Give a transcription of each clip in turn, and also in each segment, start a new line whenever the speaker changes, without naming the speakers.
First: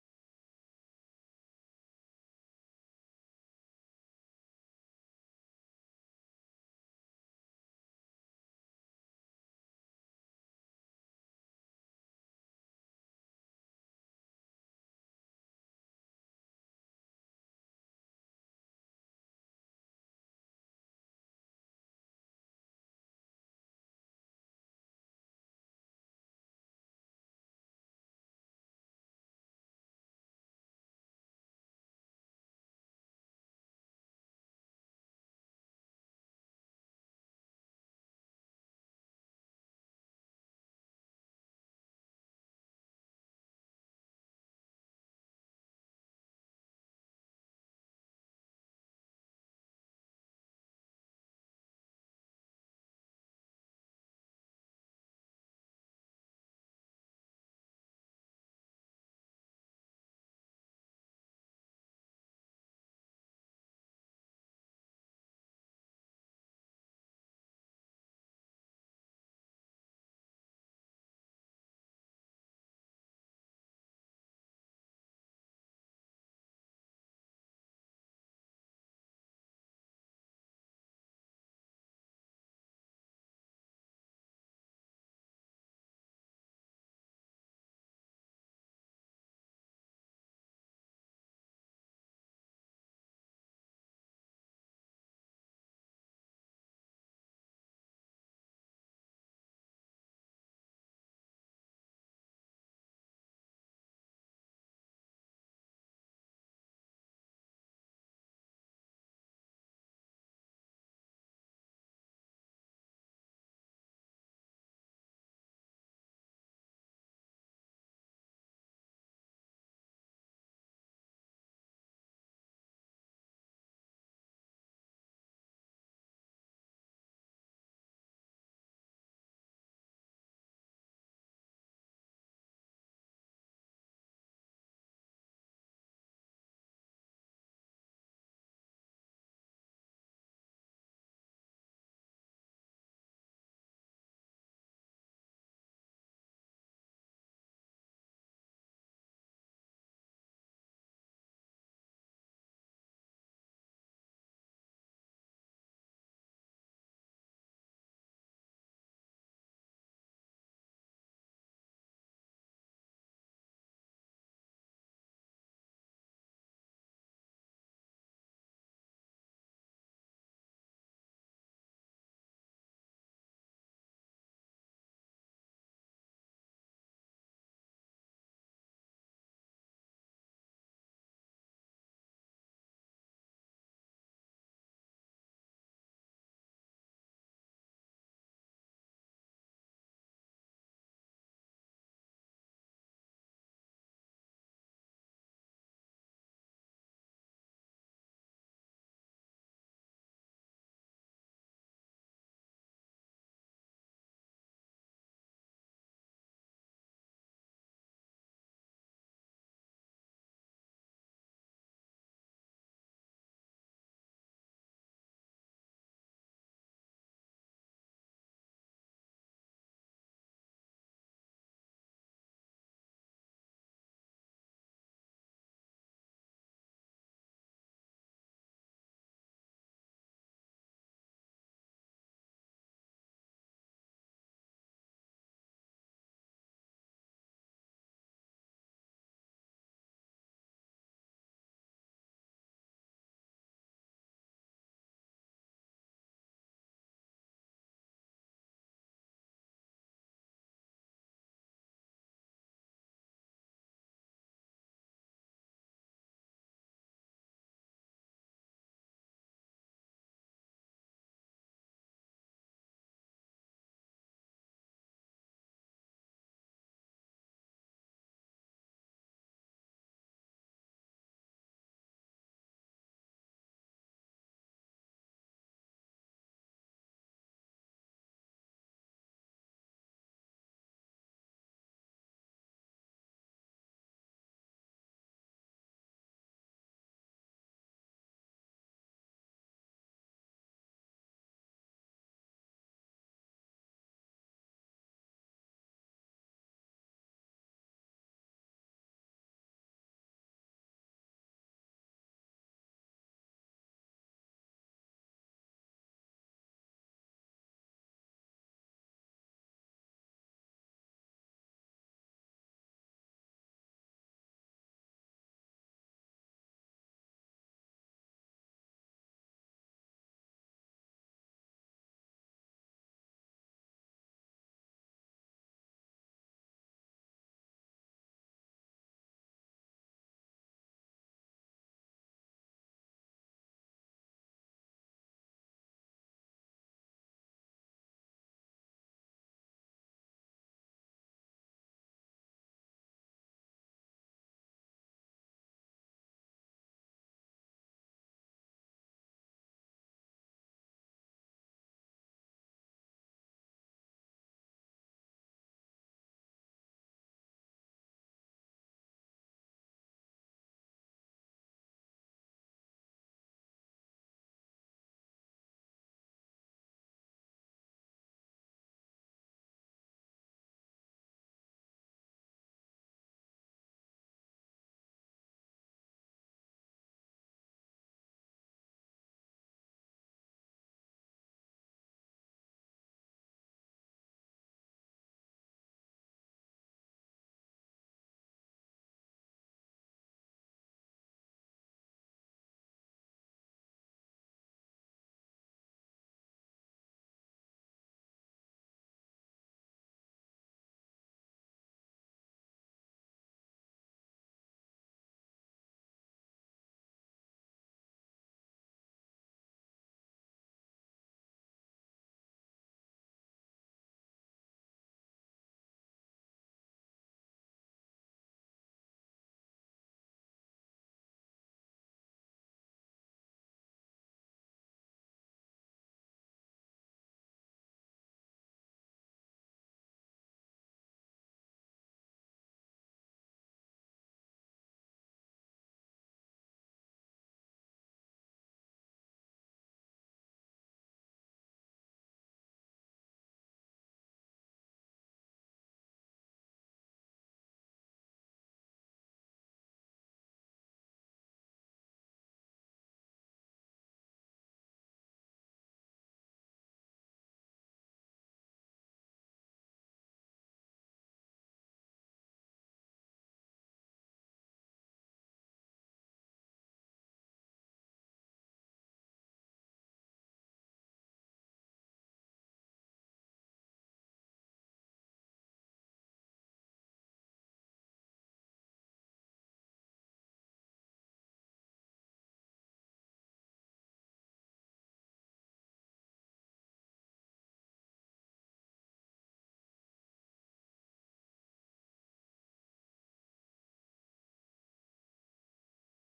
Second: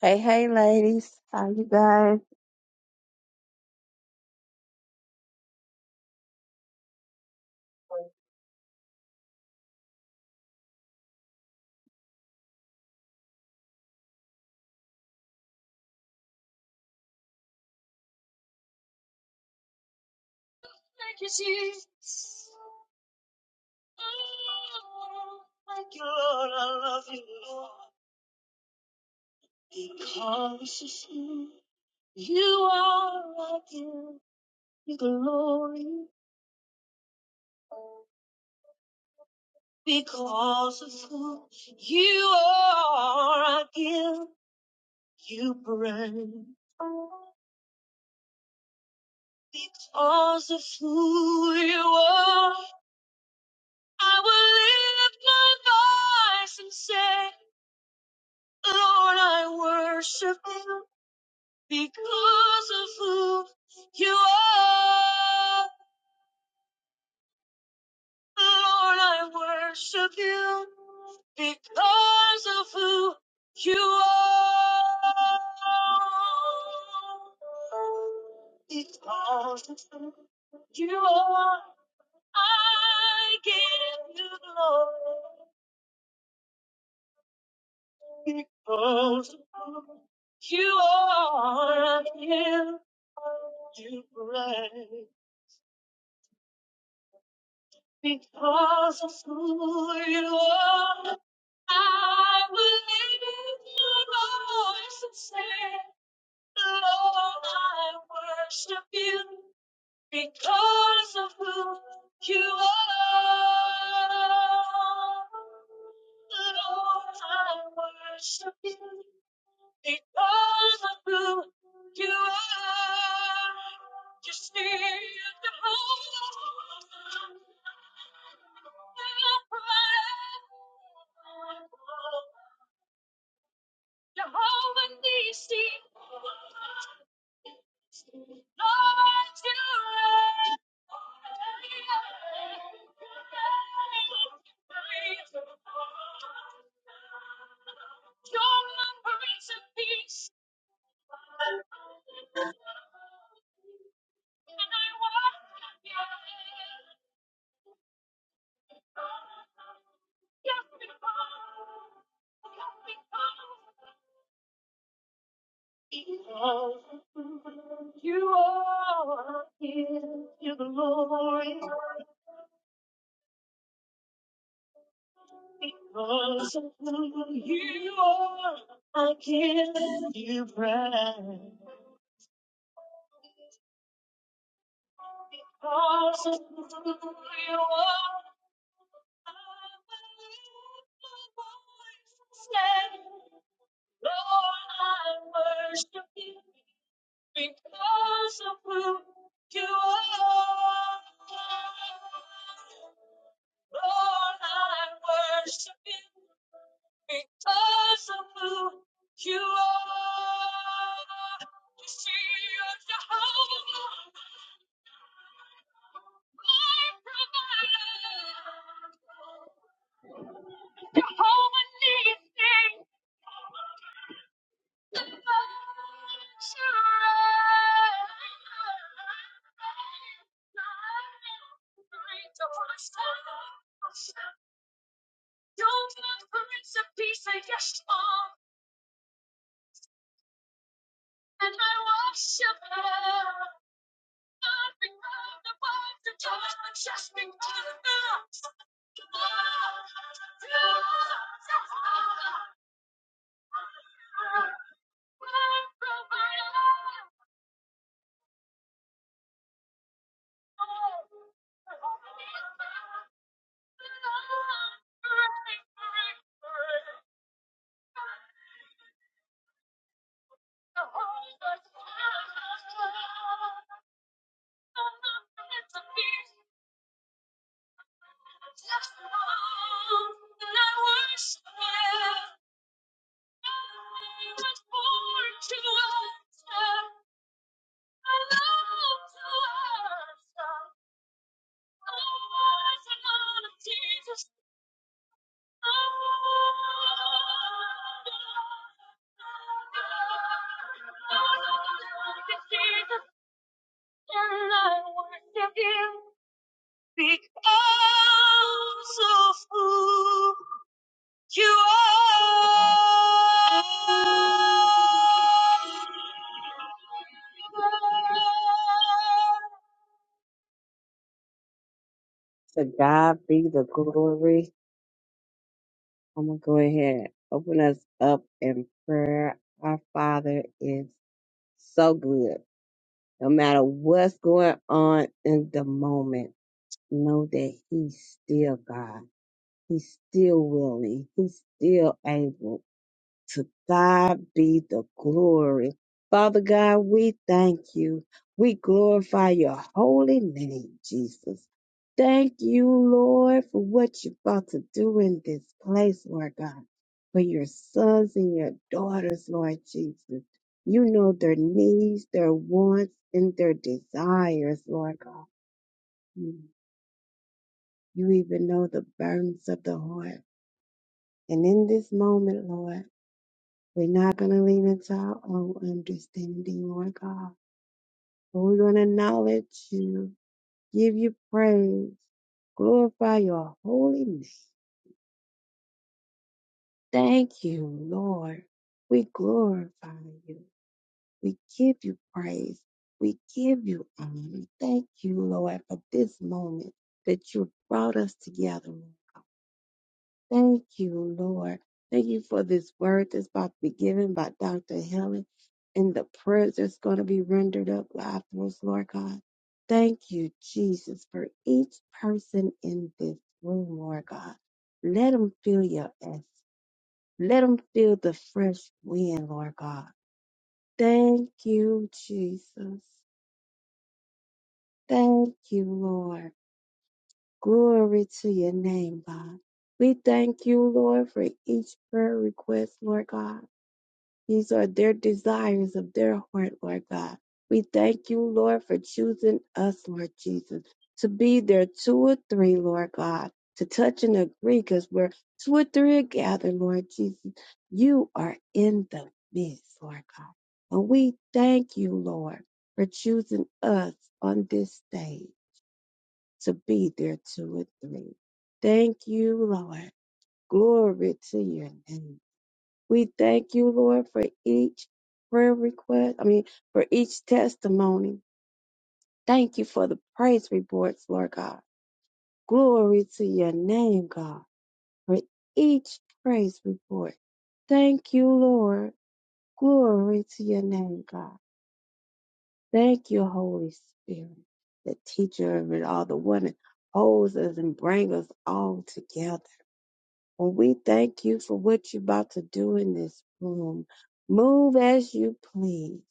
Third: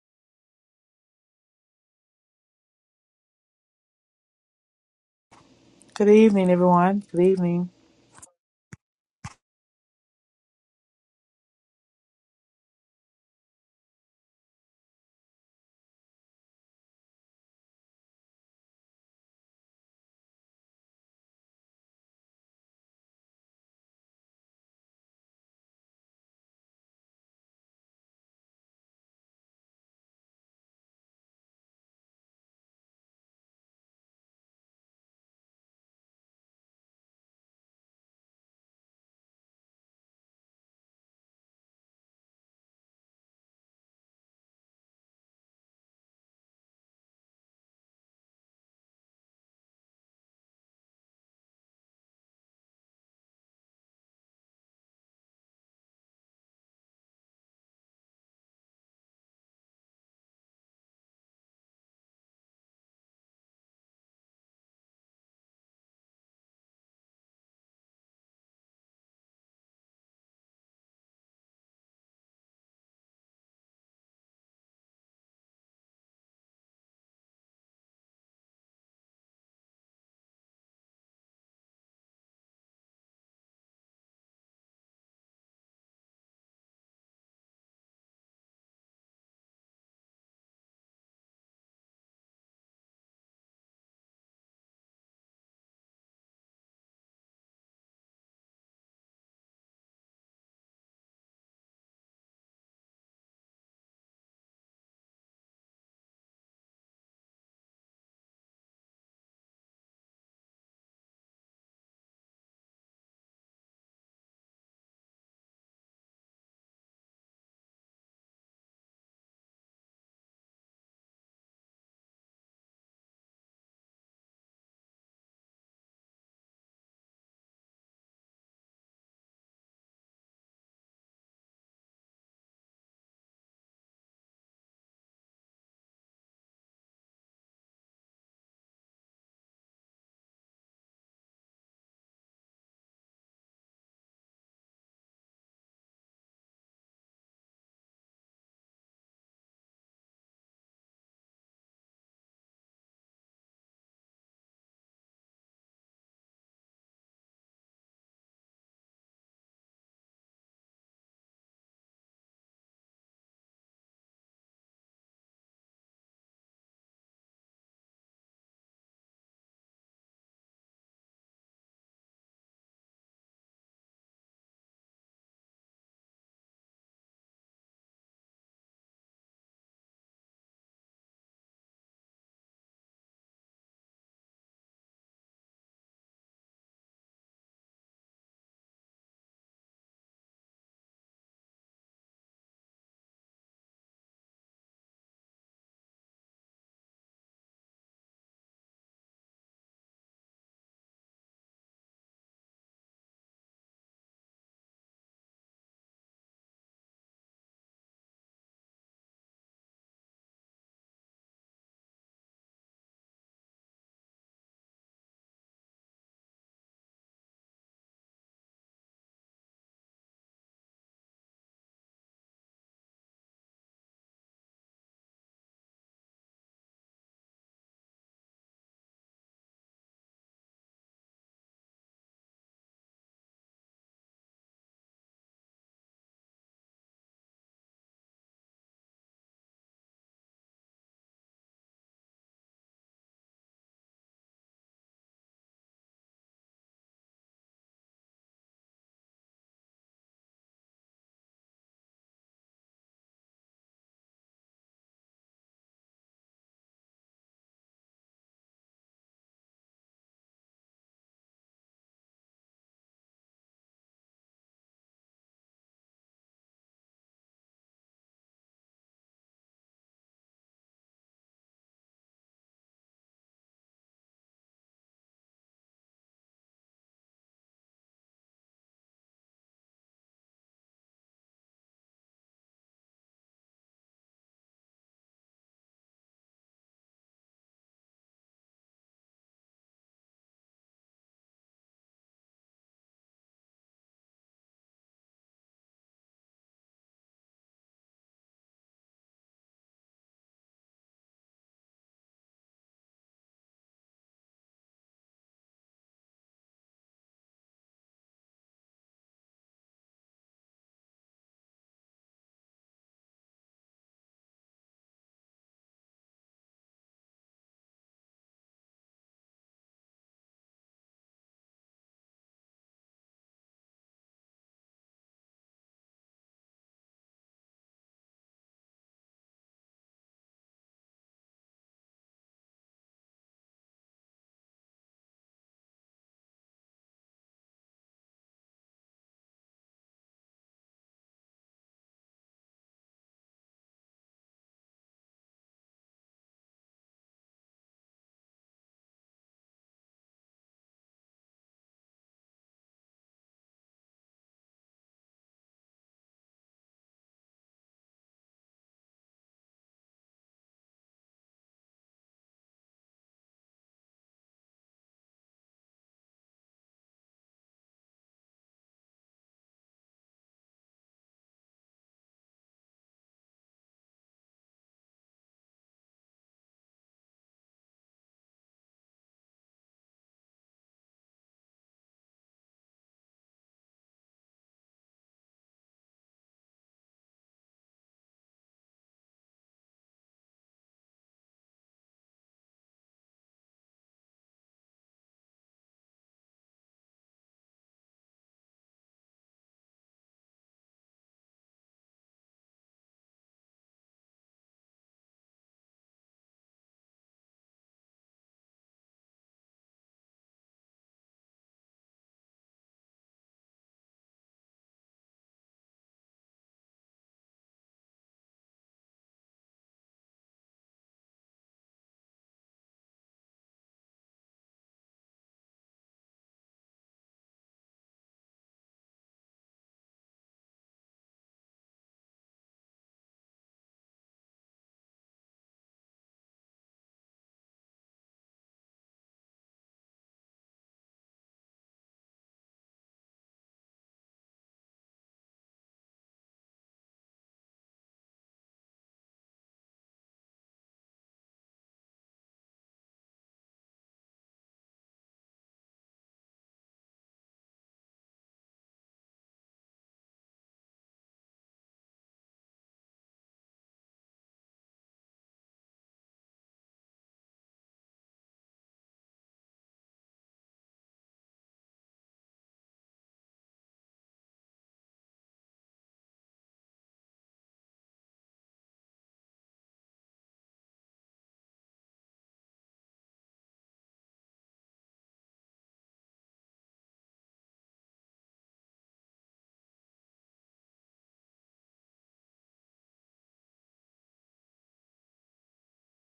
Hey, hey, ladies. How you guys?
Good evening, everyone. Good evening.
To God be the glory. I'm going to go ahead open us up in prayer. Our Father is so good. No matter what's going on in the moment, know that He's still God. He's still willing. He's still able. To God be the glory. Father God, we thank you. We glorify your holy name, Jesus. Thank you, Lord, for what you're about to do in this place, Lord God, for your sons and your daughters, Lord Jesus. You know their needs, their wants, and their desires, Lord God. You even know the burdens of the heart. And in this moment, Lord, We're not going to lean into our own understanding, Lord God. But we're going to acknowledge you, give you praise, glorify your holy name. Thank you, Lord. We glorify you. We give you praise. We give you honor. Thank you, Lord, for this moment that you brought us together. Thank you, Lord. Thank you for this word that's about to be given by Dr. Helen and the prayers that's going to be rendered up afterwards, Lord God. Thank you, Jesus, for each person in this room, Lord God. Let them feel your essence. Let them feel the fresh wind, Lord God. Thank you, Jesus. Thank you, Lord. Glory to your name, God. We thank you, Lord, for each prayer request, Lord God. These are their desires of their heart, Lord God. We thank you, Lord, for choosing us, Lord Jesus, to be there two or three, Lord God, to touch and agree because we're two or three are gathered, Lord Jesus. You are in the midst, Lord God. And we thank you, Lord, for choosing us on this day to be there two or three. Thank you, Lord. Glory to your name. We thank you, Lord, for each prayer request. I mean, for each testimony. Thank you for the praise reports, Lord God. Glory to your name, God, for each praise report. Thank you, Lord. Glory to your name, God. Thank you, Holy Spirit, the teacher of it all, the one that holds us and brings us all together. And we thank you for what you're about to do in this room. Move as you please.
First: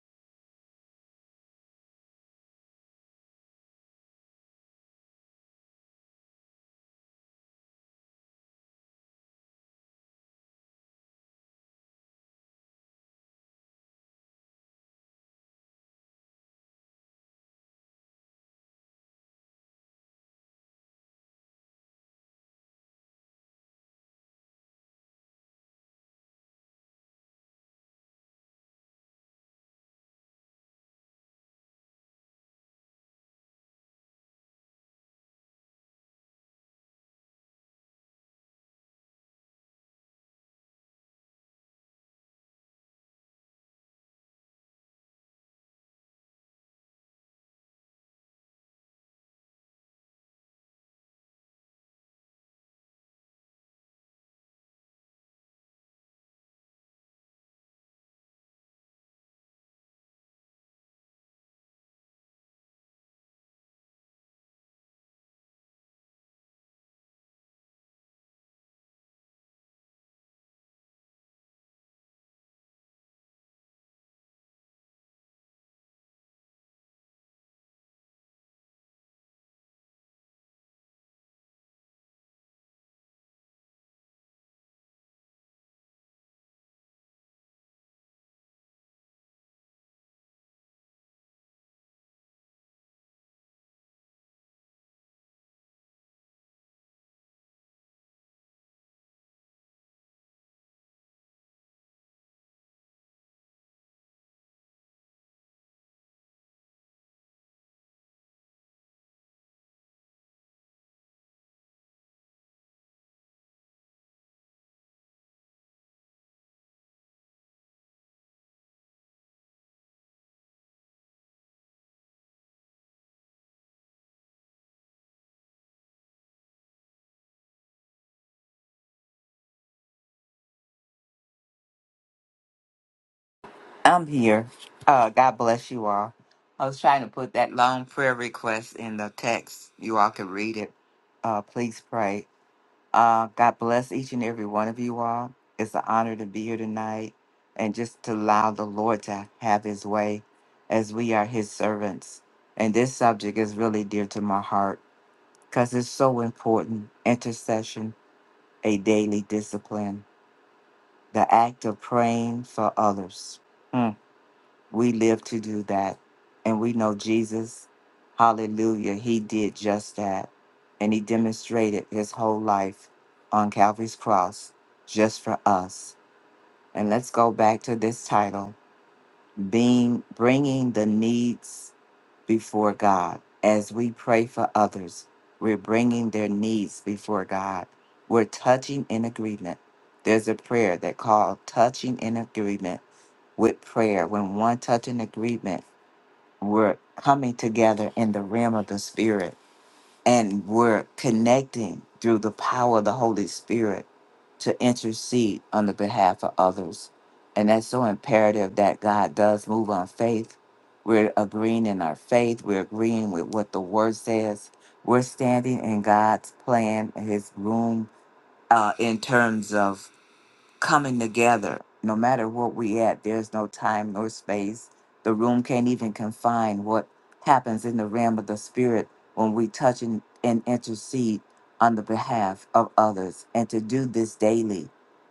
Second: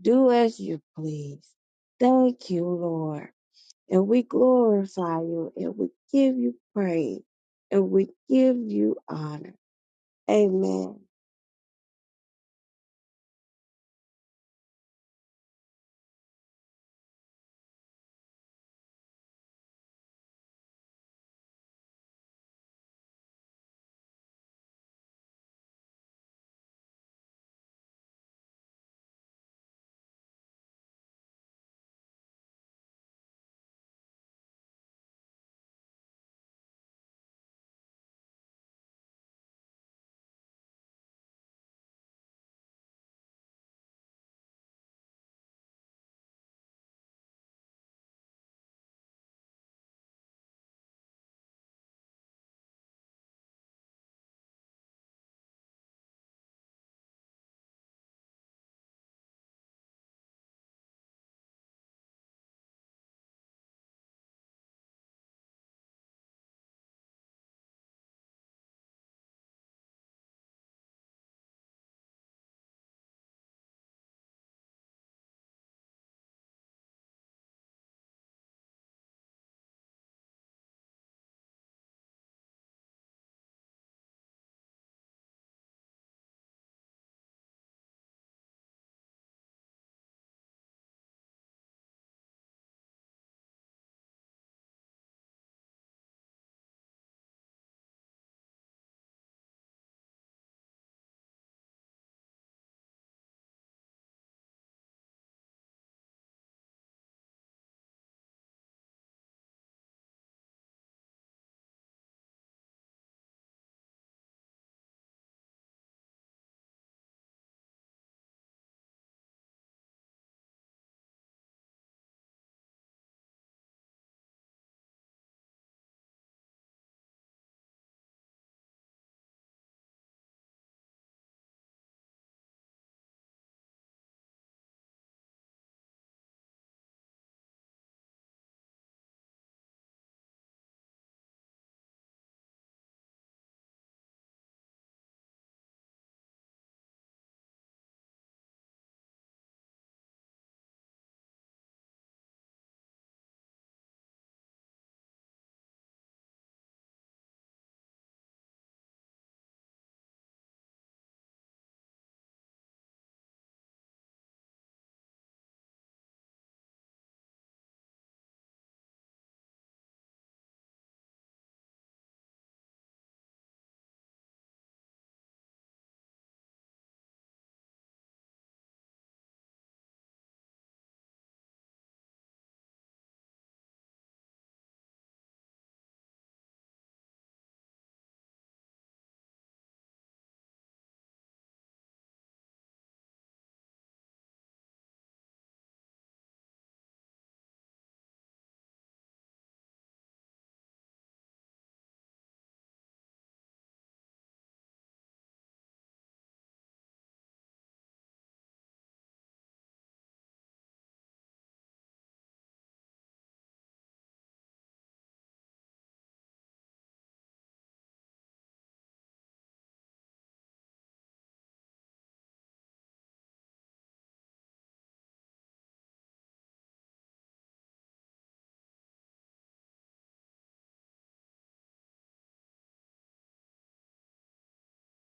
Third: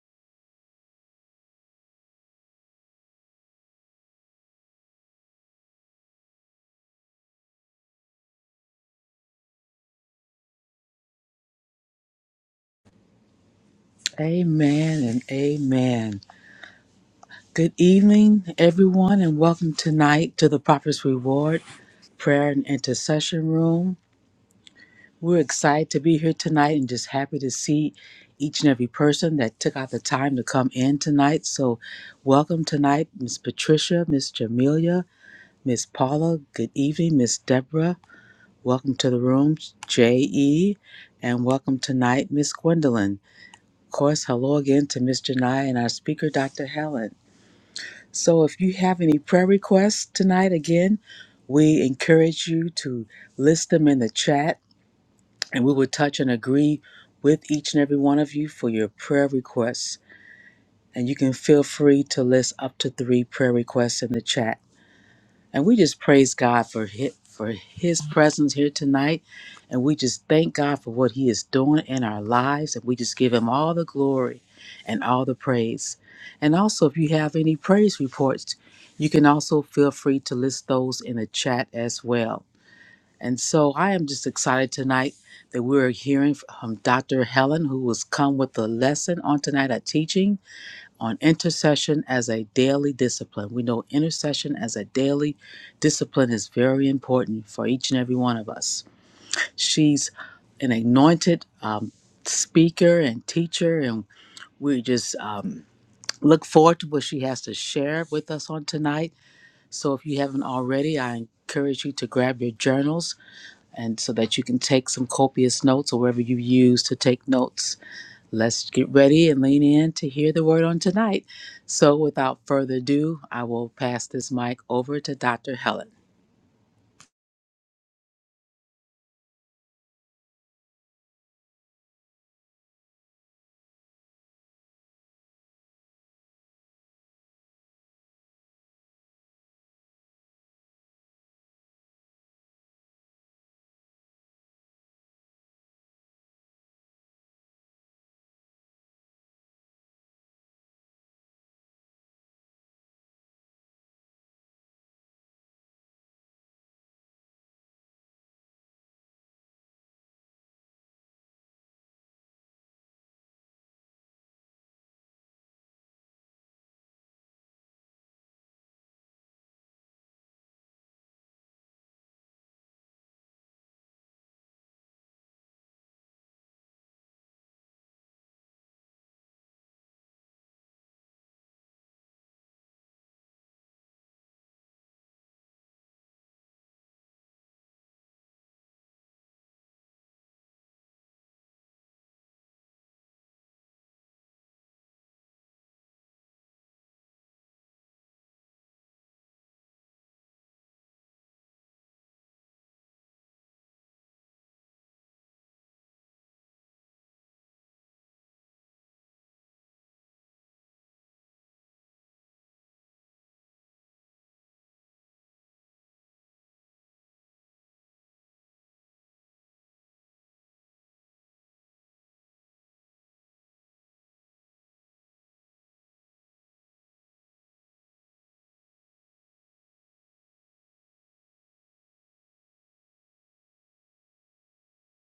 Do as you please. Thank you, Lord. And we glorify you and we give you praise and we give you honor. Amen.
Amen and amen. Good evening, everyone, and welcome tonight to the Prophet's Reward Prayer and Intercession Room. We're excited to be here tonight and just happy to see each and every person that took out the time to come in tonight. So, welcome tonight, Miss Patricia, Miss Jamelia, Miss Paula. Good evening, Miss Deborah. Welcome to the room, J.E., and welcome tonight, Miss Gwendolyn. Of course, hello again to Ms. Janai and our speaker, Dr. Helen. So, if you have any prayer requests tonight, again, we encourage you to list them in the chat and we will touch and agree with each and every one of you for your prayer requests. And you can feel free to list up to three prayer requests in the chat. And we just praise God for his, for his presence here tonight. And we just thank God for what he is doing in our lives. And we just give him all the glory and all the praise. And also, if you have any praise reports, you can also feel free to list those in the chat as well. And so I am just excited tonight that we're hearing from Dr. Helen, who has come with a lesson on tonight, a teaching on intercession as a daily discipline. We know intercession as a daily discipline is very important for each and every one of us. She's an anointed um, speaker and teacher, and we just um, look forward to what she has to share with us on tonight. So if you haven't already, I encourage you to grab your journals and so that you can take some copious notes or wherever you use to take notes Let's get ready and lean in to hear the word on tonight. So, without further ado, I will pass this mic over to Dr. Helen.
I'm here. Uh, God bless you all. I was trying to put that long prayer request in the text. You all can read it. Uh, please pray. Uh, God bless each and every one of you all. It's an honor to be here tonight and just to allow the Lord to have his way as we are his servants. And this subject is really dear to my heart because it's so important. Intercession, a daily discipline, the act of praying for others. Hmm. We live to do that. And we know Jesus, hallelujah, he did just that. And he demonstrated his whole life on Calvary's cross just for us. And let's go back to this title being bringing the needs before God. As we pray for others, we're bringing their needs before God. We're touching in agreement. There's a prayer that called touching in agreement with prayer. When one touch in agreement we're coming together in the realm of the spirit and we're connecting through the power of the Holy Spirit to intercede on the behalf of others. And that's so imperative that God does move on faith. We're agreeing in our faith, we're agreeing with what the word says. We're standing in God's plan, his room, uh, in terms of coming together. No matter what we at, there's no time nor space. The room can't even confine what happens in the realm of the spirit when we touch and, and intercede on the behalf of others. And to do this daily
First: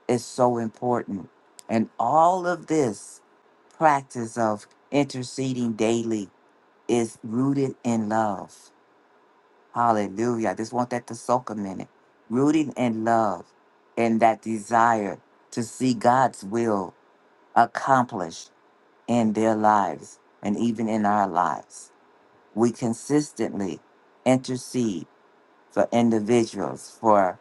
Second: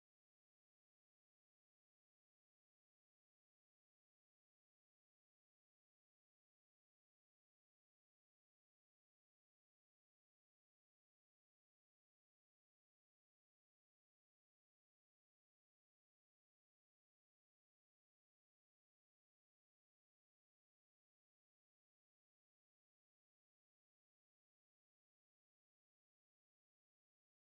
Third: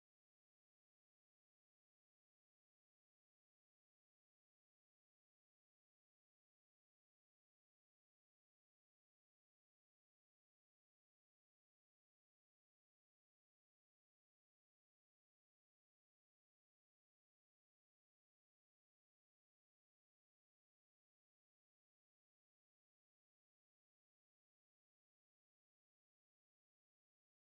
is so important. And all of this practice of interceding daily is rooted in love Hallelujah. I just want that to soak a minute. Rooting in love and that desire to see God's will accomplished in their lives and even in our lives. We consistently intercede for individuals, for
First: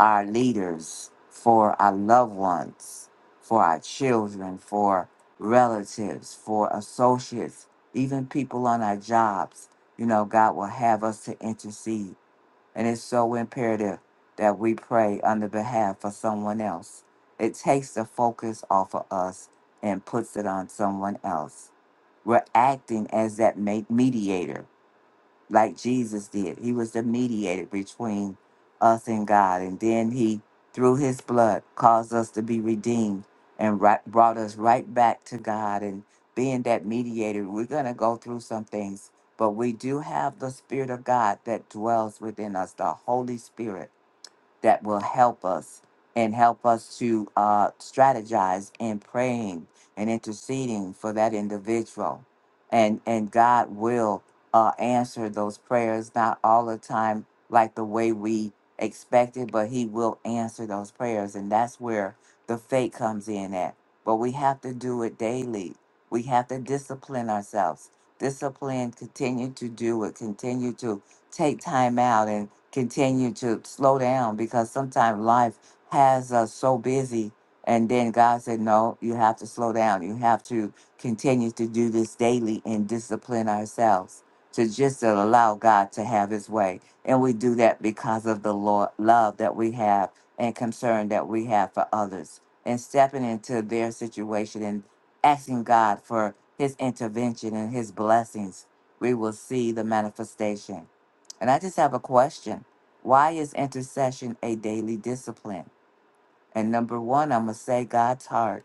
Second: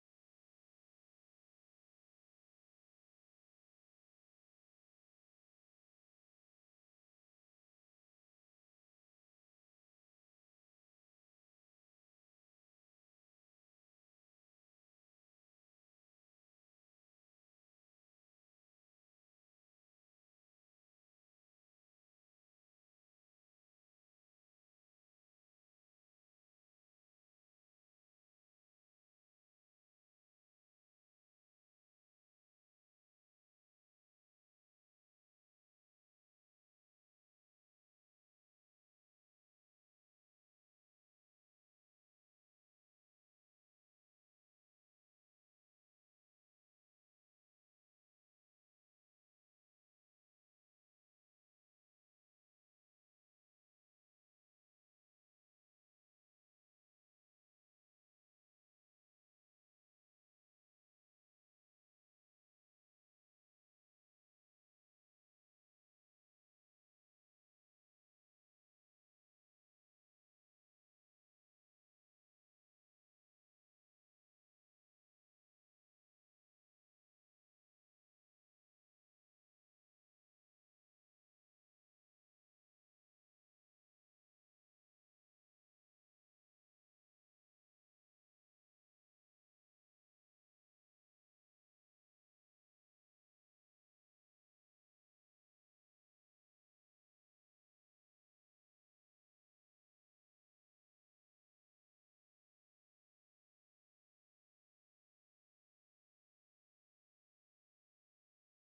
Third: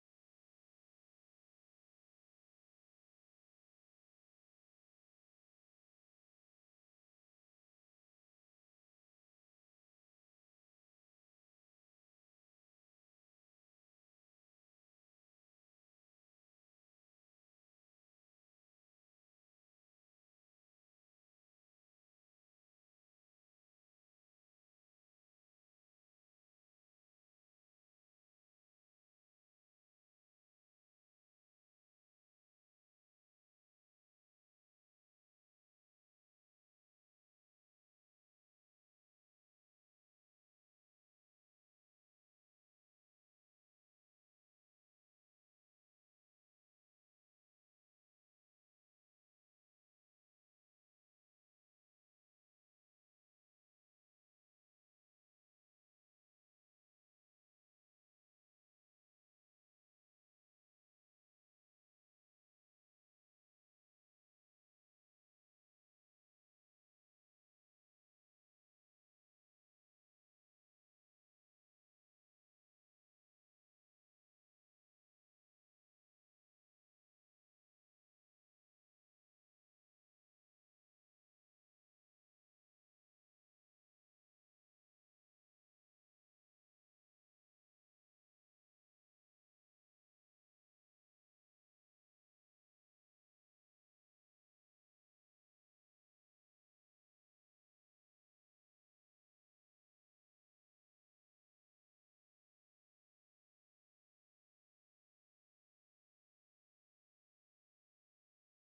our leaders, for our loved ones, for our children, for relatives, for associates, even people on our jobs. You know, God will have us to intercede and it's so imperative that we pray on the behalf of someone else. It takes the focus off of us and puts it on someone else. We're acting as that ma- mediator like Jesus did. He was the mediator between us and God. And then he, through his blood, caused us to be redeemed and right, brought us right back to God. And being that mediator, we're going to go through some things, but we do have the Spirit of God that dwells within us, the Holy Spirit that will help us and help us to uh, strategize in praying and interceding for that individual. And, and God will uh, answer those prayers, not all the time like the way we expected, but He will answer those prayers. And that's where the faith comes in at. But we have to do it daily. We have to discipline ourselves. Discipline, continue to do it, continue to take time out and continue to slow down because sometimes life has us so busy. And then God said, No, you have to slow down. You have to continue to do this daily and discipline ourselves to just allow God to have his way. And we do that because of the Lord, love that we have and concern that we have for others and stepping into their situation and asking God for his intervention and his blessings. We will see the manifestation. And I just have a question. Why is intercession a daily discipline? And number one, I'm going to say God's heart.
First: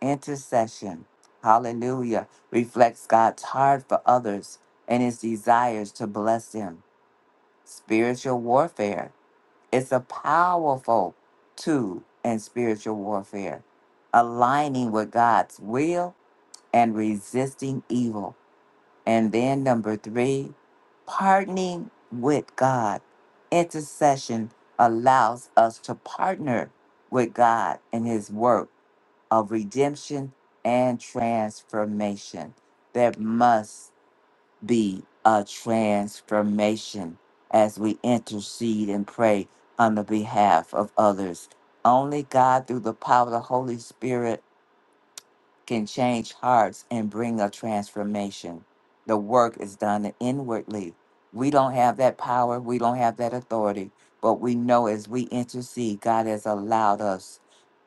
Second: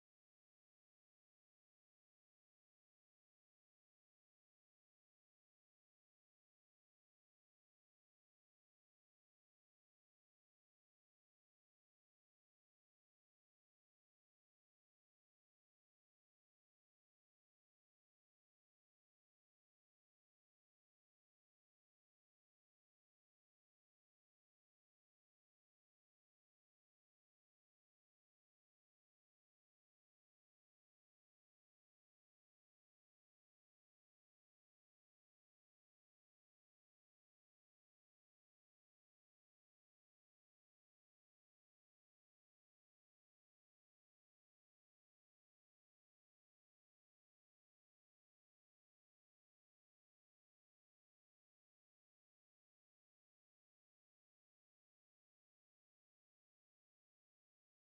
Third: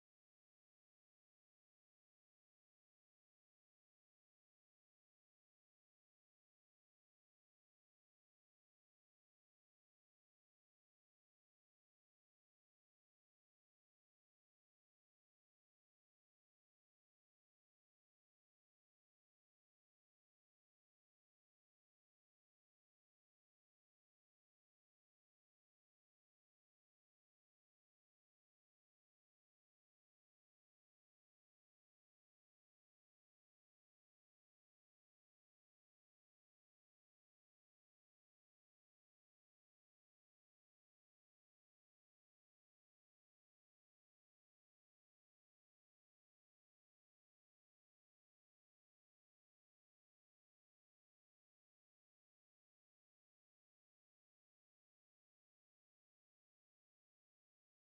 Intercession, hallelujah, reflects God's heart for others and his desires to bless them. Spiritual warfare, it's a powerful tool in spiritual warfare, aligning with God's will and resisting evil. And then number three, partnering with God. Intercession allows us to partner with God in his work of redemption and transformation. There must be a transformation as we intercede and pray on the behalf of others. Only God, through the power of the Holy Spirit, can change hearts and bring a transformation. The work is done inwardly. We don't have that power, we don't have that authority, but we know as we intercede, God has allowed us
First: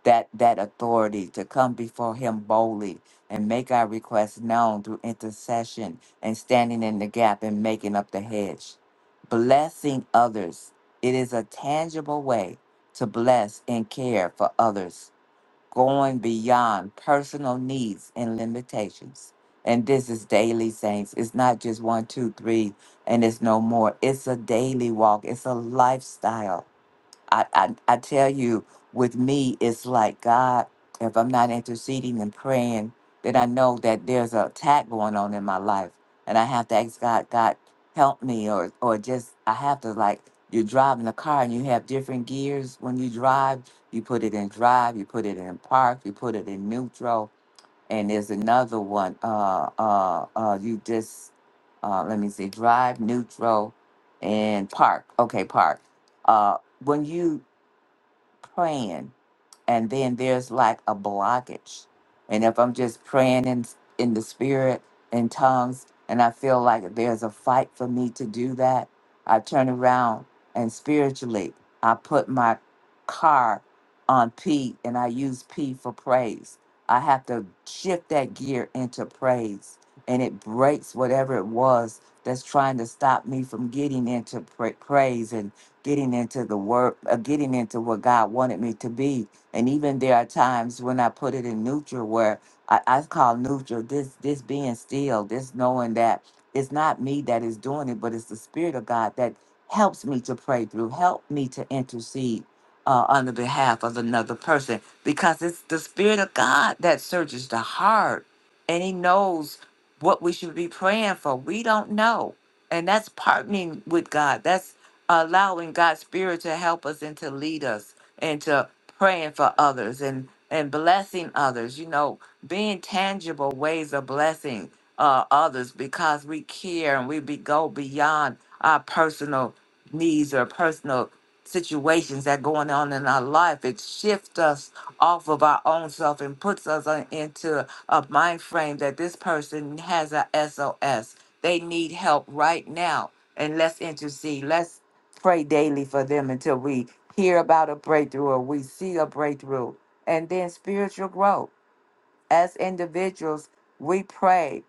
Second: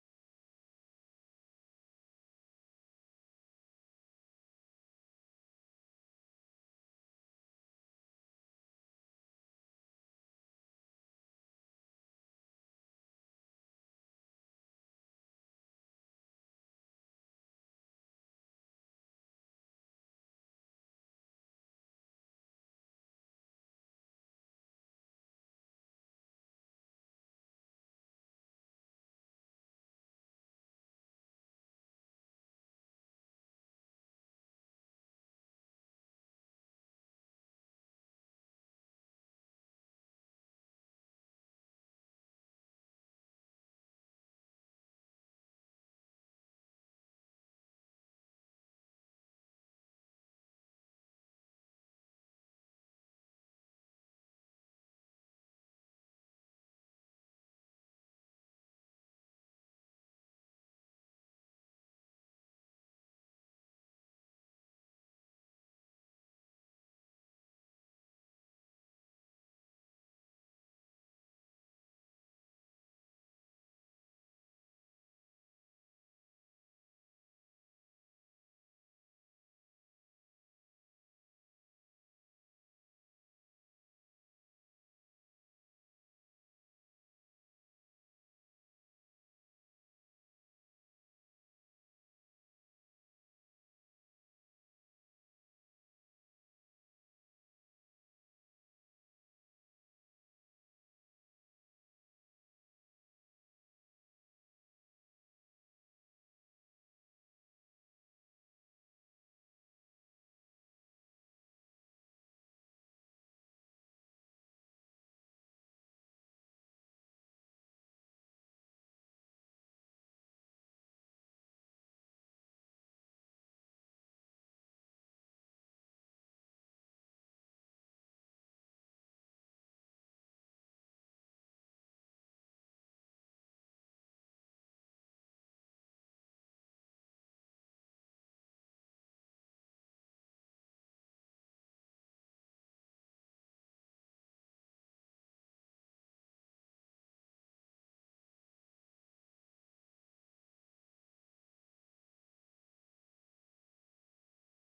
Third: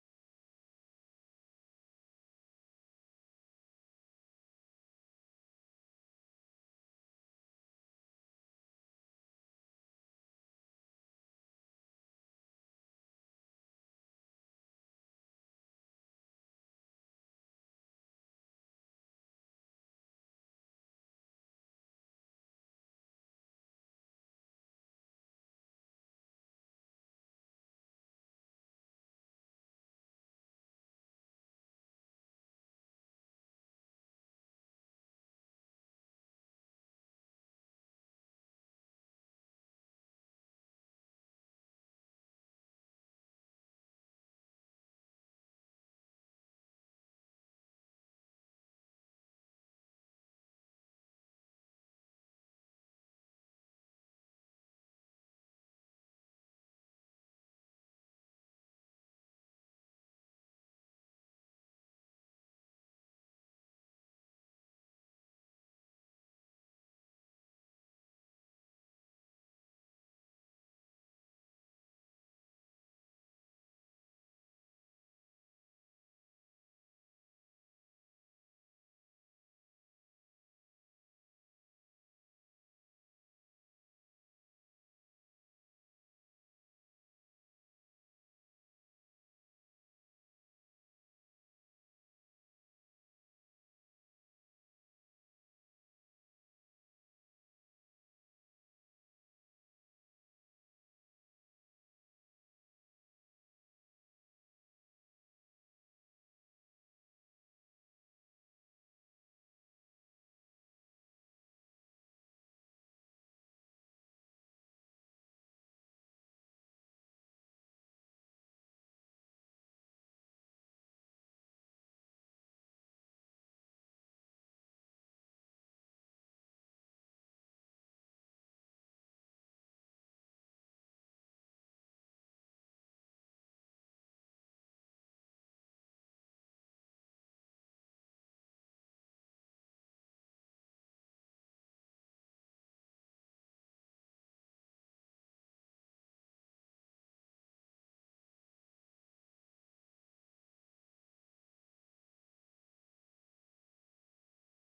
that that authority to come before him boldly and make our requests known through intercession and standing in the gap and making up the hedge. Blessing others. It is a tangible way to bless and care for others going beyond personal needs and limitations. And this is daily, saints. It's not just one, two, three, and it's no more. It's a daily walk, it's a lifestyle. I, I, I tell you, with me, it's like God, if I'm not interceding and praying, then I know that there's an attack going on in my life. And I have to ask God, God, help me, or, or just, I have to, like, you're driving a car and you have different gears when you drive. You put it in drive, you put it in park, you put it in neutral. And there's another one. Uh, uh, uh, you just, uh, let me see, drive, neutral, and park. Okay, park. Uh, when you plan and then there's like a blockage. And if I'm just praying in in the spirit in tongues and I feel like there's a fight for me to do that, I turn around and spiritually I put my car on P and I use P for praise. I have to shift that gear into praise and it breaks whatever it was that's trying to stop me from getting into pra- praise and getting into the word, uh, getting into what God wanted me to be and even there are times when I put it in neutral where I, I call neutral this this being still, this knowing that it's not me that is doing it, but it's the spirit of God that helps me to pray through, help me to intercede uh, on the behalf of another person because it's the spirit of God that searches the heart and he knows what we should be praying for. We don't know and that's partnering with God. That's allowing God's spirit to help us and to lead us and to praying for others and and blessing others. You know, being tangible ways of blessing uh, others because we care and we be, go beyond our personal needs or personal situations that going on in our life it shifts us off of our own self and puts us on, into a mind frame that this person has a S O S. they need help right now and let's intercede let's pray daily for them until we hear about a breakthrough or we see a breakthrough and then spiritual growth as individuals, we pray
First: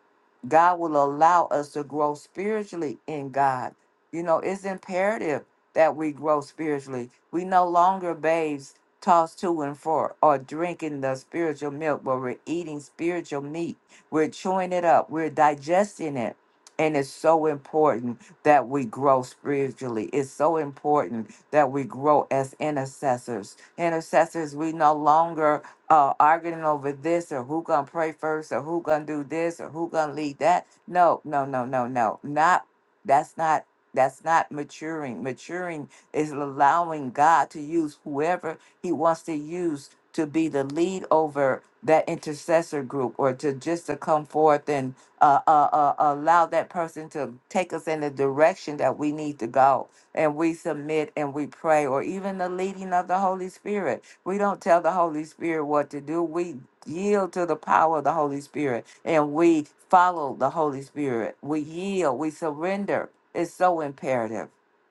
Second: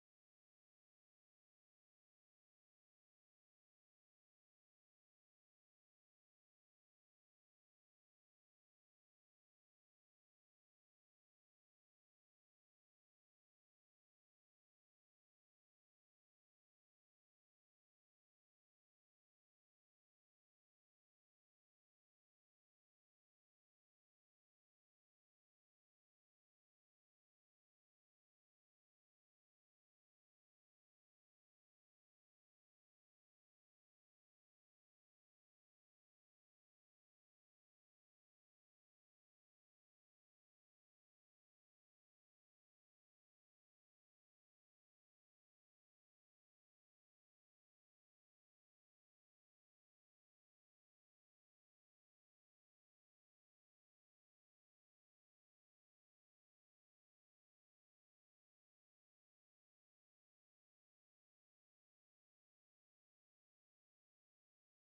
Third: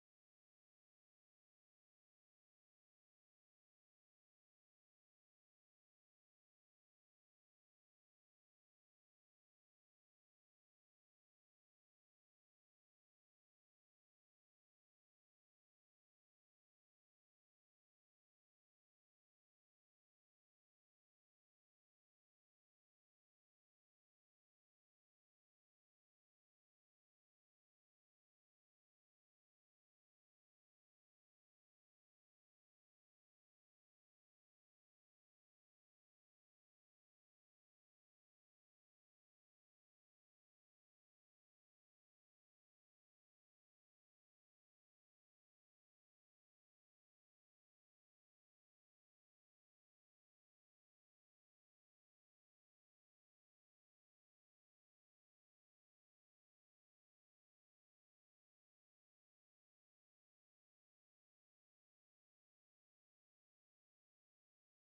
God will allow us to grow spiritually in God. You know, it's imperative that we grow spiritually. We no longer babes tossed to and fro or drinking the spiritual milk, but we're eating spiritual meat. We're chewing it up, we're digesting it. And it's so important that we grow spiritually. It's so important that we grow as intercessors. Intercessors, we no longer uh, arguing over this or who gonna pray first or who gonna do this or who gonna lead that. No, no, no, no, no. Not that's not that's not maturing. Maturing is allowing God to use whoever He wants to use to be the lead over that intercessor group or to just to come forth and uh, uh, uh, allow that person to take us in the direction that we need to go and we submit and we pray, or even the leading of the Holy Spirit. We don't tell the Holy Spirit what to do. We yield to the power of the Holy Spirit and we follow the Holy Spirit. We yield, we surrender. It's so imperative.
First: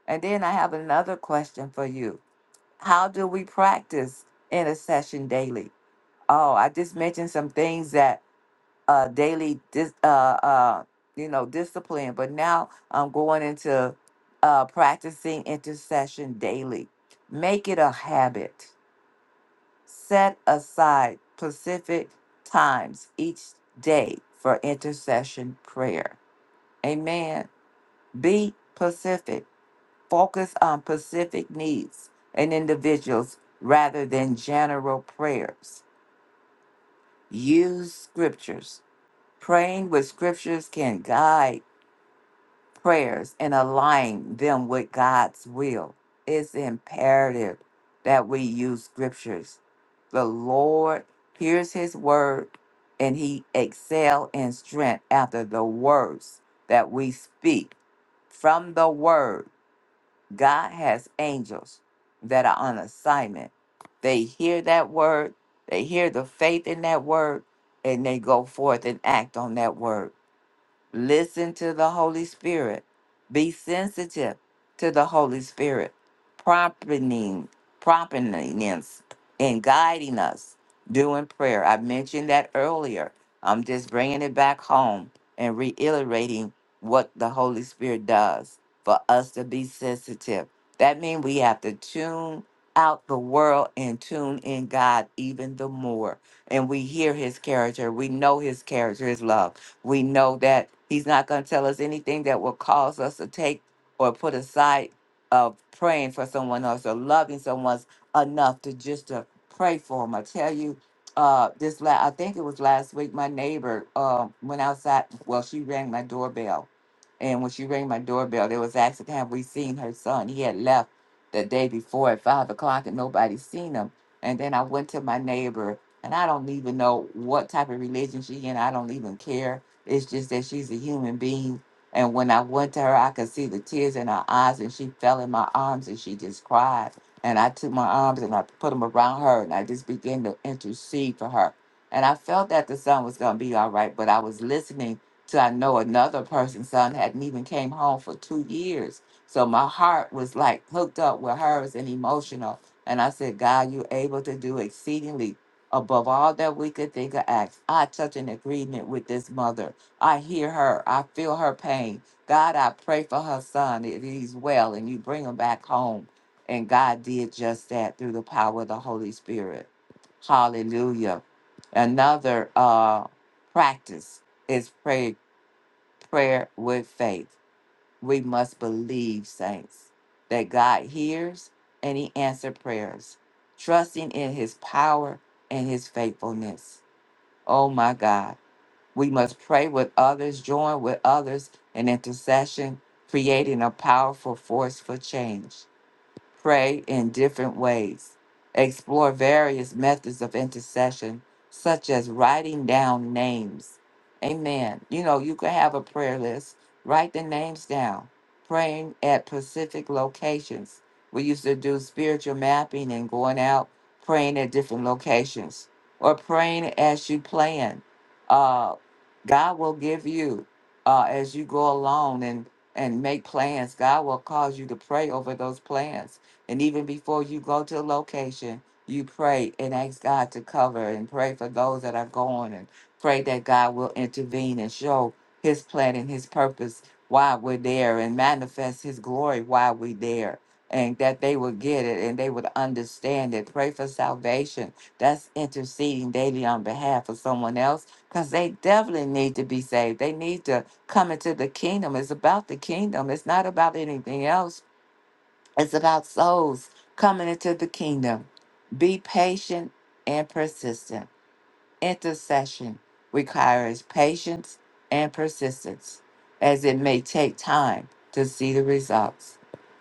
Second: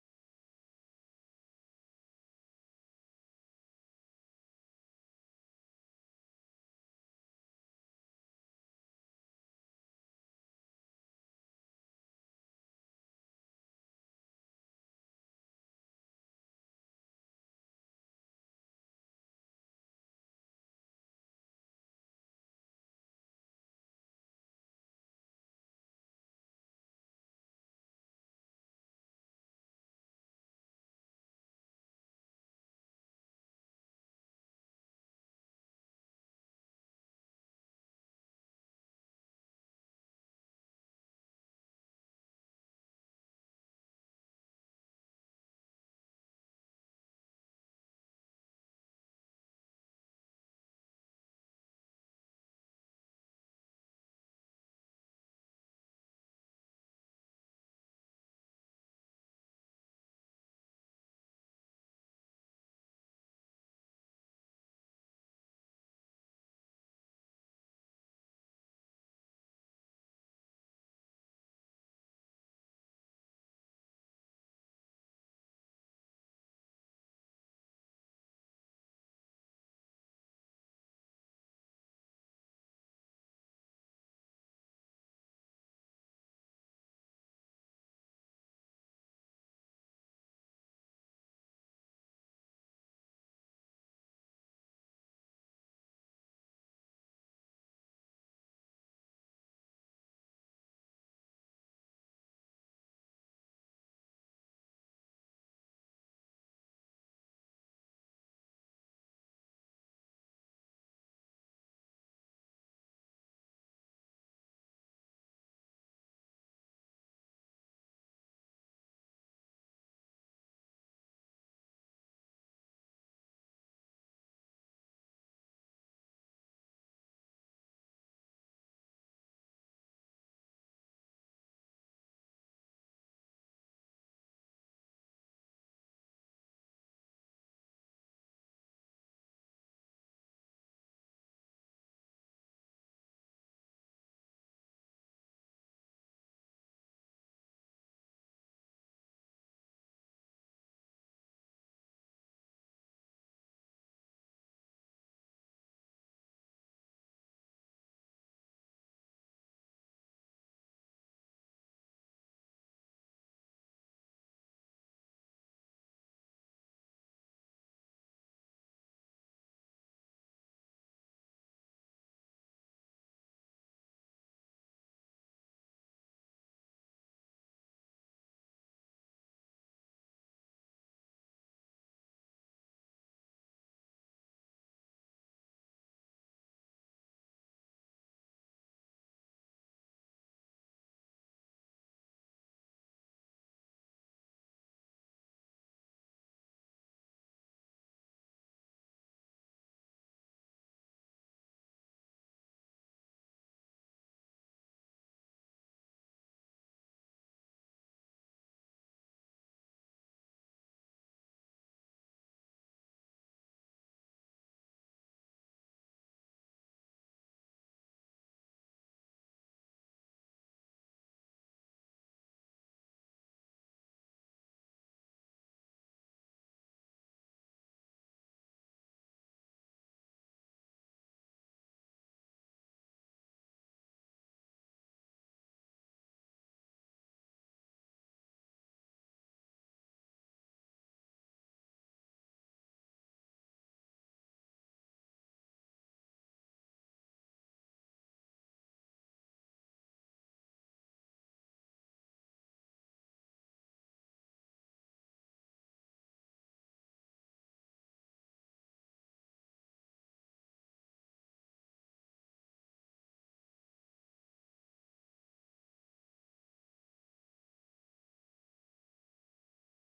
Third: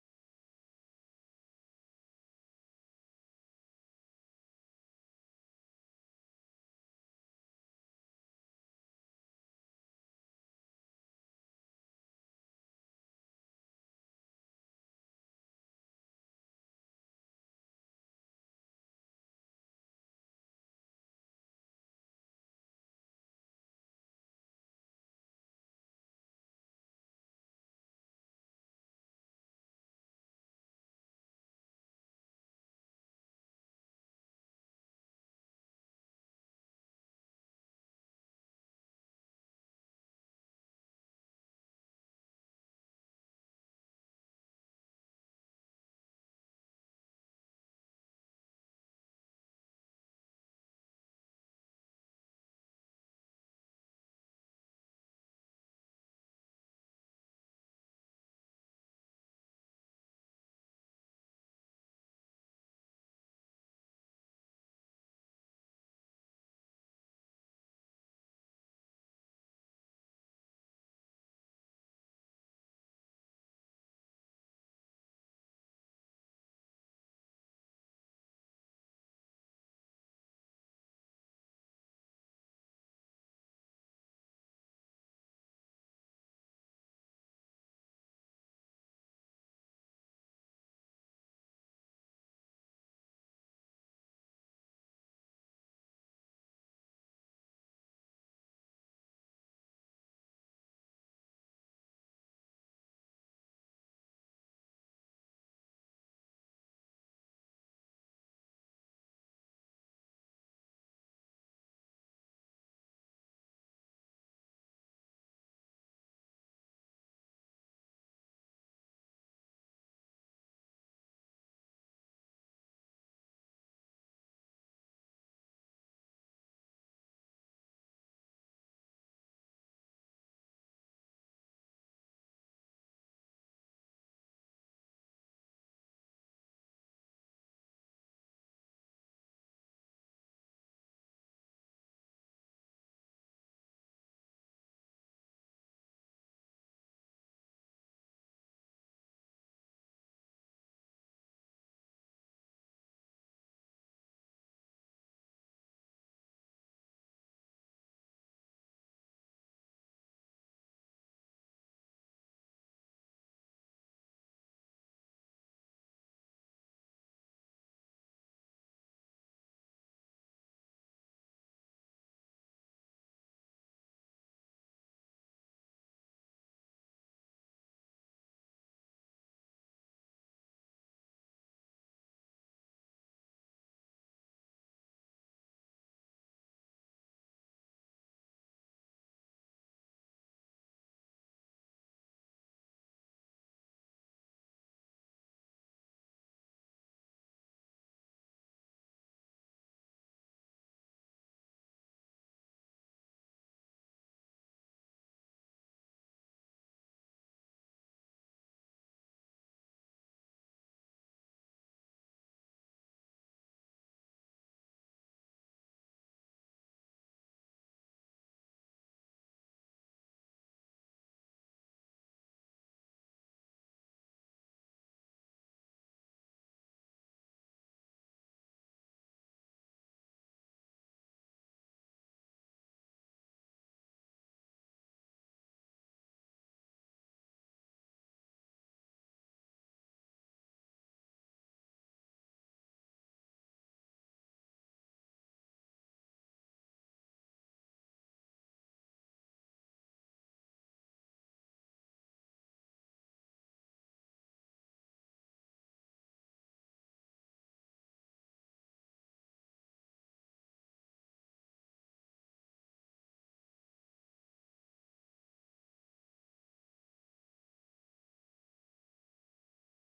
And then I have another question for you How do we practice intercession daily? Oh, I just mentioned some things that uh, daily dis- uh, uh, you know discipline but now i'm going into uh, practicing intercession daily make it a habit set aside specific times each day for intercession prayer amen be pacific focus on pacific needs and individuals rather than general prayers use scriptures praying with scriptures can guide prayers and align them with God's will. It's imperative that we use scriptures. The Lord hears his word and he excel in strength after the words that we speak. From the word, God has angels that are on assignment. They hear that word, they hear the faith in that word, and they go forth and act on that word Listen to the Holy Spirit. Be sensitive to the Holy Spirit, prompting, prompting us and guiding us doing prayer. I mentioned that earlier. I'm just bringing it back home and reiterating what the Holy Spirit does for us to be sensitive. That means we have to tune out the world and tune in God even the more. And we hear his character. We know his character, his love. We know that He's not going to tell us anything that will cause us to take or put aside of praying for someone else or loving someone enough to just to pray for them. I tell you, uh, this la- I think it was last week. My neighbor um, went outside. Well, she rang my doorbell, and when she rang my doorbell, there was asking, "Have we seen her son?" He had left the day before at five o'clock, and nobody seen him. And then I went to my neighbor, and I don't even know what type of religion she in. I don't even care it's just that she's a human being. And when I went to her, I could see the tears in her eyes, and she fell in my arms and she just cried. And I took my arms and I put them around her, and I just began to intercede for her. And I felt that the son was going to be all right, but I was listening to I know another person's son hadn't even came home for two years. So my heart was like hooked up with hers and emotional. And I said, God, you're able to do exceedingly above all that we could think or act. I touch an agreement with this mother I hear her. I feel her pain. God, I pray for her son that he's well and you bring him back home. And God did just that through the power of the Holy Spirit. Hallelujah. Another uh, practice is pray, prayer with faith. We must believe, saints, that God hears and he answers prayers, trusting in his power and his faithfulness. Oh my God. We must pray with others, join with others in intercession, creating a powerful force for change pray in different ways, explore various methods of intercession, such as writing down names. Amen. You know, you could have a prayer list, write the names down, praying at specific locations. We used to do spiritual mapping and going out praying at different locations or praying as you plan. Uh, God will give you uh, as you go along and, and make plans. God will cause you to pray over those plans and even before you go to a location, you pray and ask God to cover and pray for those that are going and pray that God will intervene and show his plan and his purpose while we're there and manifest his glory while we're there. And that they would get it and they would understand it. Pray for salvation. That's interceding daily on behalf of someone else because they definitely need to be saved. They need to come into the kingdom. It's about the kingdom, it's not about anything else it's about souls coming into the kingdom. Be patient and persistent. Intercession requires patience and persistence, as it may take time to see the results.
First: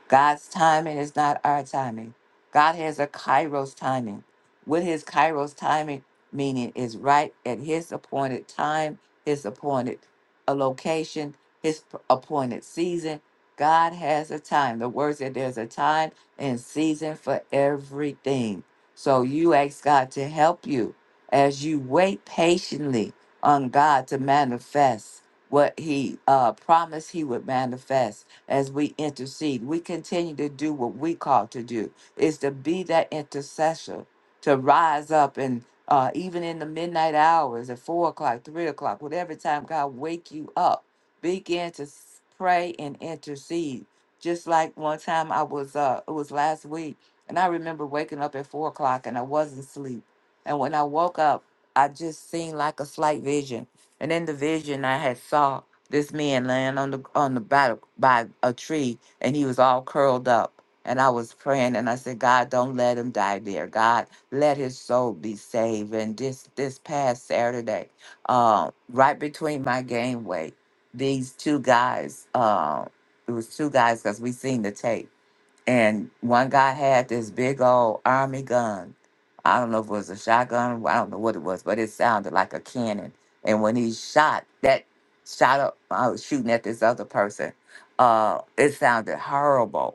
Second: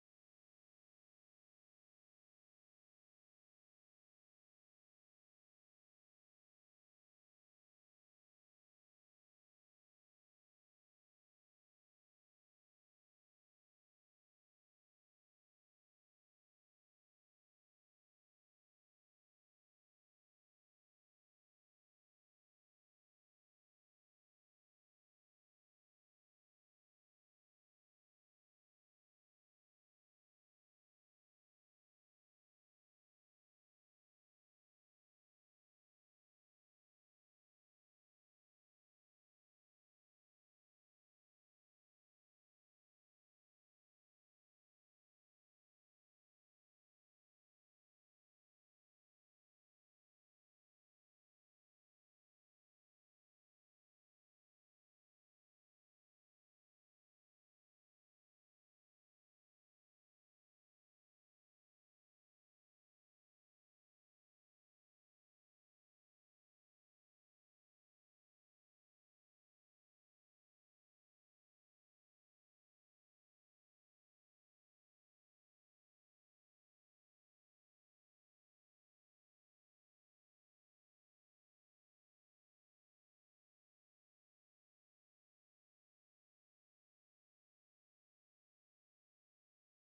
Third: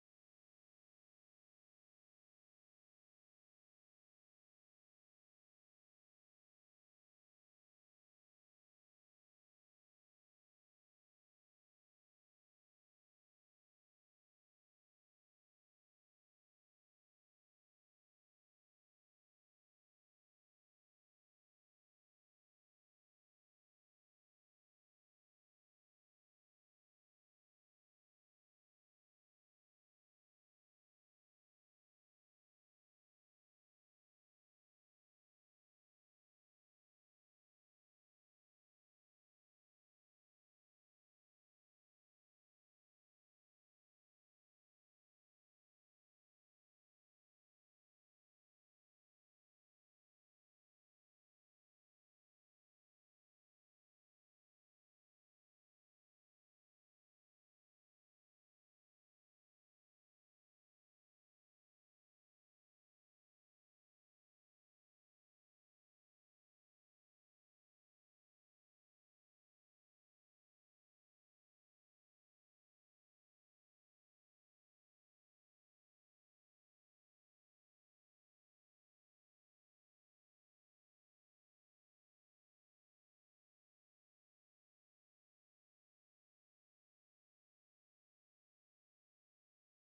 God's timing is not our timing. God has a Kairos timing. With his Kairos timing, meaning is right at his appointed time, his appointed a location, his p- appointed season. God has a time. The word said there's a time and season for everything. So you ask God to help you as you wait patiently on God to manifest what He uh, promised He would manifest as we intercede, we continue to do what we call to do is to be that intercessor, to rise up and uh, even in the midnight hours at four o'clock, three o'clock, whatever time God wake you up, begin to s- pray and intercede. Just like one time I was, uh, it was last week, and I remember waking up at four o'clock and I wasn't asleep and when I woke up, I just seen like a slight vision. And in the vision, I had saw this man laying on the on the by, by a tree, and he was all curled up. And I was praying, and I said, God, don't let him die there. God, let his soul be saved. And this this past Saturday, uh, right between my game weight, these two guys, uh, it was two guys because we seen the tape and one guy had this big old army gun. I don't know if it was a shotgun. I don't know what it was, but it sounded like a cannon. And when he shot, that shot up, I was shooting at this other person. Uh, it sounded horrible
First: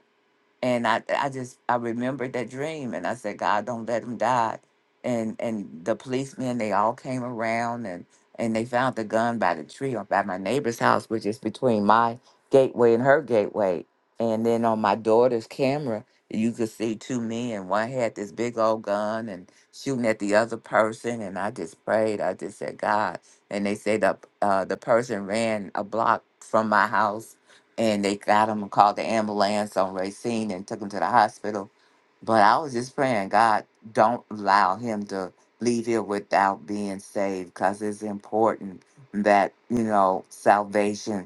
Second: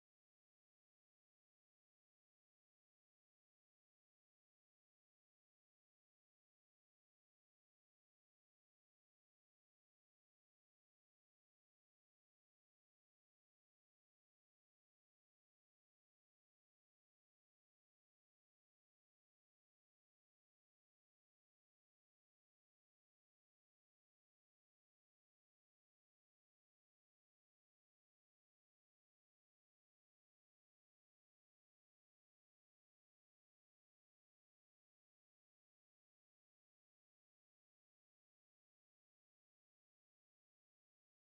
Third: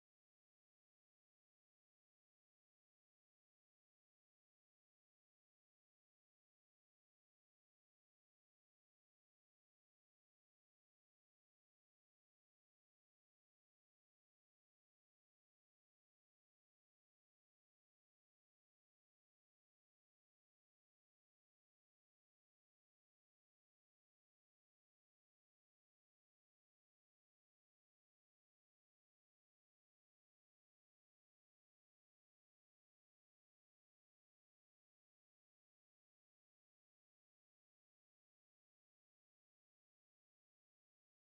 and I I just I remembered that dream and I said, God, don't let him die. And and the policemen they all came around and and they found the gun by the tree or by my neighbor's house, which is between my gateway and her gateway. And then on my daughter's camera, you could see two men. One had this big old gun and shooting at the other person. And I just prayed. I just said, God. And they said the uh, the person ran a block from my house and they got him and called the ambulance on Racine and took him to the hospital. But I was just praying, God, don't allow him to leave here without being saved because it's important that, you know, salvation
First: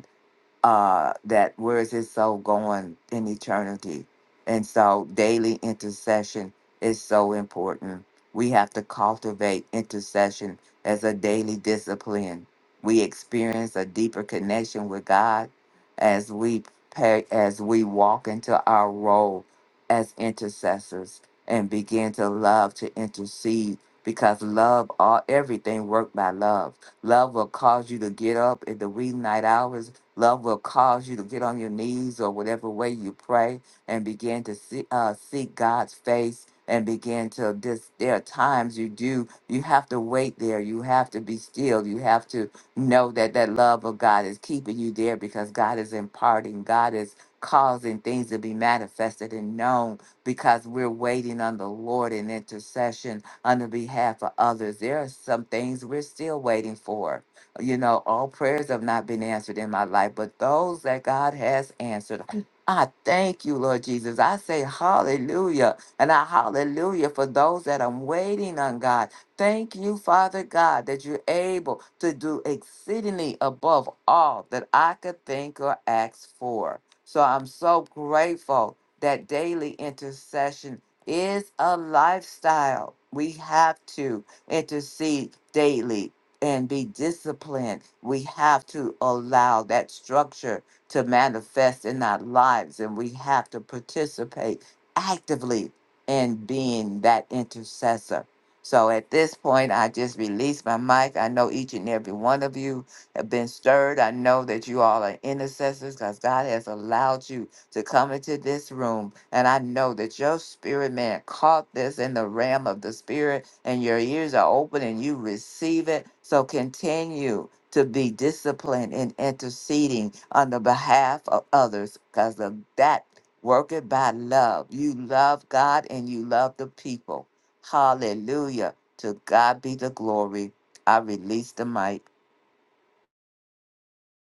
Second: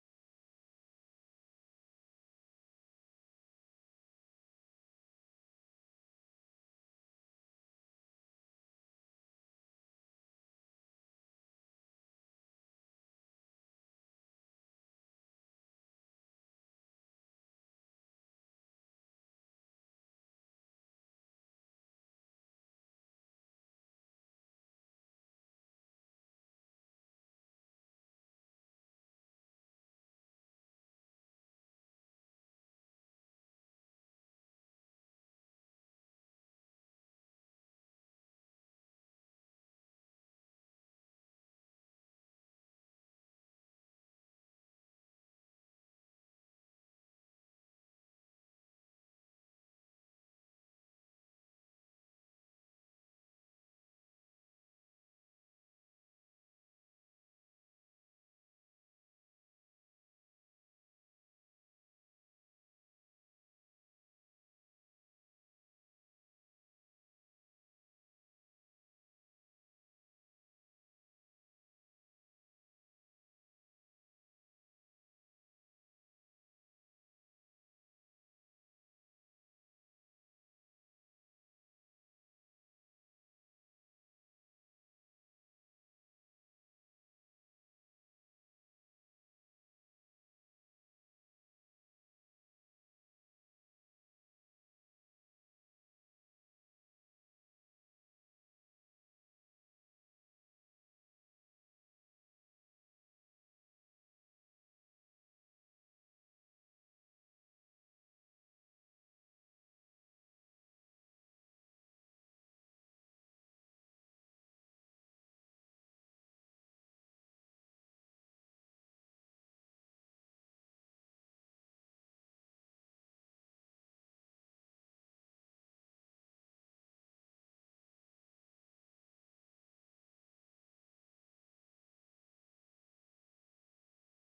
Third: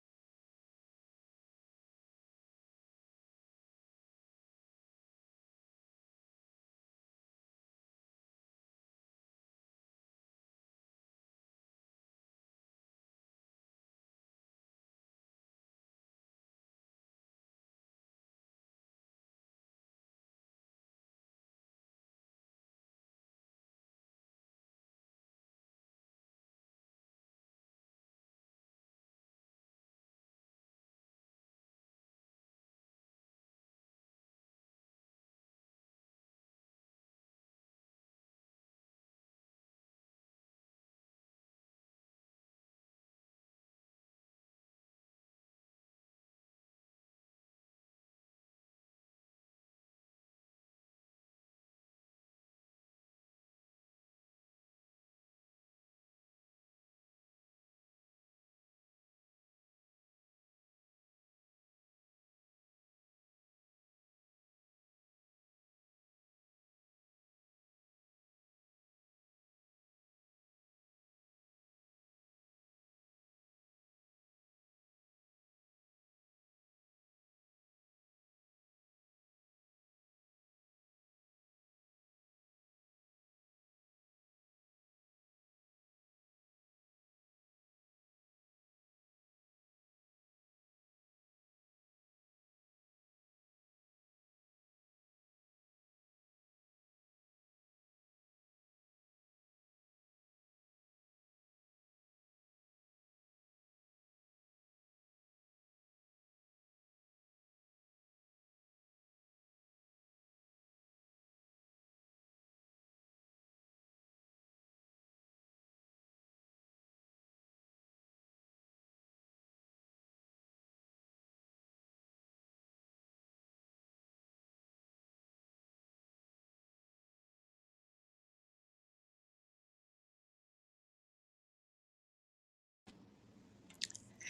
uh, that where is his soul going in eternity? And so daily intercession is so important. We have to cultivate intercession as a daily discipline. We experience a deeper connection with God as we pay, as we walk into our role as intercessors and begin to love to intercede because love all everything worked by love. Love will cause you to get up in the wee night hours Love will cause you to get on your knees or whatever way you pray and begin to see, uh, seek God's face and begin to this there are times you do you have to wait there you have to be still you have to know that that love of god is keeping you there because god is imparting god is causing things to be manifested and known because we're waiting on the lord in intercession on the behalf of others there are some things we're still waiting for you know, all prayers have not been answered in my life, but those that God has answered, I thank you, Lord Jesus. I say hallelujah. And I hallelujah for those that I'm waiting on, God. Thank you, Father God, that you're able to do exceedingly above all that I could think or ask for. So I'm so grateful that daily intercession is a lifestyle. We have to intercede daily and be disciplined. We have to allow that structure to manifest in our lives, and we have to participate actively in being that intercessor. So at this point, I just release my mic. I know each and every one of you have been stirred. I know that you all are intercessors because God has allowed you to come into this room. And I know that your spirit man caught this in the realm of the spirit and your ears are open and you receive it. So continue to be disciplined in interceding on the behalf of others because of that worketh by love. You love God and you love the people. Hallelujah. To God be the glory. I release the mic.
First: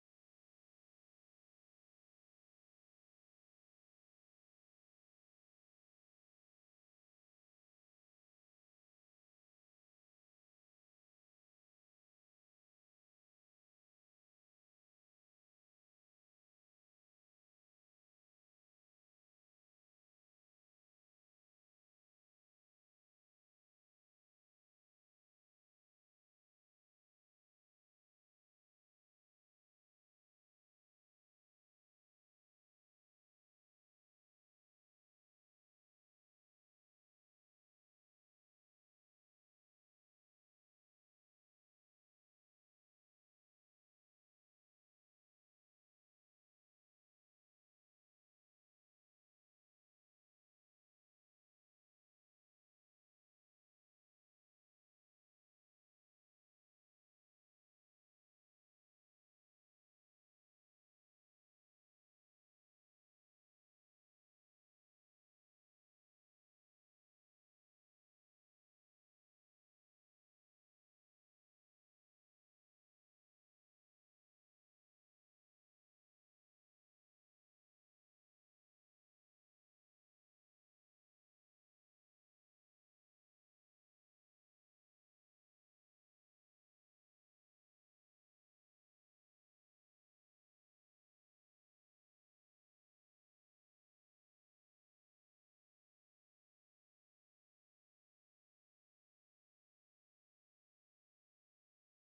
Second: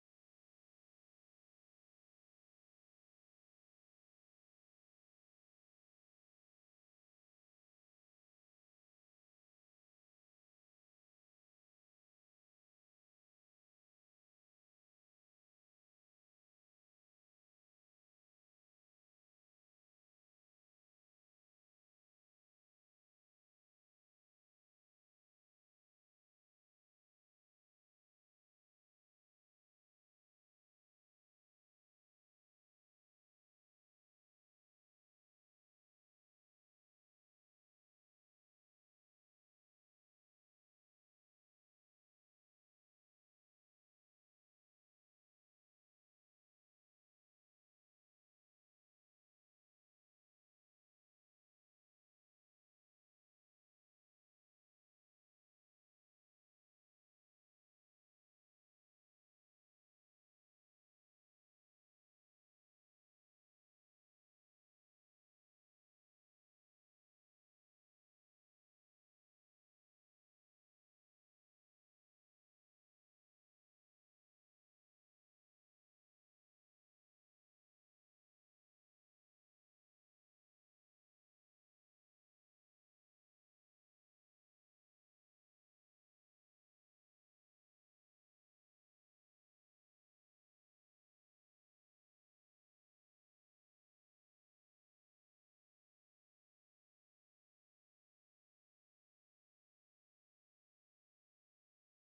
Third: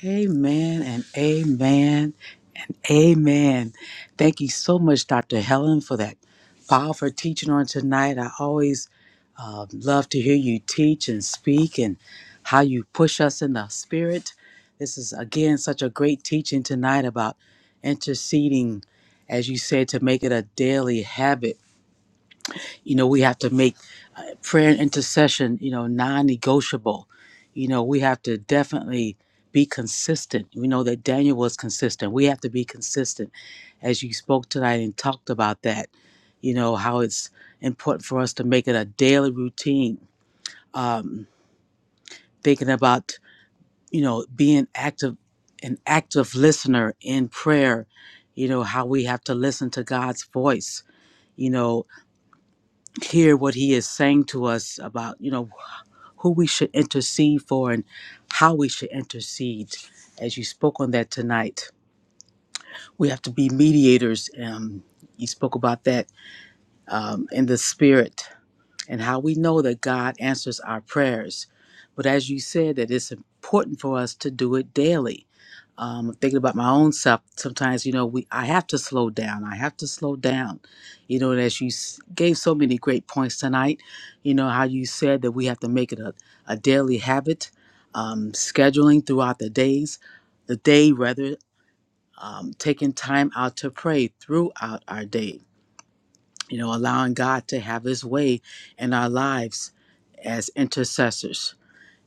Amen and amen and amen. Thank you so much, Dr. Helen, for that powerful teaching on tonight. I always uh, love to hear you teach and speak and how you push us in the spirit. This is, again, such a great teaching tonight about interceding, as you said, to make it a daily habit You know, we have to make uh, prayer and intercession, you know, non negotiable. You know, we have to definitely be consistent. We know that Daniel was consistent. We have to be consistent as you spoke tonight and talked about that. You know, how it's important for us to make it a daily routine. Um, thinking about, you know, being active, an active listener in prayer, you know, how we have to listen to God's voice, you know, hear what he is saying to us about you know who we should intercede for and how we should intercede. As you spoke on that tonight, we have to be mediators. Um, you spoke about that um, in the spirit and how we know that God answers our prayers. But as you said, that it's important for us to do it daily. Um, thinking about my own self, sometimes you know we I have to slow down. I have to slow down. You know, and as you s- gave so many great points tonight, you know how you said that we have to make it a, a daily habit, um, scheduling throughout the days, the day rather, um, taking time out to pray throughout our day you know, allowing God to have his way in our lives as intercessors.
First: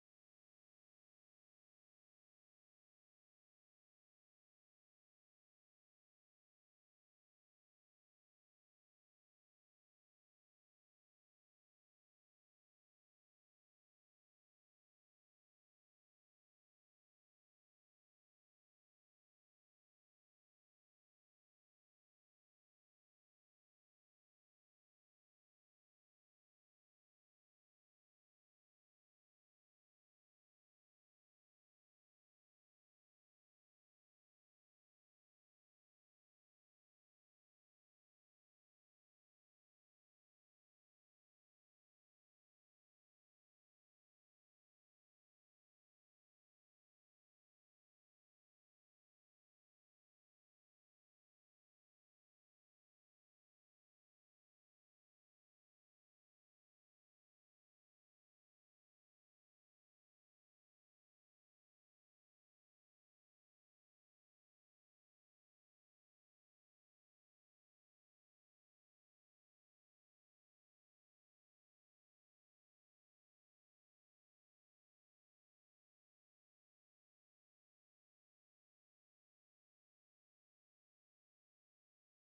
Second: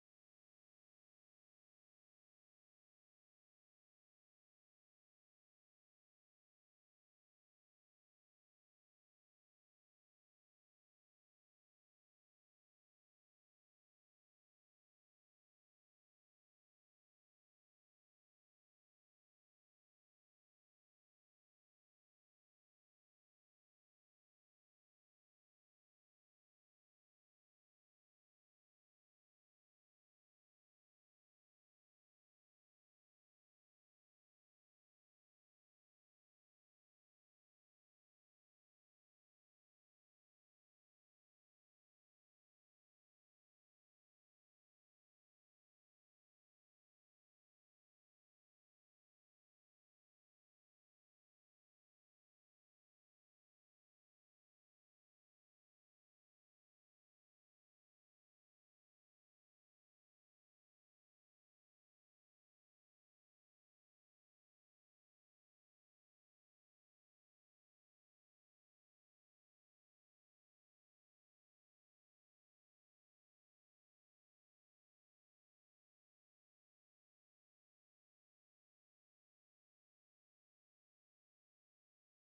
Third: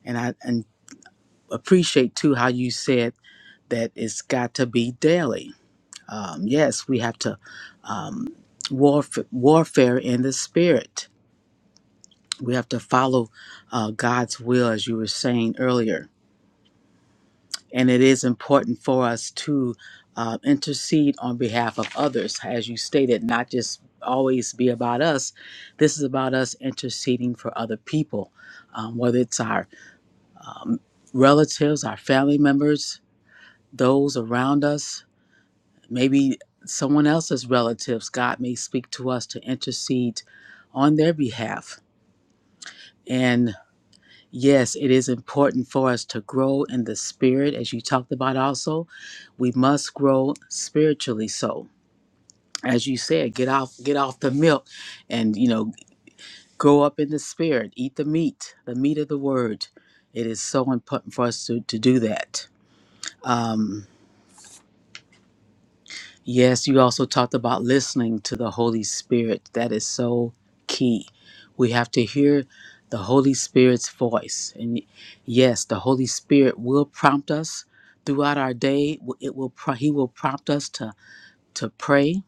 And I and appreciate too how you said that it's got to be daily. Um, yes, we have to um, warf- warfare in the spirit. We have to follow uh, God's will, as you were saying earlier and it is important for us to uh, intercede on behalf of others, as you stated, not just always be about us. This is about us interceding for other people, um, whether it's our um, relatives, our family members, those around us, maybe someone else's relatives. God may speak to us to intercede on their behalf. And Yes, it is important for us to grow in the spirit, as you talked about also. We must grow spiritually so. As you said, get off get off the milk and you know, grow up in the spirit, eat the meat, the meat of the word. It is so important for us to, to do that. Um, Yes, you also talked about listening to the Holy Spirit. That is so key. We have to hear the Holy Spirit's voice. And yes, the Holy Spirit will prompt us throughout our day. It will pro- he will prompt us to to pray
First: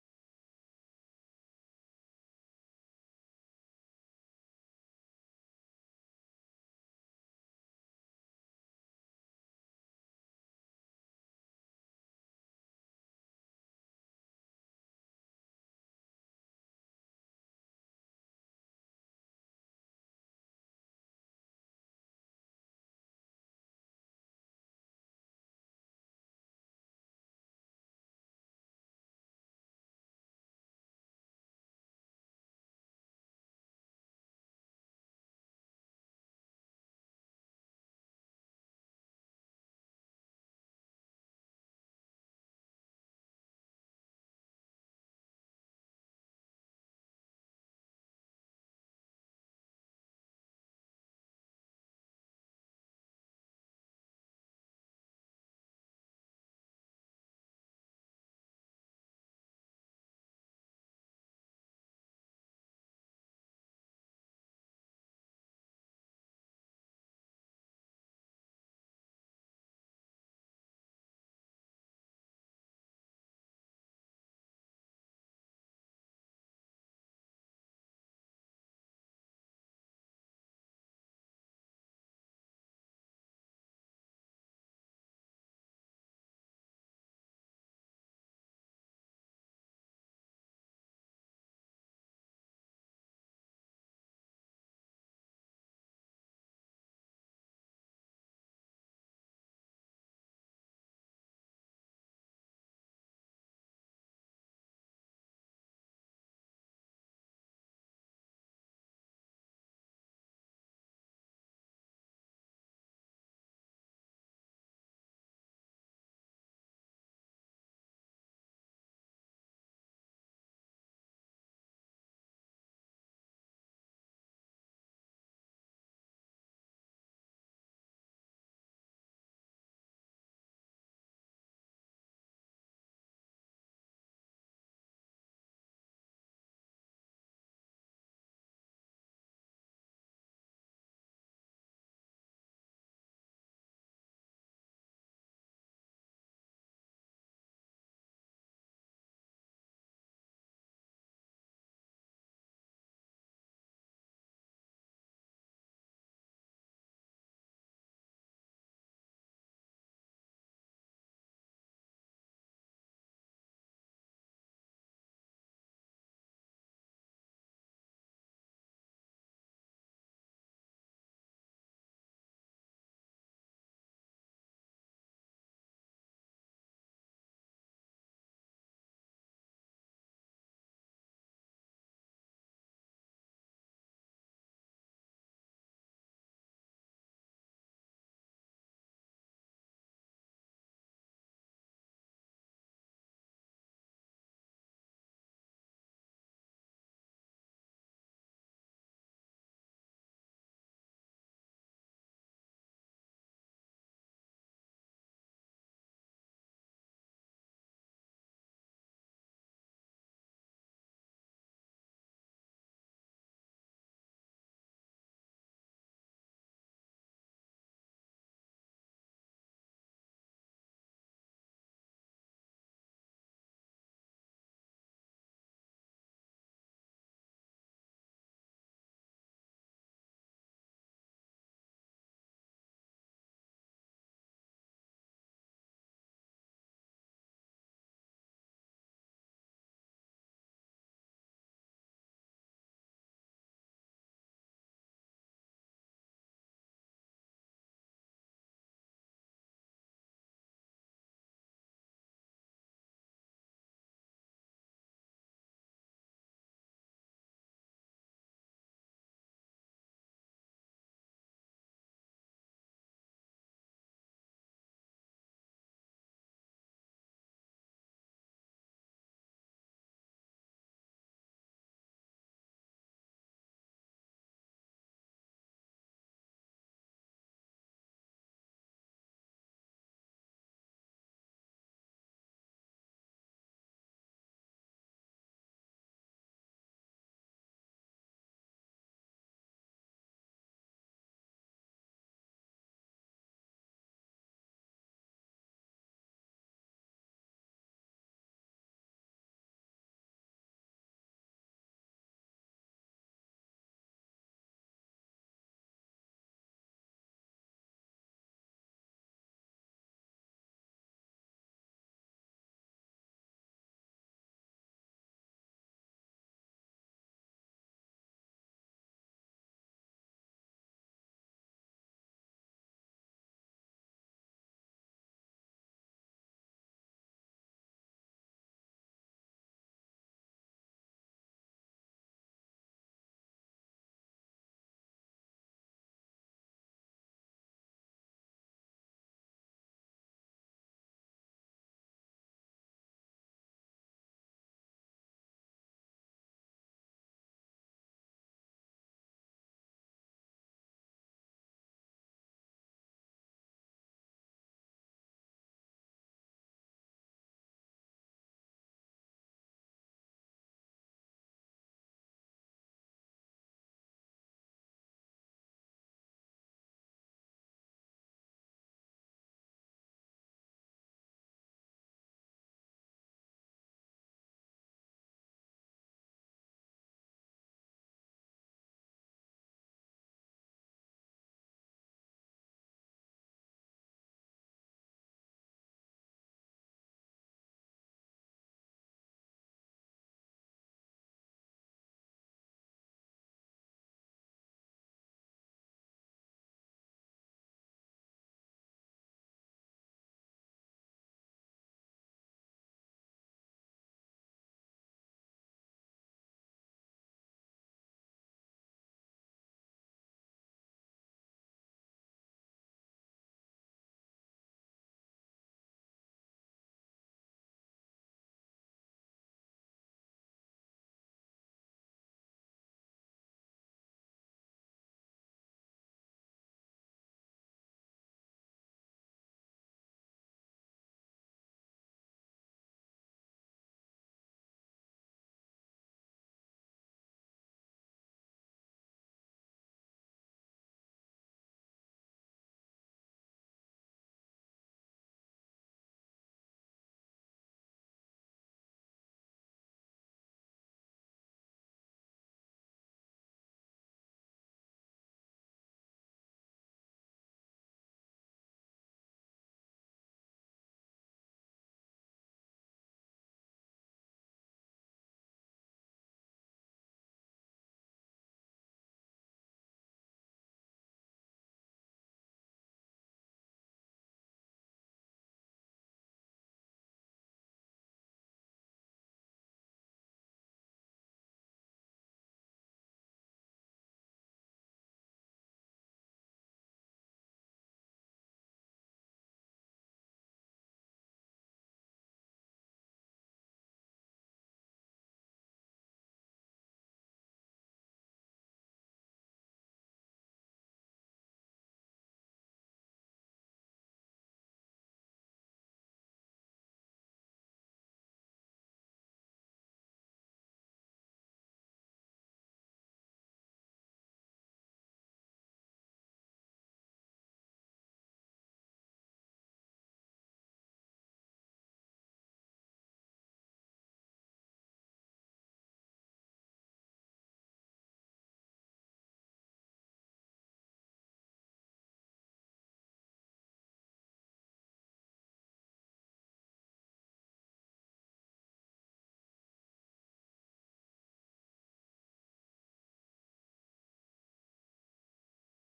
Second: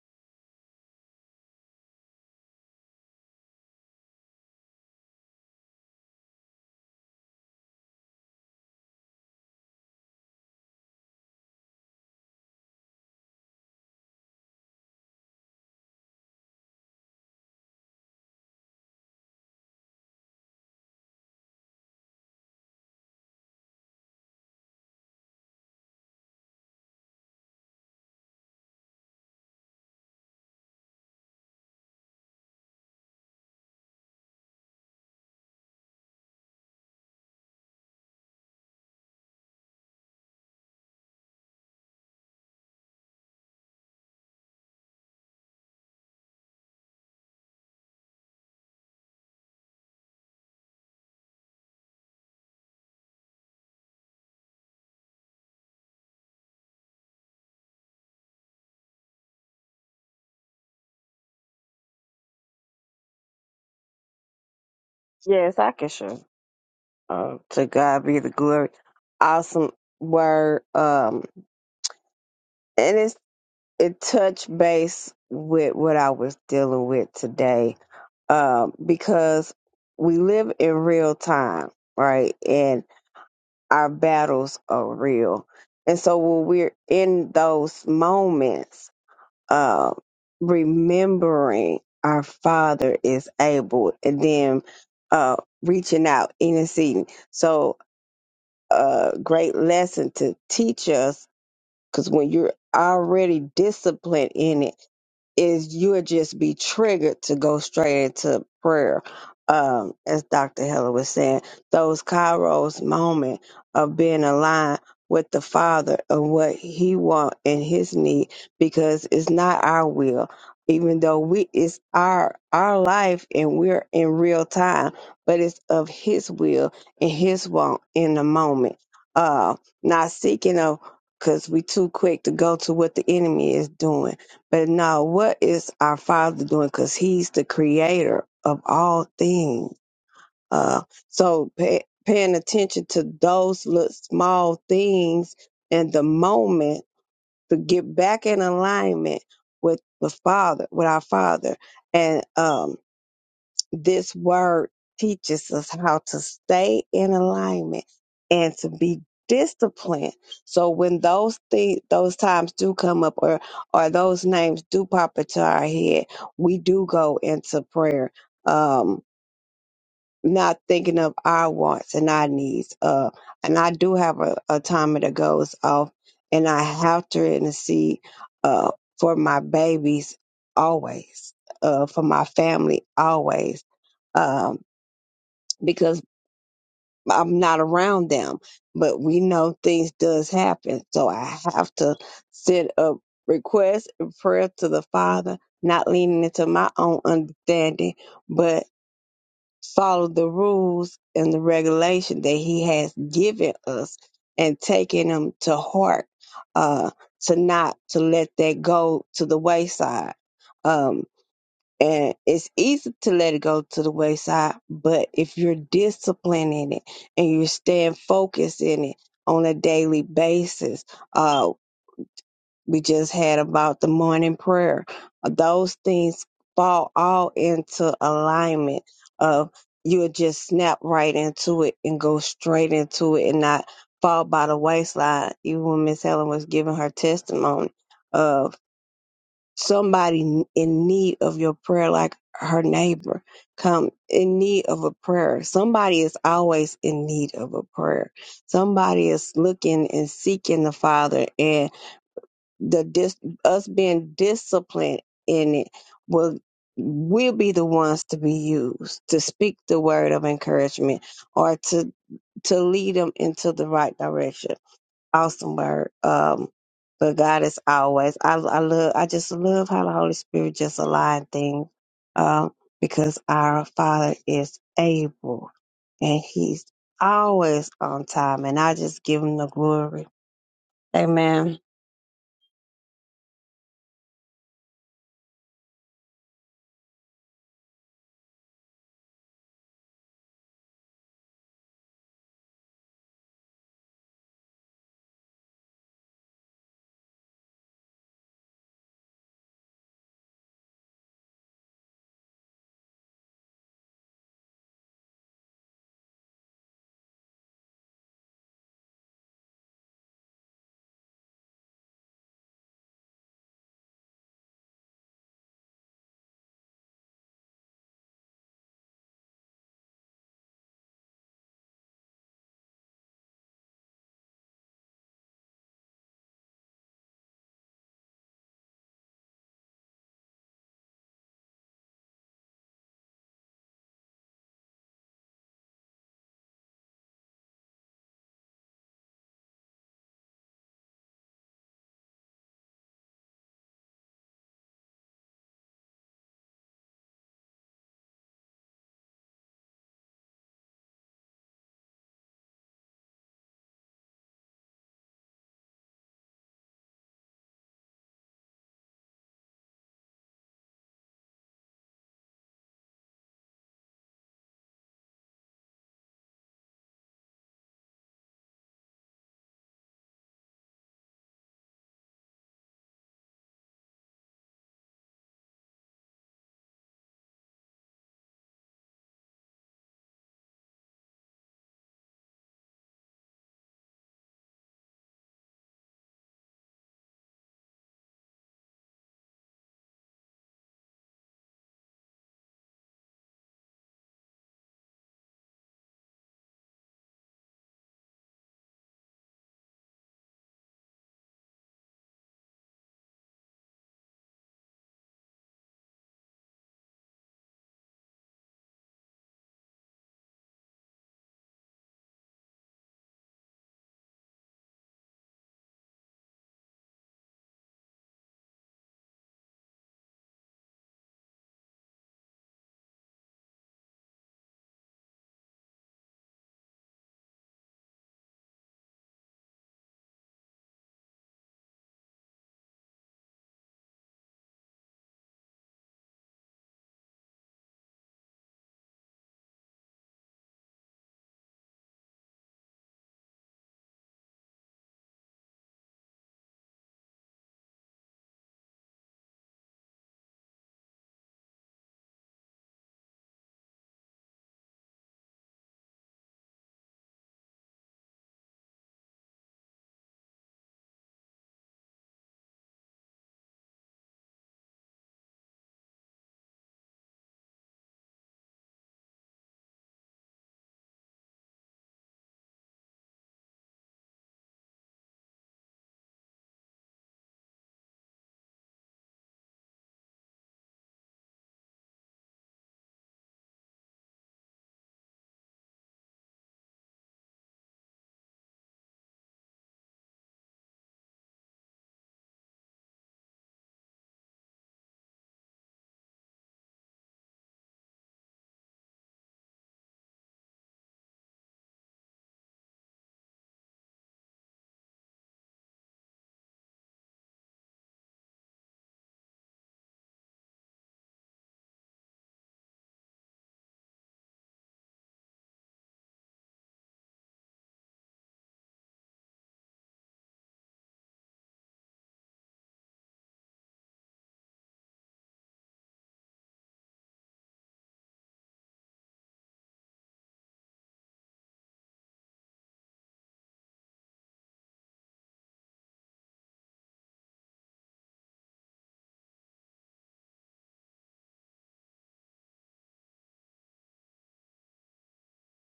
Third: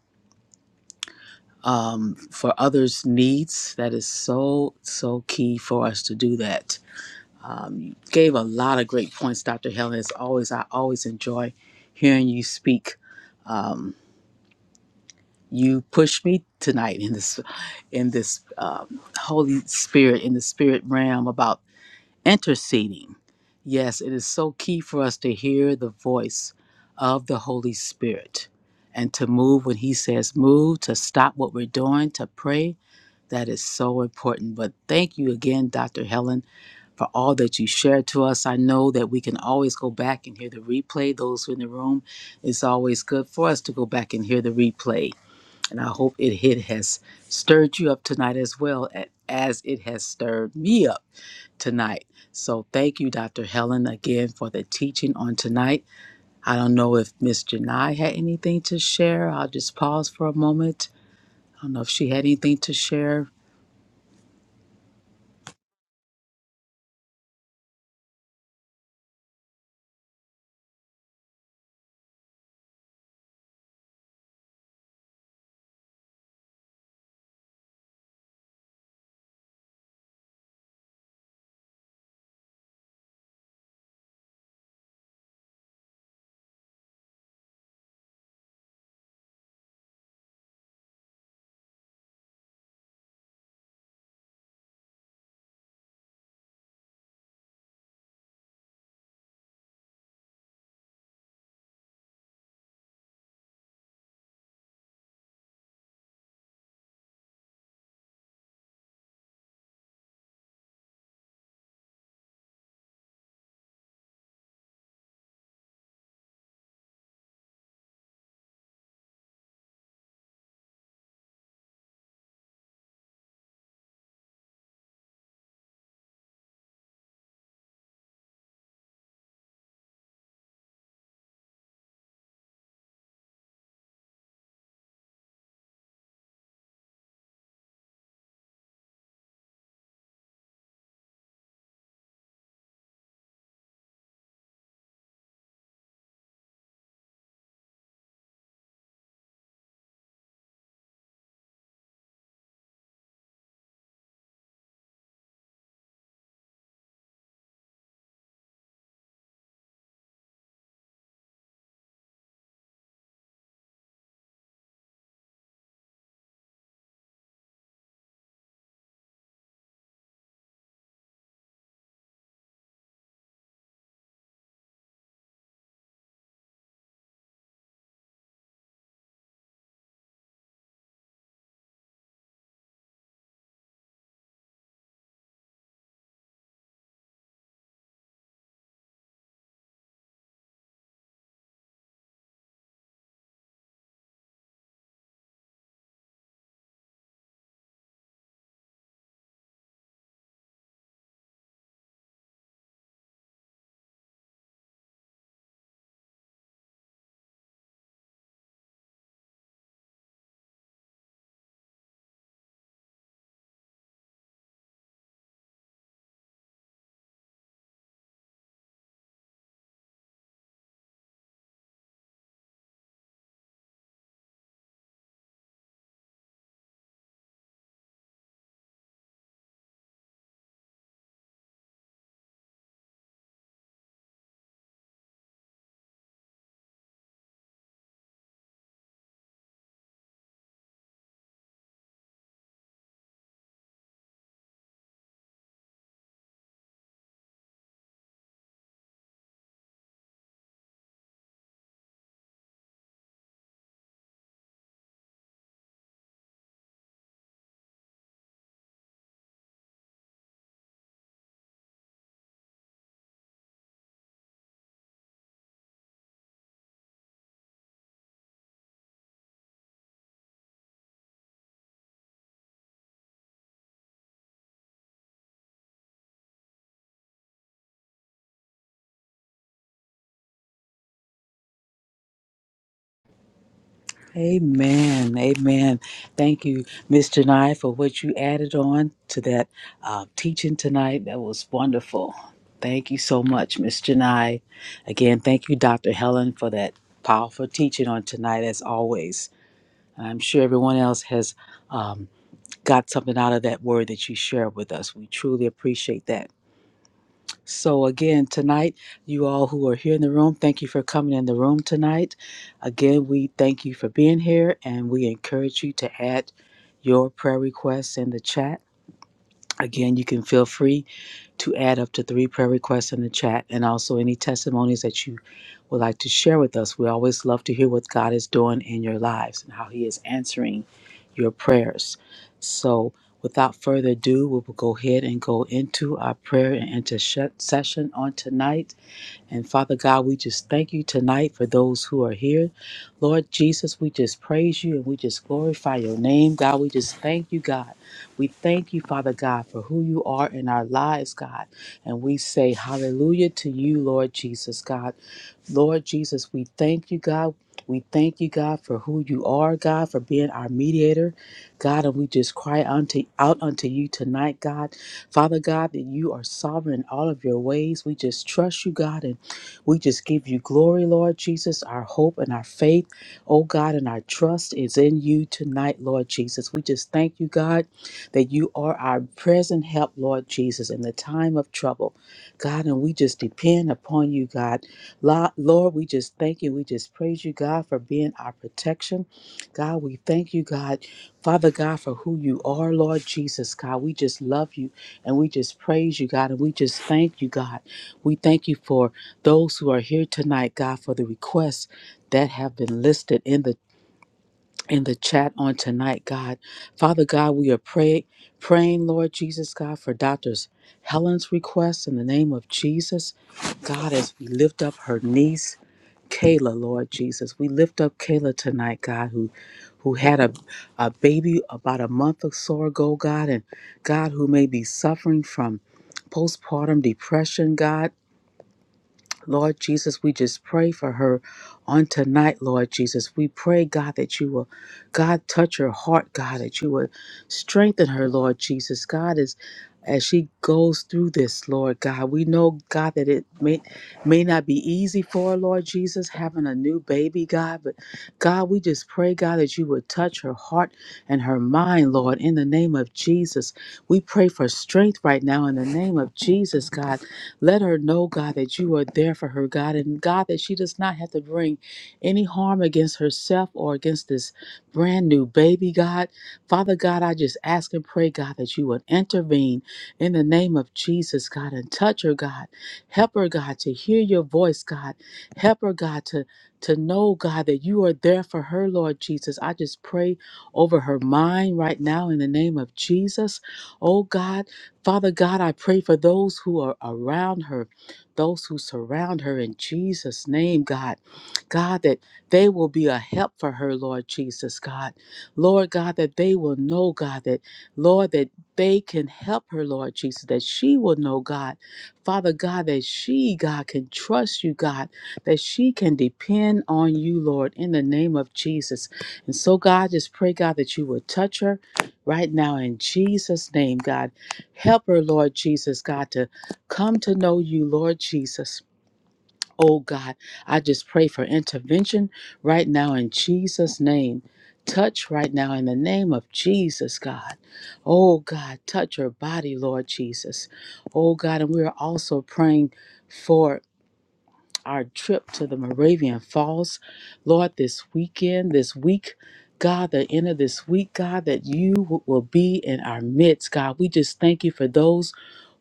um, for others' needs. That is so so key for us to do that. Um, you gave a lot of great points, Dr. Helen. As always, I always enjoy hearing you speak. um, you pushed me tonight in this in this um, holy spirit in the spirit realm about interceding yes it is so key for us to hear the voice of the holy spirit and to move when he says move to stop what we're doing to pray that is so important but thank you again dr helen for all that you shared to us. I know that we can always go back and hear the replay. Those in the room, it's always good for us to go back and hear the replay and I hope it, it has stirred you up tonight as well a- as it has stirred me up tonight. So thank you, Dr. Helen, again for the teaching on tonight. I don't know if Miss Janai had anything to share. I'll just pause for a moment. I don't know if she had anything to share.
Yes, I can sure. Uh, to God be the glory. Awesome word. Um, and it's it touched base with what I was dealing with today. Um, because we live in real time, right? And our battles are real. And so when we're in those moments, uh, remembering our Father is able and then uh, reaching out, interceding. So, a great lesson to teach us because when you're already disciplined in it, is you'll just be triggered to go straight into prayer. Um, as Dr. Heller was saying, those Kairos moment of being aligned with the Father and what He want and His need, because it's not our will, even though we it's our our life and we're in real time, but it's of His will and His want in the moment. Uh, not seeking of because we too quick to go to what the enemy is doing. But now, what is our Father doing? Because He's the Creator of all things. Uh, so pay, paying attention to those little small things and the moment to get back in alignment with the Father, with our Father, and um this word teaches us how to stay in alignment and to be disciplined. So when those things, those times do come up, or or those names do pop into our head, we do go into prayer. Um, not thinking of our wants and our needs. Uh, and I do have a, a timer that goes off, and I have to intercede uh, for my babies always, uh, for my family always, um, because I'm not around them. But we know things does happen, so I have to send a request and prayer to the Father, not leaning into my own understanding, but follow the rules and the regulation that he has given us and taking them to heart uh to not to let that go to the wayside um and it's easy to let it go to the wayside but if you're disciplined in it and you are staying focused in it on a daily basis uh, we just had about the morning prayer. Those things fall all into alignment of you'll just snap right into it and go straight into it and not fall by the wayside. Even when Miss Helen was giving her testimony of somebody in need of your prayer, like her neighbor come in need of a prayer. Somebody is always in need of a prayer. Somebody is looking and seeking the Father and the dis us being disciplined in it will will be the ones to be used to speak the word of encouragement or to to lead them into the right direction. Awesome word. Um but God is always I I love I just love how the Holy Spirit just align things um because our Father is able and He's always on time and I just give him the glory. Amen.
Amen. Amen. Thank you, Ms. Janai, for what you added on to that uh, teaching tonight. That was wonderful. Thank you so much, Ms. Janai. Again, thank you, Dr. Helen, for that powerful teaching on tonight, as always. And I'm sure everyone else has um, got something out of that word that you shared with us. We truly appreciate that. So, again, tonight, you all who are here in the room, thank you for coming in the room tonight. Again, we thank you for being here and we encourage you to add your prayer requests in the chat. Again, you can feel free to add up to three prayer requests in the chat and also any testimonies that you would like to share with us. We always love to hear what God is doing in your lives and how He is answering your prayers. So, without further ado, we will go ahead and go into our prayer and intercession on tonight. And Father God, we just thank you tonight for those who are here. Lord Jesus, we just praise you and we just glorify your name. God, we just thank you, God. We thank you, Father God, for who you are in our lives, God. And we say hallelujah to you, Lord Jesus, God. Lord Jesus, we thank you, God. We thank you, God, for who you are, God, for being our mediator, God. And we just cry unto, out unto you tonight, God. Father God, that you are sovereign in all of your ways. We just trust you, God, and we just give you glory, Lord Jesus. Our hope and our faith, oh God, and our trust is in you tonight, Lord Jesus. We just thank you, God, that you are our present help, Lord Jesus, in the time of trouble, God. And we just depend upon you, God. Lo- Lord, we just thank you. We just praise you, God, for being our protection. God, we thank you, God, Father God, for who you are, Lord Jesus, God. We just love you and we just praise you, God, and we just thank you, God. We thank you for those who are here tonight, God, for the requests that have been listed in the in the chat on tonight, God. Father God, we are pray, praying, Lord Jesus, God, for doctors Helen's request in the name of Jesus. God, as we lift up her niece, Kayla, Lord Jesus. We lift up Kayla tonight, God, who who had a, a baby about a month or so ago, God, and God who may be suffering from postpartum depression, God Lord Jesus, we just pray for her on tonight, Lord Jesus. We pray, God, that you will, God, touch her heart, God, that you will strengthen her, Lord Jesus. God, is as she goes through this, Lord God, we know, God, that it may, may not be easy for her, Lord Jesus, having a new baby, God. But God, we just pray, God, that you would touch her heart and her mind, Lord, in the name of Jesus. We pray for strength right now in the name of Jesus, God. Let her know, God, that you are there for her, God, and God, that she does not have to bring any harm against herself or against this brand new baby, God. Father God, I just ask and pray, God, that you would intervene in the name of Jesus, God, and touch her, God. Help her, God, to hear your voice, God. Help her, God, to to know, God, that you are there for her, Lord Jesus. I just pray over her mind right now in the name of Jesus. Oh God. Father God, I pray for those who are around her, those who surround her in Jesus' name, God. God, that they will be a help for her, Lord Jesus, God. Lord God, that they will know, God, that, Lord, that they can help her, Lord Jesus, that she will know, God. Father God, that she, God, can trust you, God, that she can depend on you, Lord, in the name of Jesus. And so, God, just pray, God, that you will touch her right now in Jesus' name, God. Help her, Lord Jesus, God, to come to know you, Lord Jesus. Oh God, I just pray for intervention right now in Jesus' name. Touch right now in the name of Jesus, God. Oh God, touch her body, Lord Jesus. Oh God, and we are also praying for our trip to the Moravian Falls, Lord, this weekend, this week. God, the end of this week, God, that you w- will be in our midst, God. We just thank you for those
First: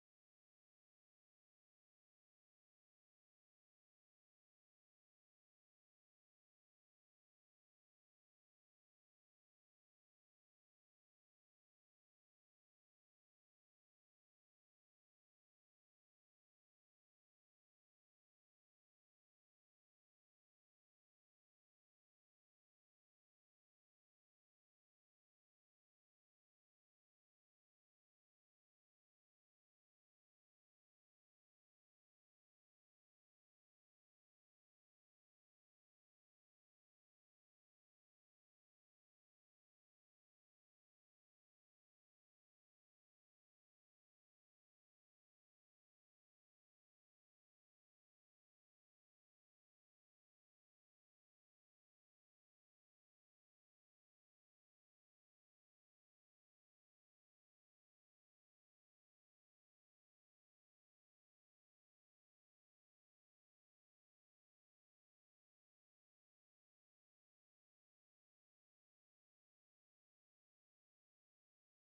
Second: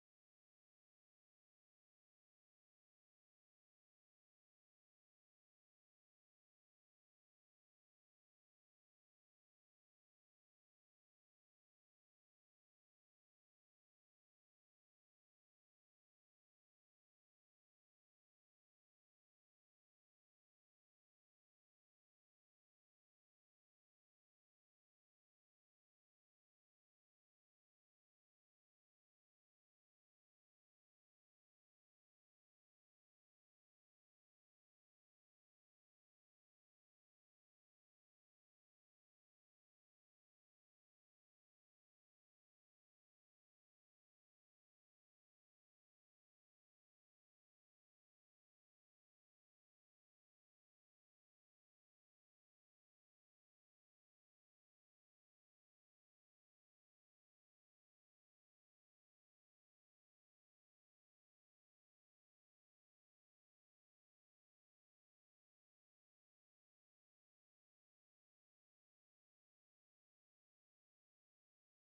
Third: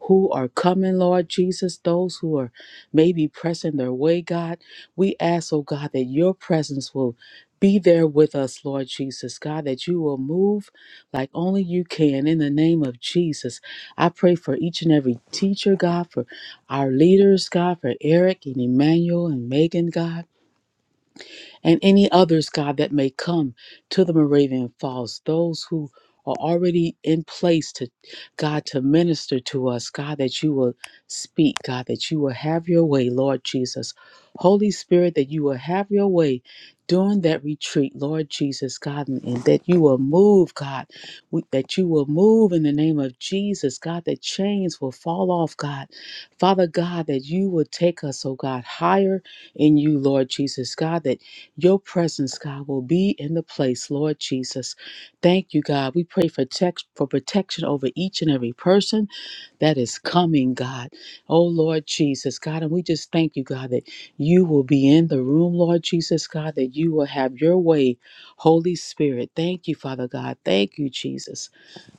who are coming, Lord Jesus, those who are maybe pressing their way, God. We ask, oh God, that your presence will be there with us, Lord Jesus, God, that you will move like only you can in the name of Jesus. I pray for each and every teacher, God, for our leaders, God, for Eric and Emmanuel and Megan, God and any others, God, that may come to the Moravian Falls, those who are already in place to God to minister to us, God, that you will speak, God, that you will have your way, Lord Jesus. Holy Spirit, that you will have your way during that retreat, Lord Jesus, God, and, and that you will move, God, we, that you will move in the name of Jesus, God, that chains will fall off, God. Father God, that you will take us, oh God, higher in you, Lord Jesus, God, that your presence, God, will be in the place, Lord Jesus. Thank you, God. We pray for text for protection over each and every person that is coming, God. Oh Lord Jesus, God, and we just thank you, God, that you will be in the room, Lord Jesus, God, that you will have your way, Holy Spirit. Thank you, Father God. Thank you, Jesus.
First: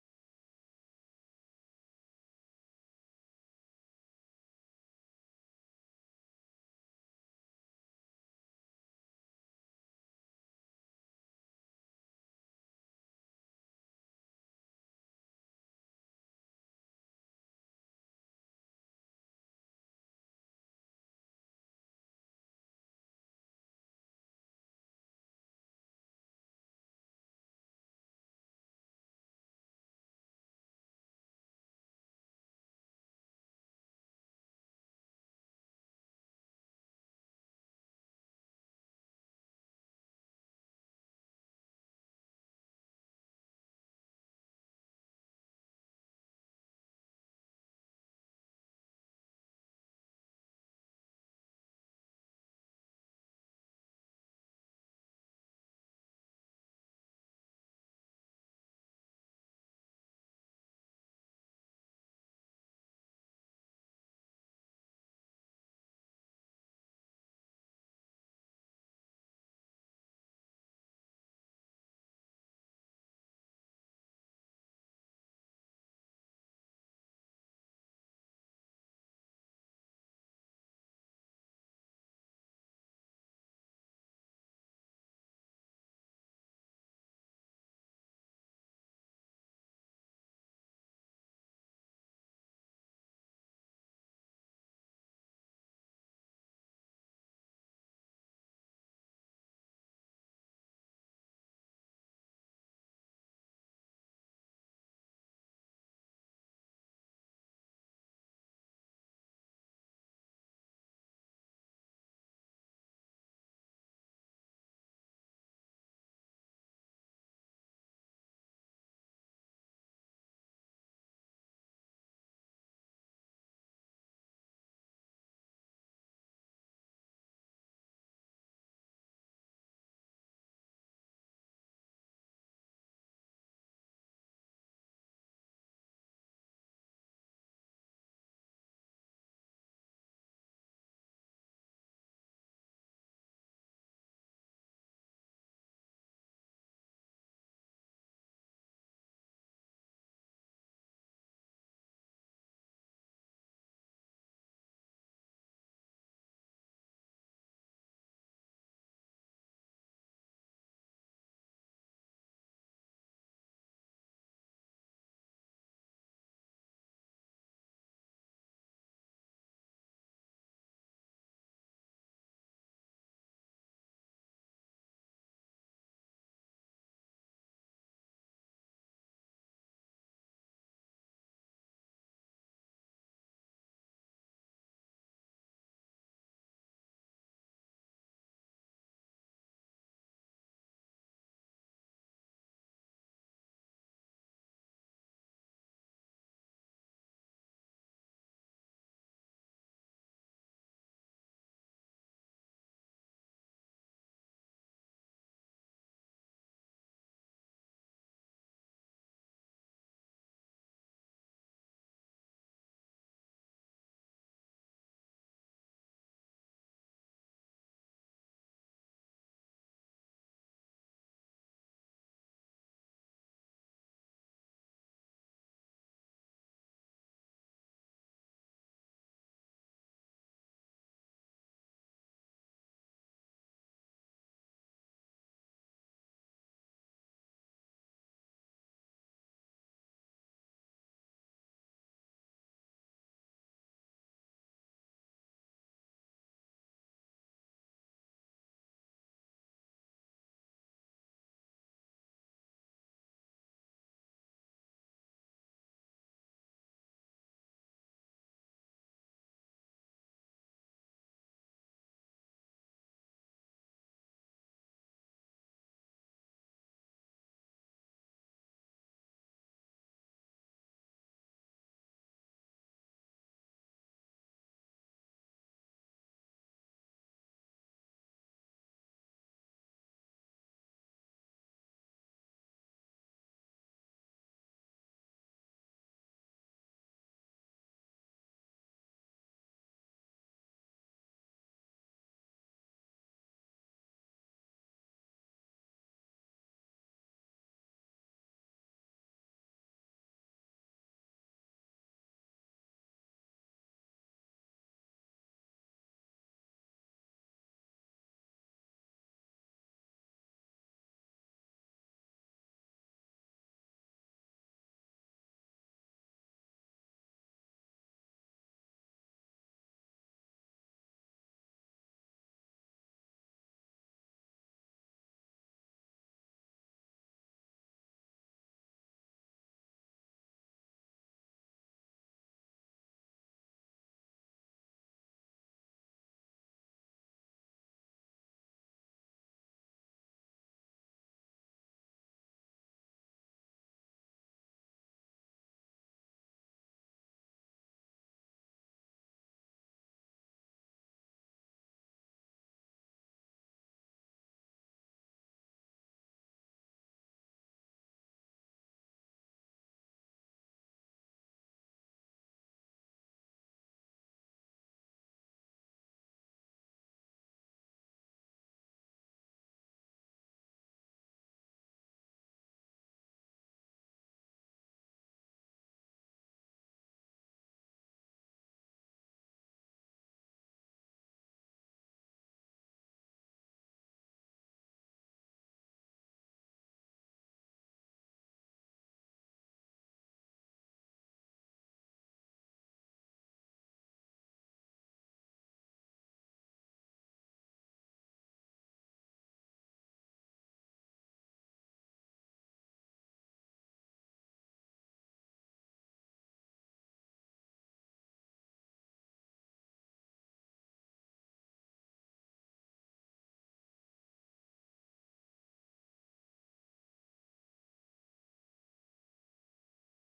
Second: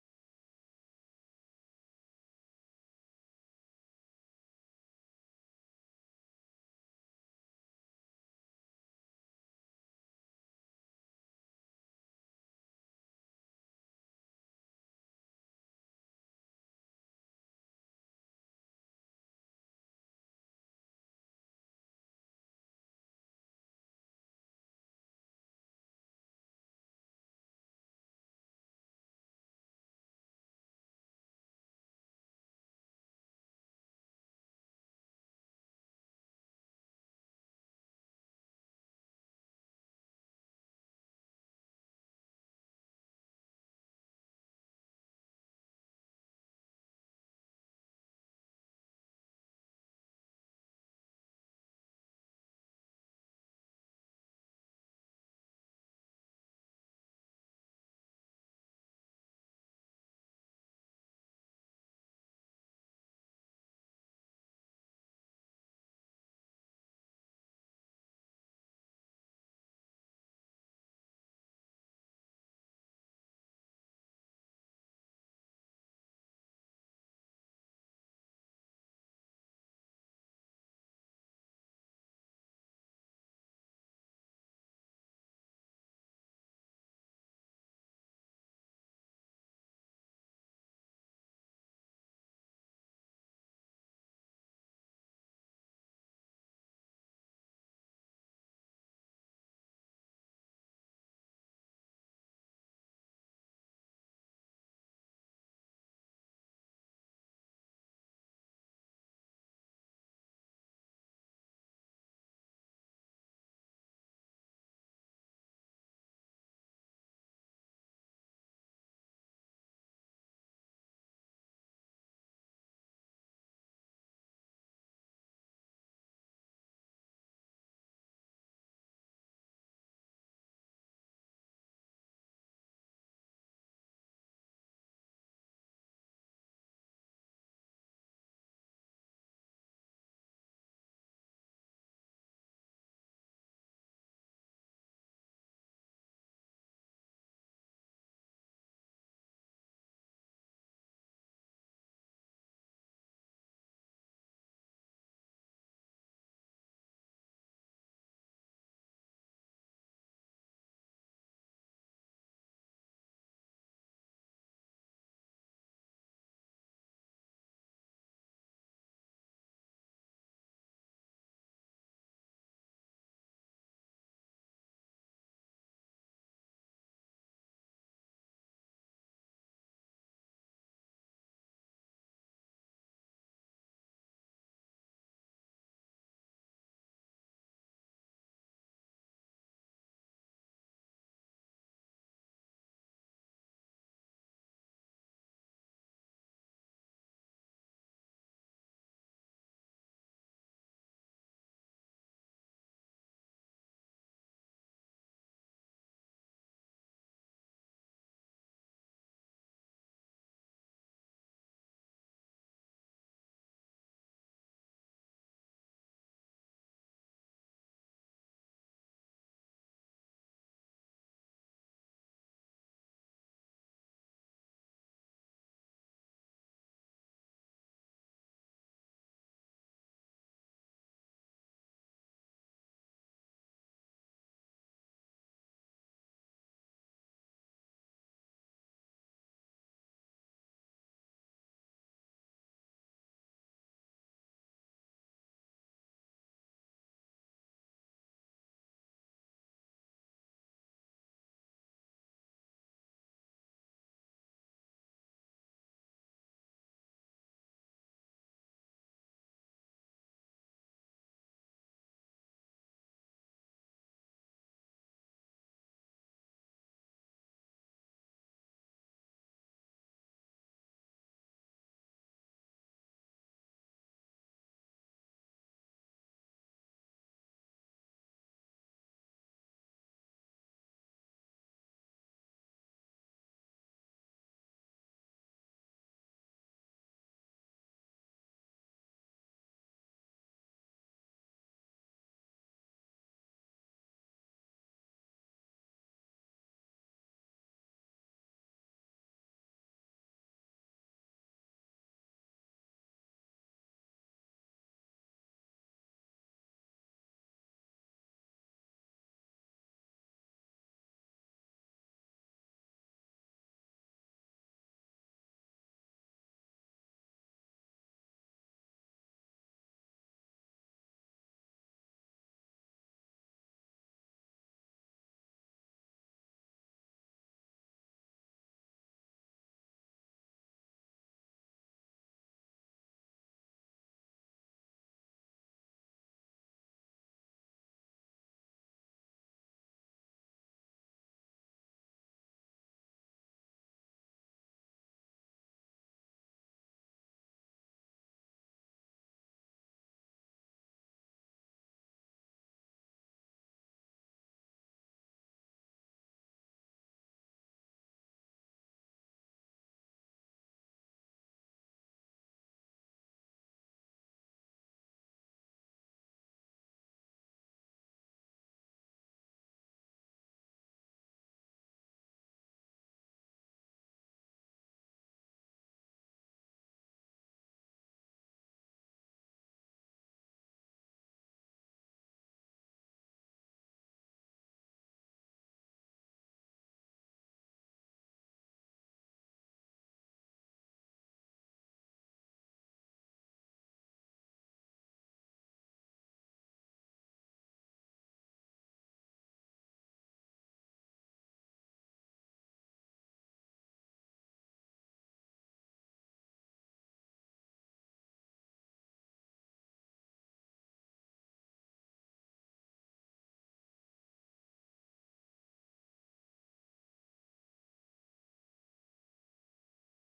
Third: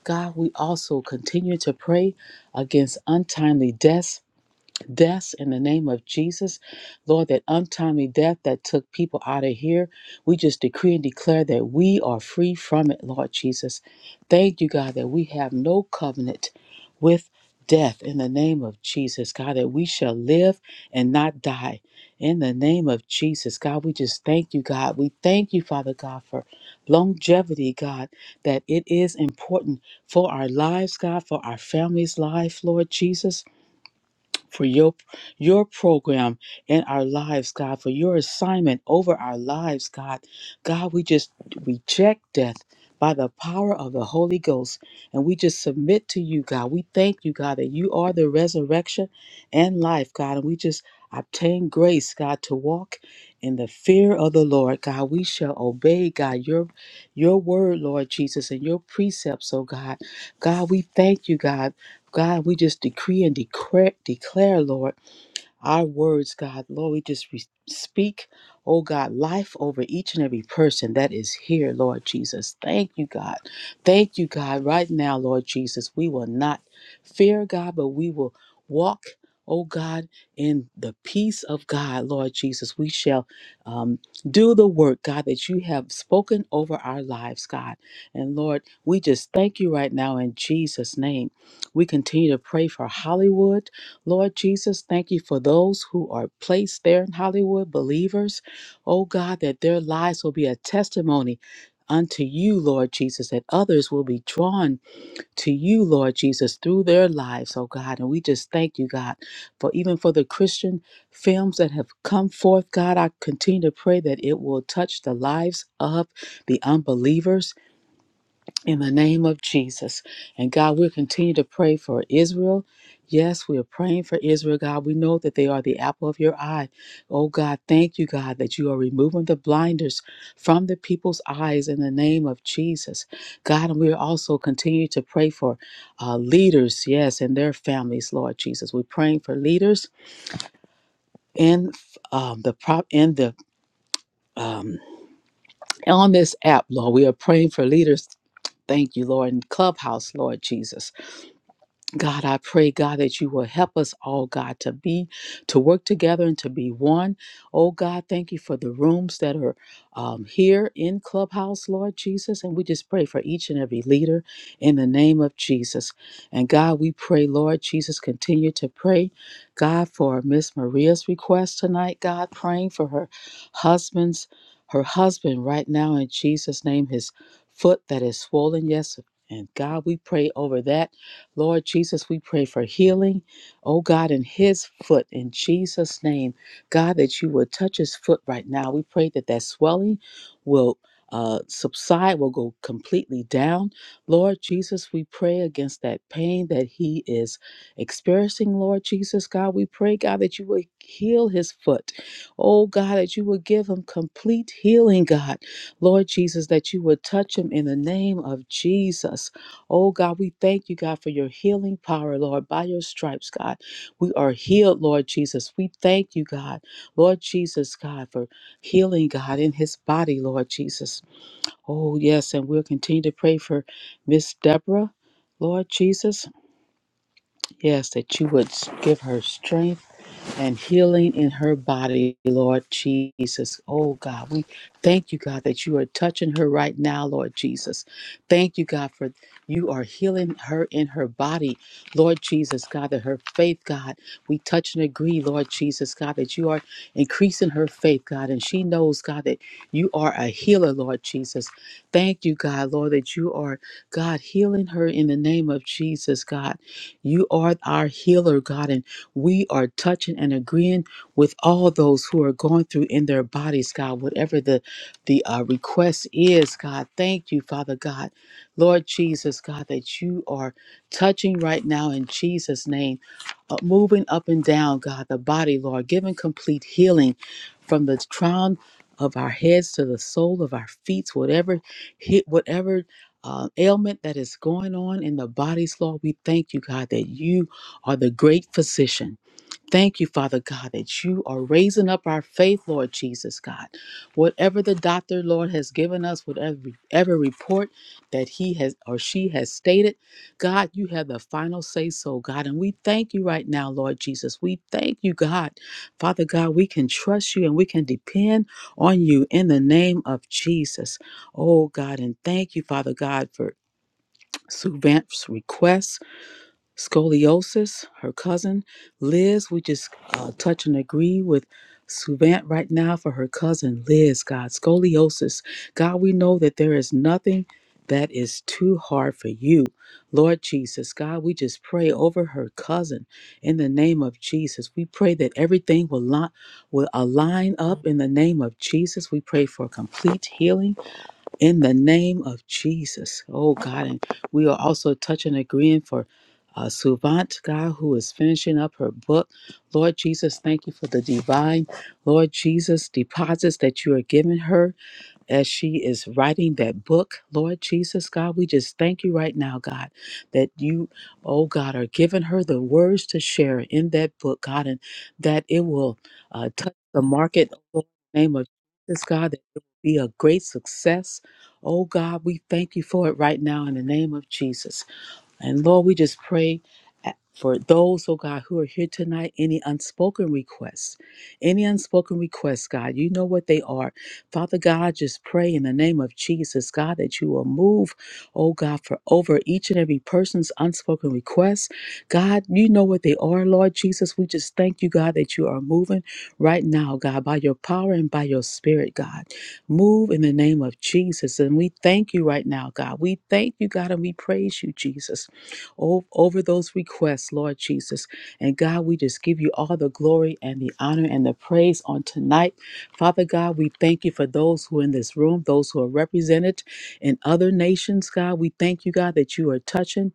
God, we also continue to pray against untimely deaths deaths in the name of Jesus. Lord, that untimely death that took people out of here, we just decree and declare that we are free from it, Lord Jesus. Thank you, God, that we have no covenant with death in the name of Jesus, God, that we shall live and not die. In the name of Jesus, God, we just thank you, God. We thank you, Father God, for longevity, God, that it is important for our lives, God, for our families' life, Lord Jesus for your your program in our lives, God, for your assignment over our lives, God. God, we just reject death by the power of the Holy Ghost and we just submit to you, God. We thank you, God, that you are the resurrection and life, God, and we just obtain grace, God, to walk in the fear of the Lord, God. We shall obey, God, your your word, Lord Jesus, and your precepts, oh God. God, we thank you, God. God, we just decree and declare, declare, Lord our words, God. Lord, we just re- speak, oh God, life over each and every person that is here, Lord Jesus. Thank you, God. Thank you, God. Right now, Lord Jesus, we will not fear, God, but we will walk, oh God, in the peace of God, Lord Jesus. We shall um, do the work, God, that you have spoken over our lives, God. And Lord, we just thank you right now in Jesus' name. We continue to pray for Hollywood. Lord Jesus, thank you for those who are placed there in Hollywood, believers. Oh God, that their lives will be a testimony unto you, Lord Jesus, that others will be drawn to you, Lord Jesus, through their lives, oh God. And we just thank you, God, for even for the Christian films that have come forth, God, I continue to pray that it will touch the lives of the unbelievers in the name of Jesus. And God, we'll continue to pray for Israel. Yes, we are praying for Israel, God. We know that they are the apple of your eye. Oh, God, thank you, God, that you are removing the blinders from the people's eyes in the name of Jesus. God, and we are also continue to pray for uh, leaders, yes, and their families, Lord Jesus. We're praying for leaders in um, the prop in the um, on this app, Lord. We are praying for leaders. Thank you, Lord, in Clubhouse, Lord Jesus. God, I pray, God, that you will help us all, God, to be, to work together and to be one. Oh, God, thank you for the rooms that are um, here in Clubhouse, Lord Jesus. And we just pray for each and every leader in the name of Jesus. And God, we pray, Lord Jesus, continue to pray, God, for Miss Maria's request tonight, God, praying for her husband's, her husband right now in Jesus' name, his foot that is swollen, yes. And God, we pray over that. Lord Jesus, we pray for healing, oh God, in his foot in Jesus' name. God, that you would touch his foot right now. We pray that that swelling will uh, subside, will go completely down. Lord Jesus, we pray against that pain that he is experiencing, Lord Jesus. God, we pray, God, that you would heal his foot. Oh God, that you would give him complete healing, God. Lord Jesus, that you would touch him in the name of Jesus. Oh God, we thank you, God, for your healing power, Lord, by your stripes, God. We are healed, Lord Jesus. We thank you, God, Lord Jesus, God, for healing, God, in his body, Lord Jesus. Oh, yes, and we'll continue to pray for Miss Deborah, Lord Jesus. Yes, that you would give her strength and healing in her body, Lord Jesus. Oh God, we thank you, God, that you are touching her right now, Lord Jesus. Thank you, God, for you are healing her in her body, Lord Jesus, God, that her faith, God, we touch and agree, Lord Jesus, God, that you are increasing her faith, God, and she knows, God, that you are a healer, Lord Jesus. Thank you, God, Lord, that you are, God, healing her in the name of Jesus, God. You are our healer, God, and we are touching and agreeing with all those who are going through in their bodies god whatever the the uh, request is god thank you father god lord jesus god that you are touching right now in jesus name uh, moving up and down god the body lord giving complete healing from the crown of our heads to the sole of our feet whatever hit whatever uh, ailment that is going on in the bodies lord we thank you god that you are the great physician Thank you, Father God, that you are raising up our faith, Lord Jesus God. Whatever the doctor, Lord, has given us, whatever every report that he has or she has stated, God, you have the final say so, God. And we thank you right now, Lord Jesus. We thank you, God. Father God, we can trust you and we can depend on you in the name of Jesus. Oh, God, and thank you, Father God, for Sue Vance's request. Scoliosis, her cousin. Liz, we just uh, touch and agree with Suvant right now for her cousin Liz, God. Scoliosis. God, we know that there is nothing that is too hard for you. Lord Jesus, God, we just pray over her cousin in the name of Jesus. We pray that everything will, li- will align up in the name of Jesus. We pray for complete healing in the name of Jesus. Oh God, and we are also touching and agreeing for uh, Suvant, God, who is finishing up her book. Lord Jesus, thank you for the divine, Lord Jesus, deposits that you are giving her as she is writing that book, Lord Jesus, God, we just thank you right now, God, that you, oh God, are giving her the words to share in that book, God, and that it will uh, touch the market, oh, Lord, in the name of Jesus, God, that it will be a great success. Oh God, we thank you for it right now in the name of Jesus. And Lord, we just pray at- for those, oh God, who are here tonight, any unspoken requests, any unspoken requests, God, you know what they are. Father God, just pray in the name of Jesus, God, that you will move, oh God, for over each and every person's unspoken requests. God, you know what they are, Lord Jesus. We just thank you, God, that you are moving right now, God, by your power and by your spirit, God. Move in the name of Jesus. And we thank you right now, God. We thank you, God, and we praise you, Jesus o- over those requests, Lord Jesus. And God, we just give you all the glory and the honor and the praise on tonight. Father God, we thank you for those who are in this room, those who are represented in other nations, God. We thank you, God, that you are touching.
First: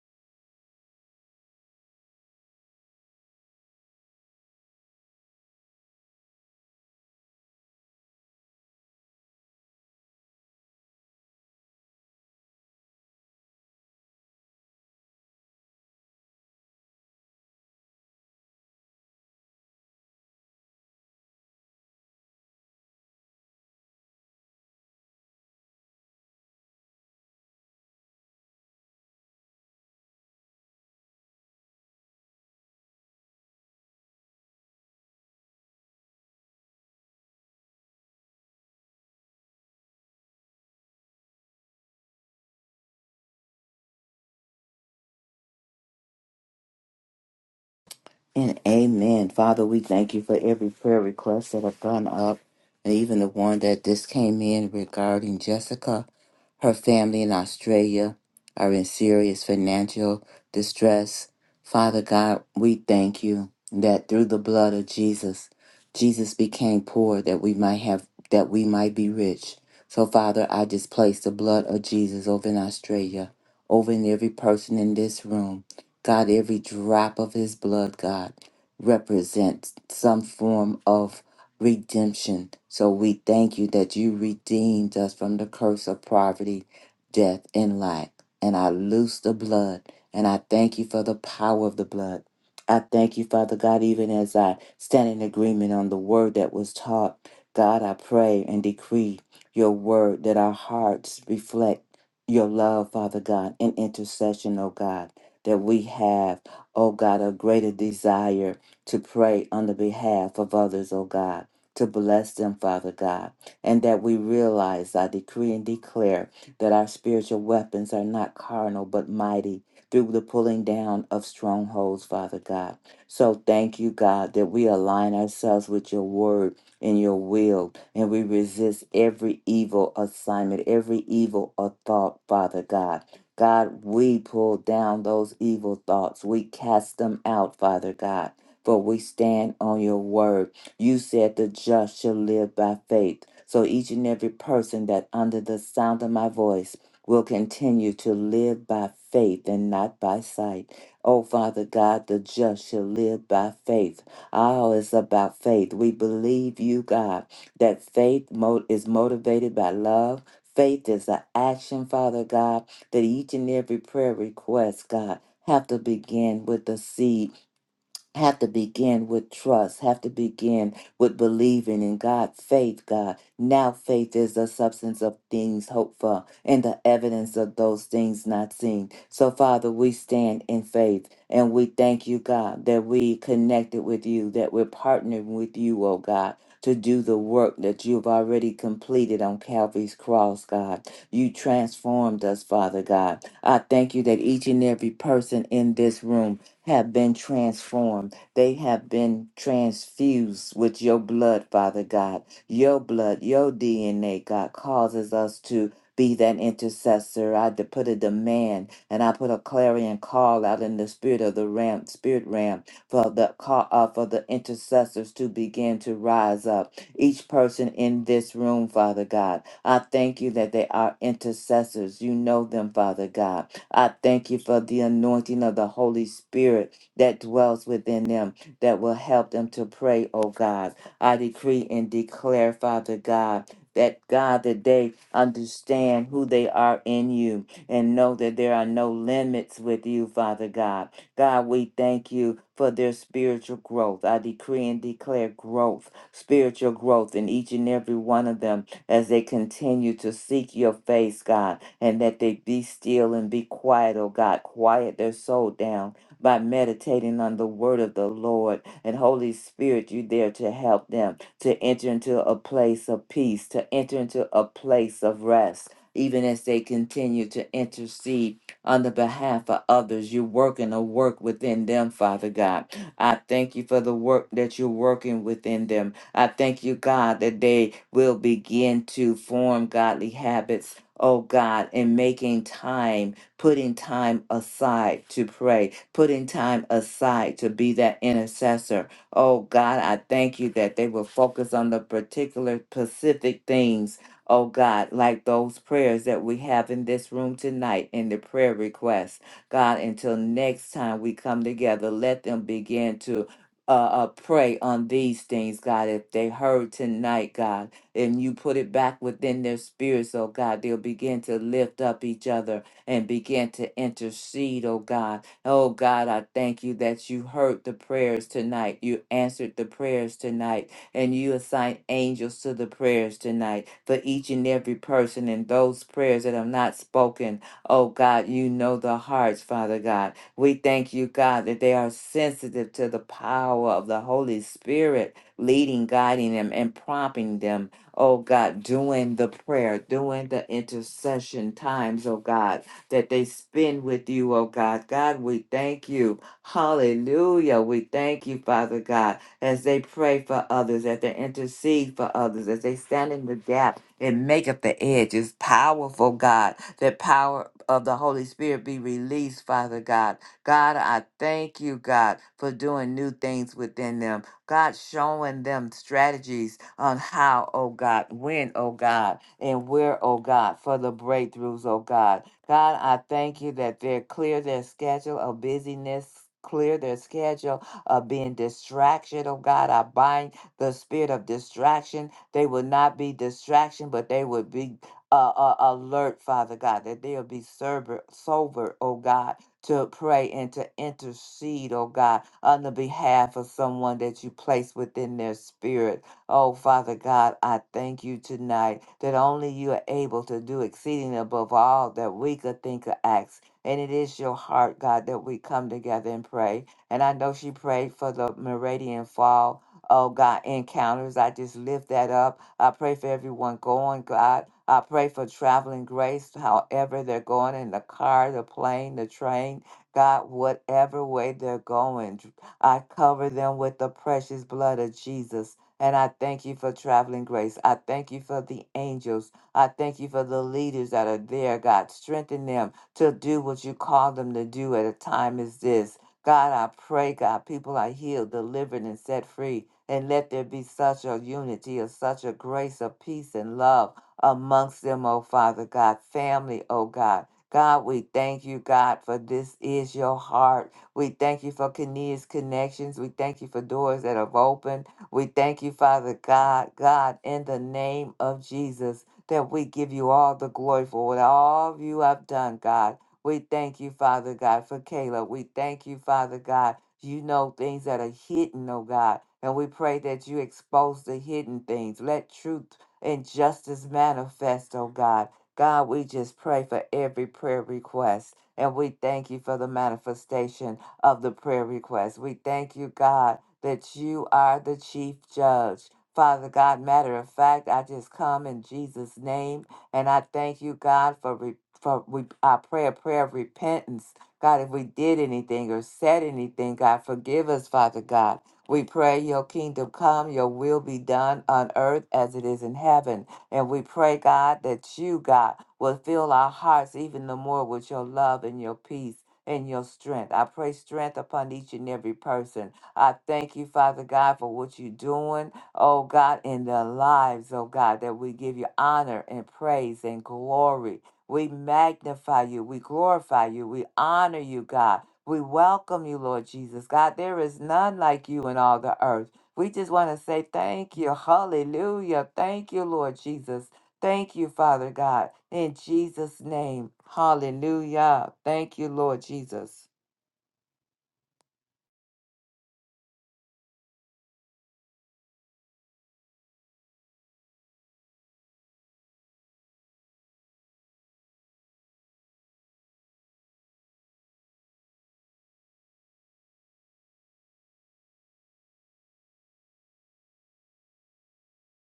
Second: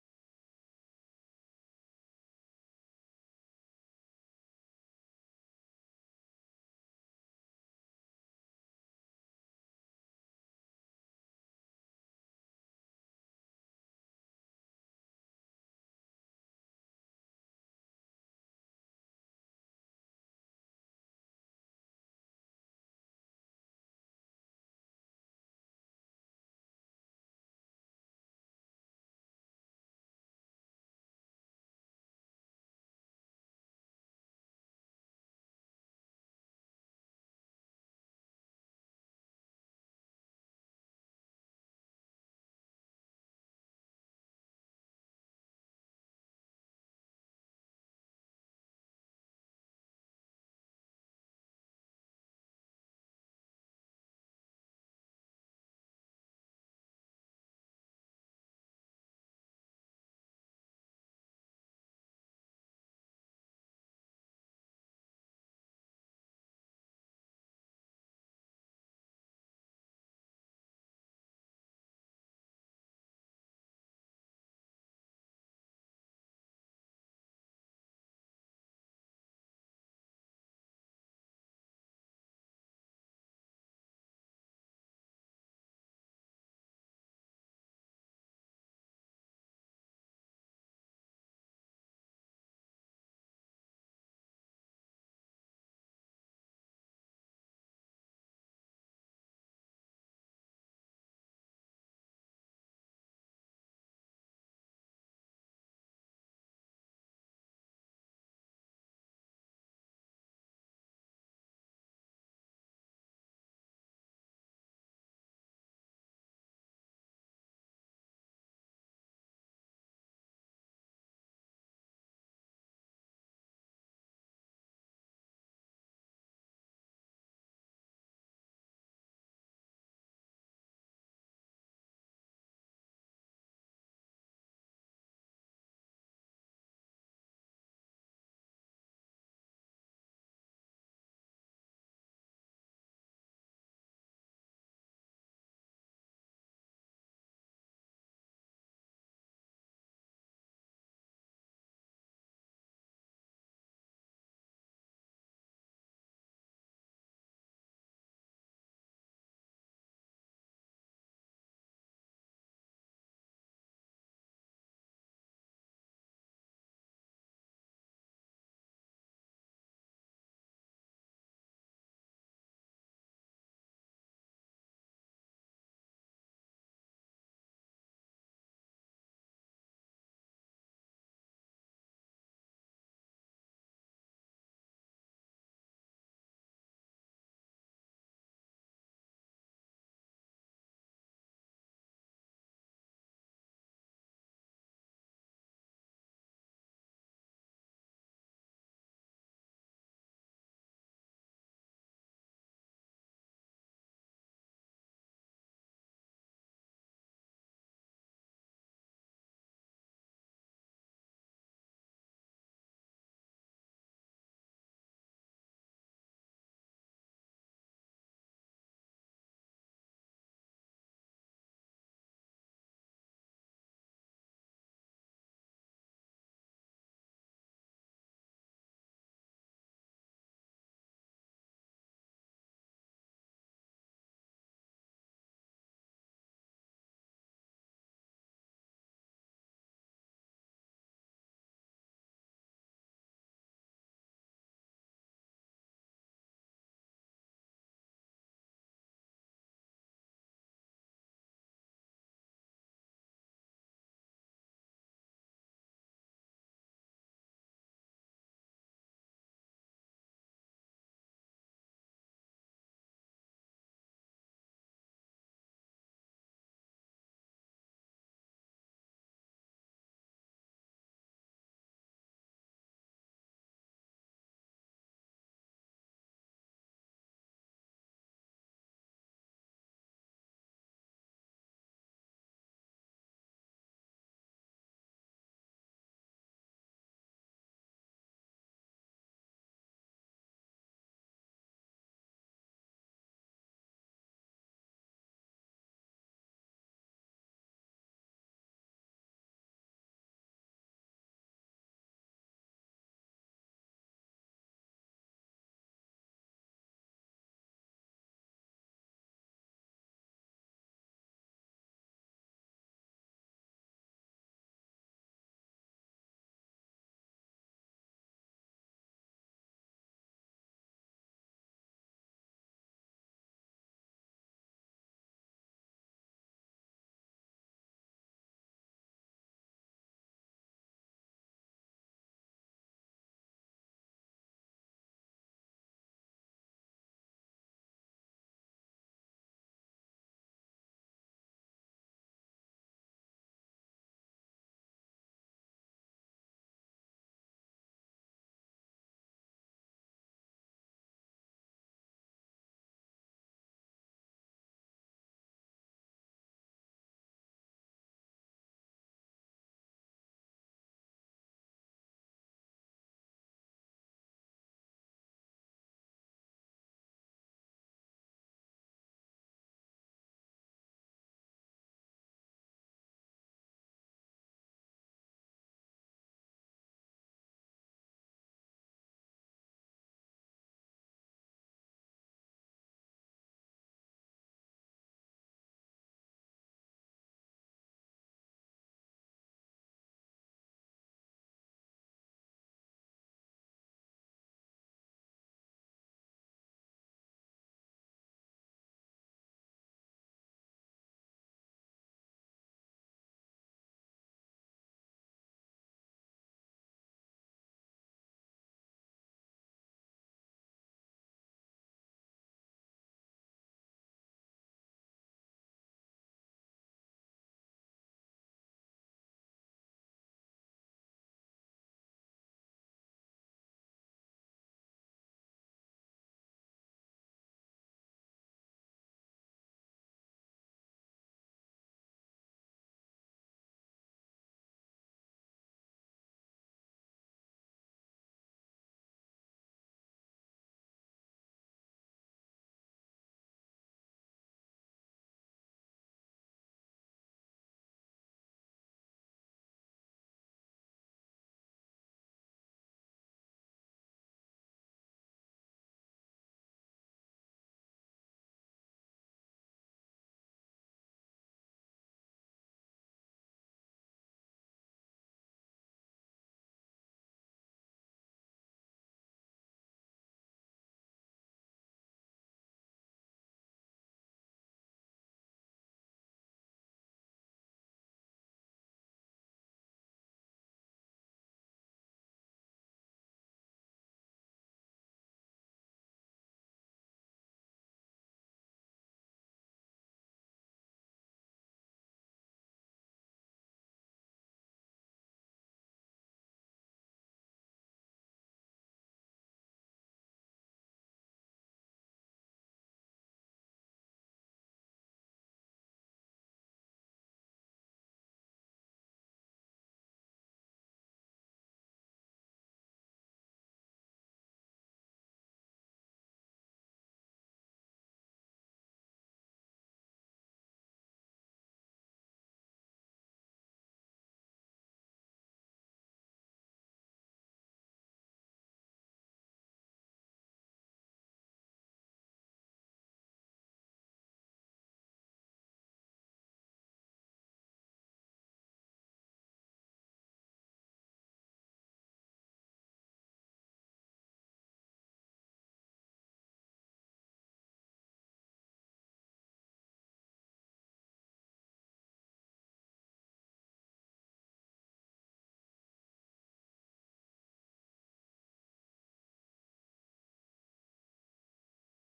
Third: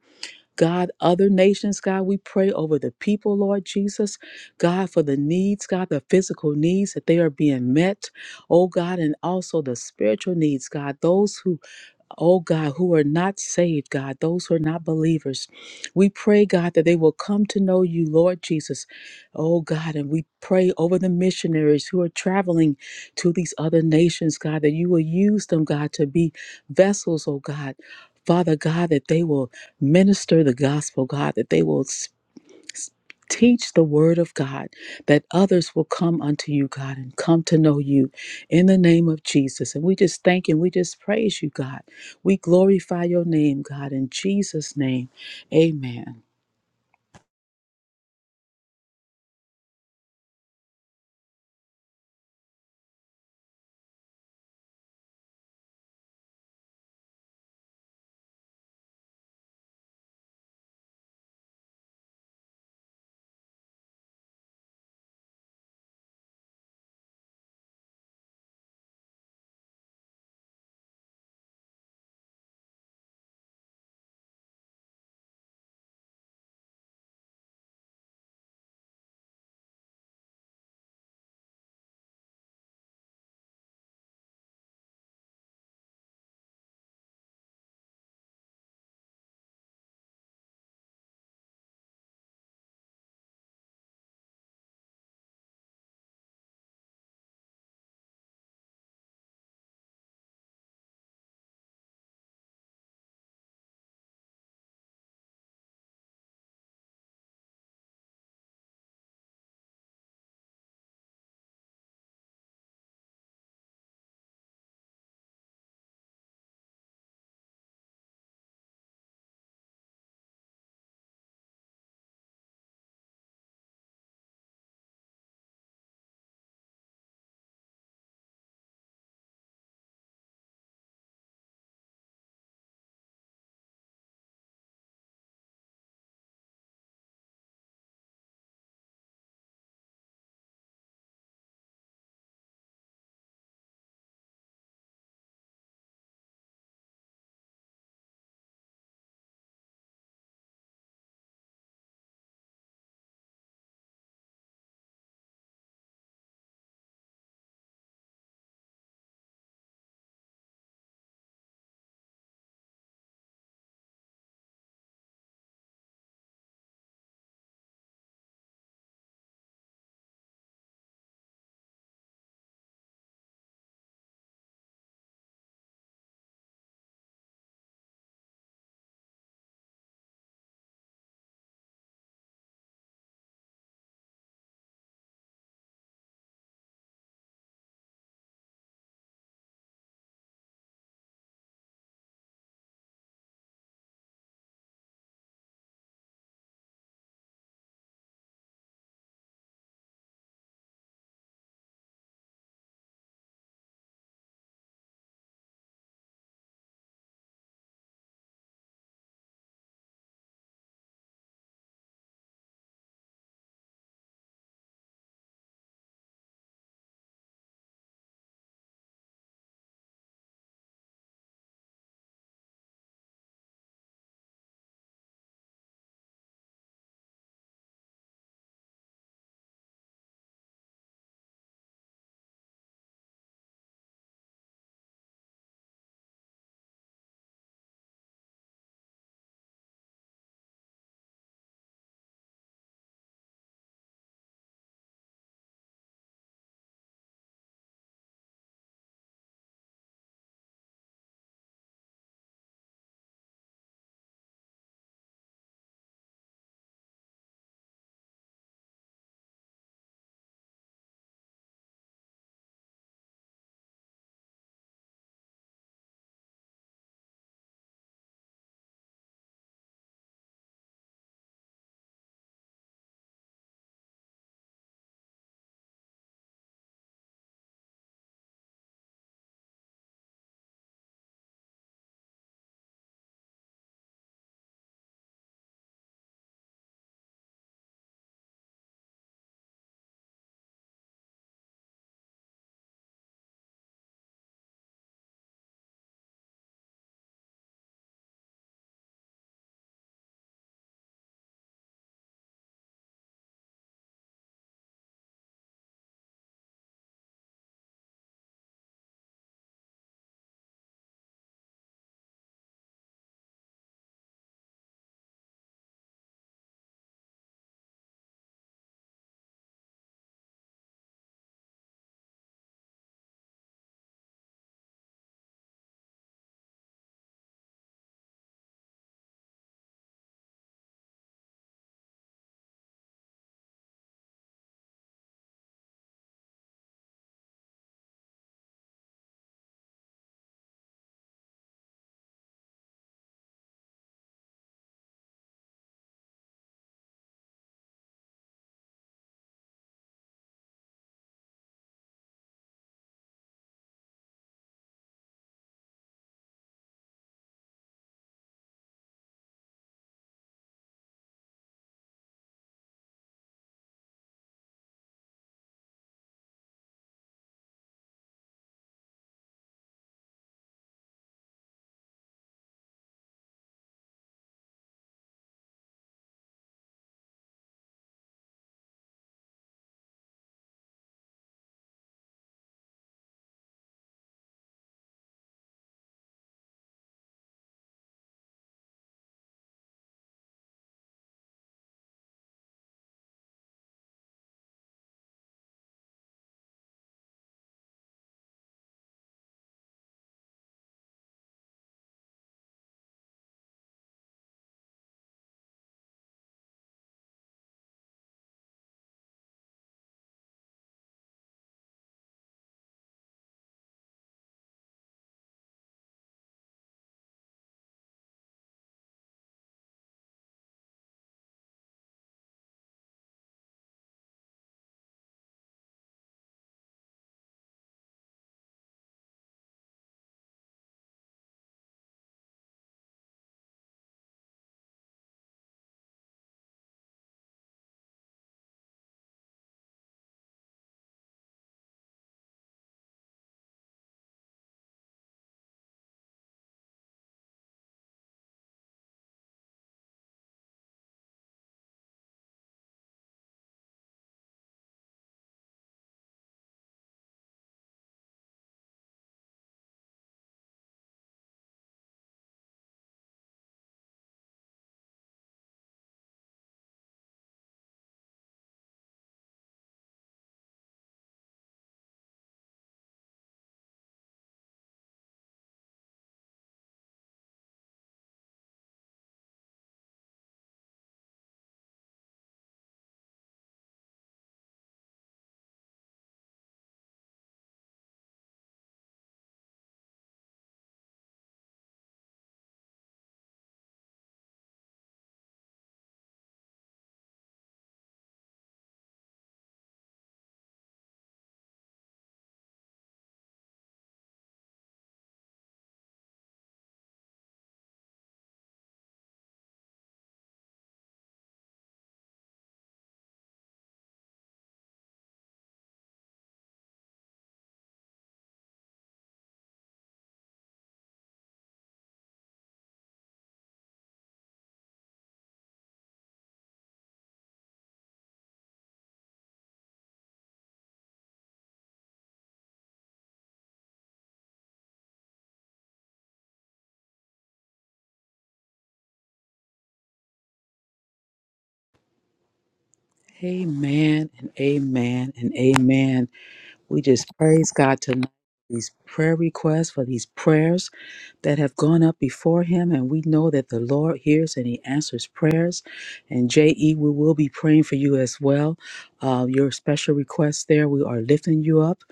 God, other nations, God, we pray over the people, Lord Jesus. God, for the needs, God, the physical needs that they are being met. Oh, God, and also the spiritual needs, God, those who oh God, who are not saved, God, those who are not believers. We pray, God, that they will come to know you, Lord Jesus, oh God. And we pray over the missionaries who are traveling to these other nations, God, that you will use them, God, to be vessels, oh God. Father God, that they will minister the gospel, God, that they will Teach the word of God that others will come unto you, God, and come to know you in the name of Jesus. And we just thank and we just praise you, God. We glorify your name, God, in Jesus' name. Amen.
And amen. Father, we thank you for every prayer request that have gone up and even the one that just came in regarding Jessica. Her family in Australia are in serious financial distress. Father God, we thank you that through the blood of Jesus, Jesus became poor that we might have that we might be rich. So Father, I just place the blood of Jesus over in Australia, over in every person in this room. God, every drop of his blood, God, represents some form of redemption. So we thank you that you redeemed us from the curse of poverty, death, and lack. And I loose the blood, and I thank you for the power of the blood. I thank you, Father God, even as I stand in agreement on the word that was taught. God, I pray and decree your word that our hearts reflect your love, Father God, in intercession, oh God, that we have, oh God, a greater desire to pray on the behalf of others, oh God to bless them, Father God, and that we realize, I decree and declare, that our spiritual weapons are not carnal but mighty through the pulling down of strongholds, Father God. So thank you, God, that we align ourselves with your word and your will, and we resist every evil assignment, every evil uh, thought, Father God. God, we pull down those evil thoughts. We cast them out, Father God, for we stand on your word you said the just shall live by faith. So each and every person that under the sound of my voice will continue to live by faith and not by sight. Oh, Father God, the just shall live by faith. All is about faith. We believe you, God, that faith mo- is motivated by love. Faith is an action, Father God, that each and every prayer request, God, have to begin with the seed have to begin with trust, have to begin with believing in God, faith, God. Now faith is the substance of things hoped for and the evidence of those things not seen. So, Father, we stand in faith and we thank you, God, that we connected with you, that we're partnering with you, oh God. To do the work that you've already completed on Calvary's cross, God. You transformed us, Father God. I thank you that each and every person in this room have been transformed. They have been transfused with your blood, Father God. Your blood, your DNA, God, causes us to be that intercessor. I de- put a demand and I put a clarion call out in the spirit of the ram, spirit ram, for the call uh, for the intercessors to begin to rise up. Each person in this room, Father God. I thank you that they are intercessors. You know them, Father God. I thank you for the anointing of the Holy Spirit that dwells within them that will help them to pray, oh God. I decree and declare, Father God, that God, that they understand who they are in you and know that there are no limits with you, Father God. God, we thank you for their spiritual growth. I decree and declare growth, spiritual growth in each and every one of them as they continue to seek your face, God, and that they be still and be quiet, oh God. Quiet their soul down by meditating on the word of the Lord. And Holy Spirit, you there to help them to enter into a place of peace, to enter into a place of rest. Even as they continue to intercede on the behalf of others, you're working a work within them, Father God. I thank you for the work that you're working within them I thank you, God, that they will begin to form godly habits, oh God, in making time, putting time aside to pray, putting time aside to be that intercessor. Oh God, I thank you that they will focus on the particular specific things. Oh God, like those prayers that we have in this room tonight in the prayer request. God, until next time we come together, let them begin to uh, uh, pray on these things, God. If they heard tonight, God, and you put it back within their spirits, oh God, they'll begin to lift up each other and begin to intercede, oh God. Oh God, I thank you that you heard the prayers tonight. You answered the prayers tonight, and you assign angels to the prayers tonight for each and every person. And those prayers that are not spoken, oh God, you know the hearts, Father God. We thank you, God, that they are sensitive to the power of the Holy Spirit leading, guiding them, and prompting them, oh God, doing the prayer, doing the intercession times, oh God, that they spend with you, oh God. God, we thank you. Hallelujah. We thank you, Father God, as they pray for others, as they intercede for others, as they stand in the gap and make up the edge. It's powerful, God, that power of the Holy Spirit be released, Father God God, I thank you, God, for doing new things within them. God, showing them strategies on how, oh God, when, oh God, and where, oh God, for the breakthroughs, oh God. God, I thank you that they're clear their schedule of busyness. Clear their schedule of being distraction. Oh God, I bind the spirit of distraction. They will not be distraction, but they would be uh, uh, alert, Father God, that they'll be sober, sober, oh God, to pray and to intercede, oh God, on the behalf of someone that you place within their spirit. Oh, Father God, I thank you tonight that only you are able to do exceeding above all that we could think or ask. And it is your heart, God, that we come together and pray. And I know she prayed for the meridian fall oh God, encounters. I just lift that up. I pray for everyone going, God. I pray for traveling grace, however they're going in the car, the plane, the train, God, whatever way they're going. I cover them with the precious blood of Jesus. And I thank you for traveling grace. I thank you for the angels. I thank you for the leaders that are there, God. Strengthen them to do what you call them to do at a time as this. God, I pray, God, people are healed, delivered, and set free. And let there be such a unity of such a grace of peace and love amongst them, oh Father God, family, oh God. God, we thank you, God, for this is your heart. We thank you for Kenea's connections. We thank you for doors that have opened. We thank you, Father God, God, in the name of Jesus, that we give you all the glory for what all of you have done, God. We thank you, Father God, for Caleb. We thank you, Father God. You know things that are hidden, oh God. And we pray that you expose the hidden things. Let truth and justice manifest, oh God. God, we just pray for every prayer request. And we thank you for the manifestation of the prayer request. We thank you, God, that you are the chief judge. Father God, matter of fact, I just come in Jesus' name and I thank you, God, for repentance for we I pray a prayer of repentance. God, if we did anything or said anything, God, forgive us, Father God. We pray your kingdom come, your will be done on earth as it is in heaven. And we pray, God, that you, God, will fill our hearts even the more with your love and your peace and your strength. I pray strength upon each and every person. I thank you, Father God, for what you're doing, oh God, in their lives, oh God, that we give you honor and praise and glory. We magnify you. We glorify you. We honor you, God. We welcome you, Lord Jesus. God, there is none like you in all the earth. We just want to say thank you. Hallelujah. Thank you, Lord Jesus. Thank you, Father God. In Jesus' name. Hallelujah. Thank you, Lord Jesus.
Amen and amen and amen. We just praise God tonight for these prayer requests, for these prayers that have gone up before Him. And we know that the Lord hears and He answers prayers. And J.E., we will be praying for you as well. Uh, your special requests there, we are lifting you up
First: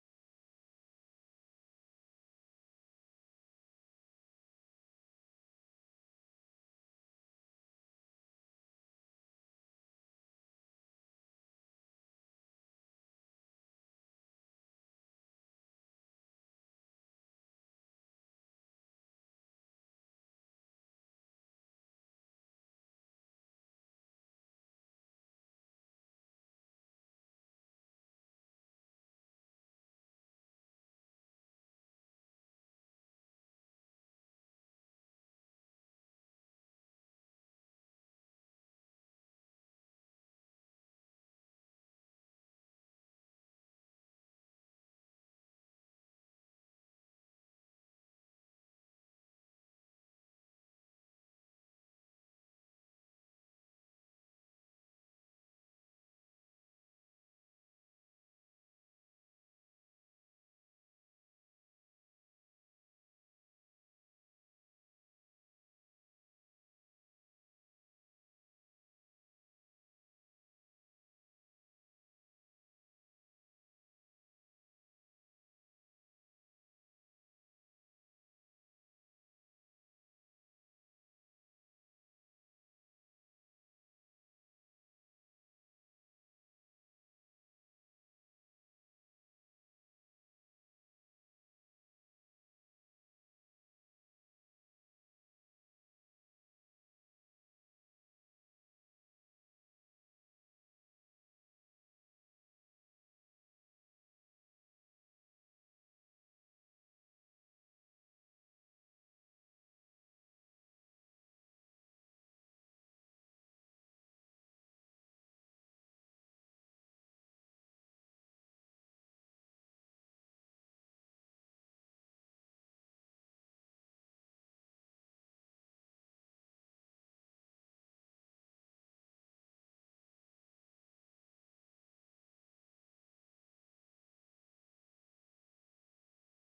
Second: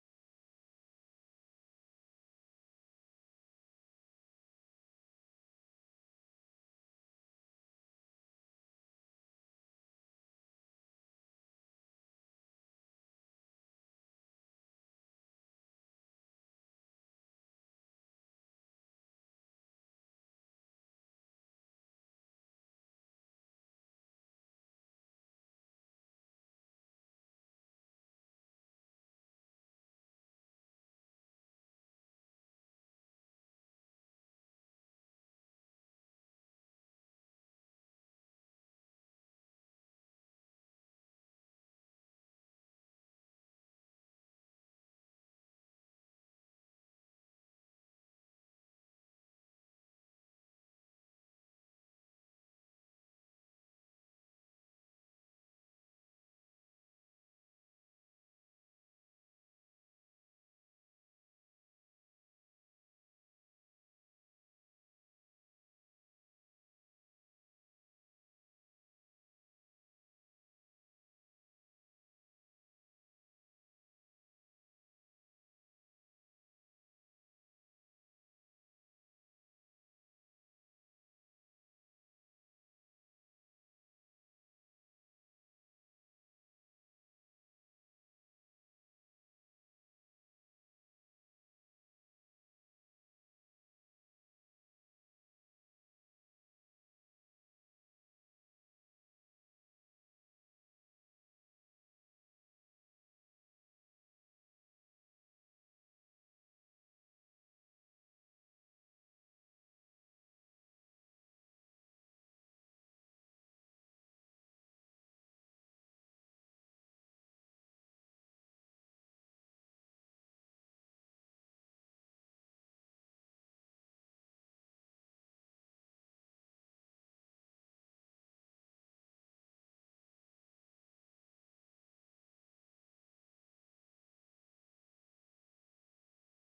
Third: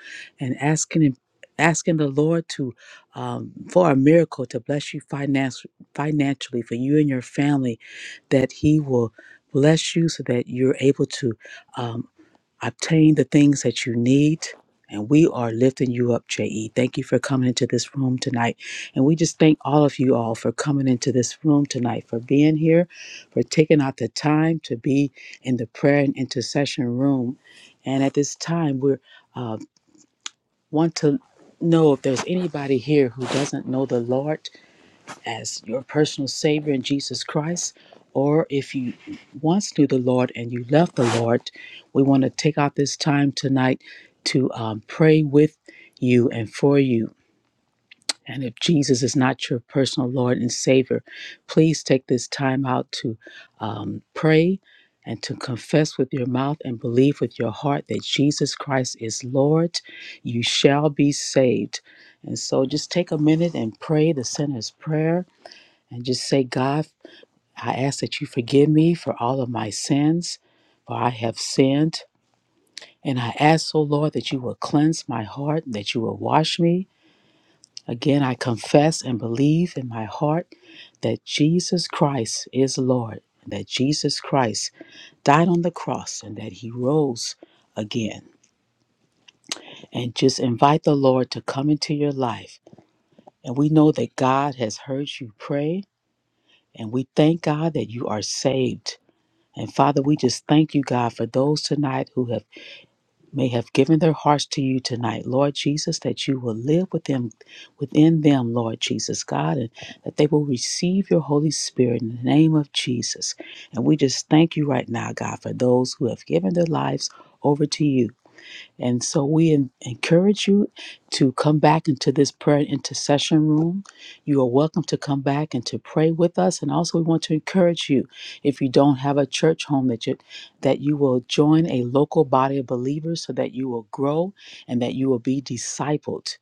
and asking Him. Asking the Lord to um, for a miracle to bless you finance, financially for you and your family, that He will bless you so that you're able to um, obtain the things that you need. And we are lifting you up, JE. Thank you for coming into this room tonight. And we just thank all of you all for coming into this room tonight, for being here, for taking out the time to be in the prayer and intercession room. And at this time, we uh, want to know if there's anybody here who doesn't know the Lord as your personal Savior in Jesus Christ, or if you once knew the Lord and you left the Lord, we want to take out this time tonight to um, pray with you and for you. And if Jesus is not your personal Lord and Savior, please take this time out to um, pray and to confess with your mouth and believe with your heart that Jesus Christ is Lord. You shall be saved. And so just take a minute and pray the sinner's prayer and just say, God, I ask that you forgive me for all of my sins, for I have sinned. And I ask, O Lord, that you will cleanse my heart, that you will wash me. Again, I confess and believe in my heart that Jesus Christ is Lord, that Jesus Christ died on the cross, and that he rose again. And just invite the Lord to come into your life. And we know that God has heard you pray, and we thank God that you are saved And Father, we just thank you, God, for those tonight who have may have given their hearts to you tonight, Lord Jesus, that you will live with them within them, Lord Jesus, God, and that they will receive your Holy Spirit in the name of Jesus. And we just thank you right now, God, for those who have given their lives over to you. And so we en- encourage you to come back into this prayer and intercession room. You are welcome to come back and to pray with us. And also, we want to encourage you, if you don't have a church home, that you, that you will join a local body of believers so that you will grow and that you will be discipled.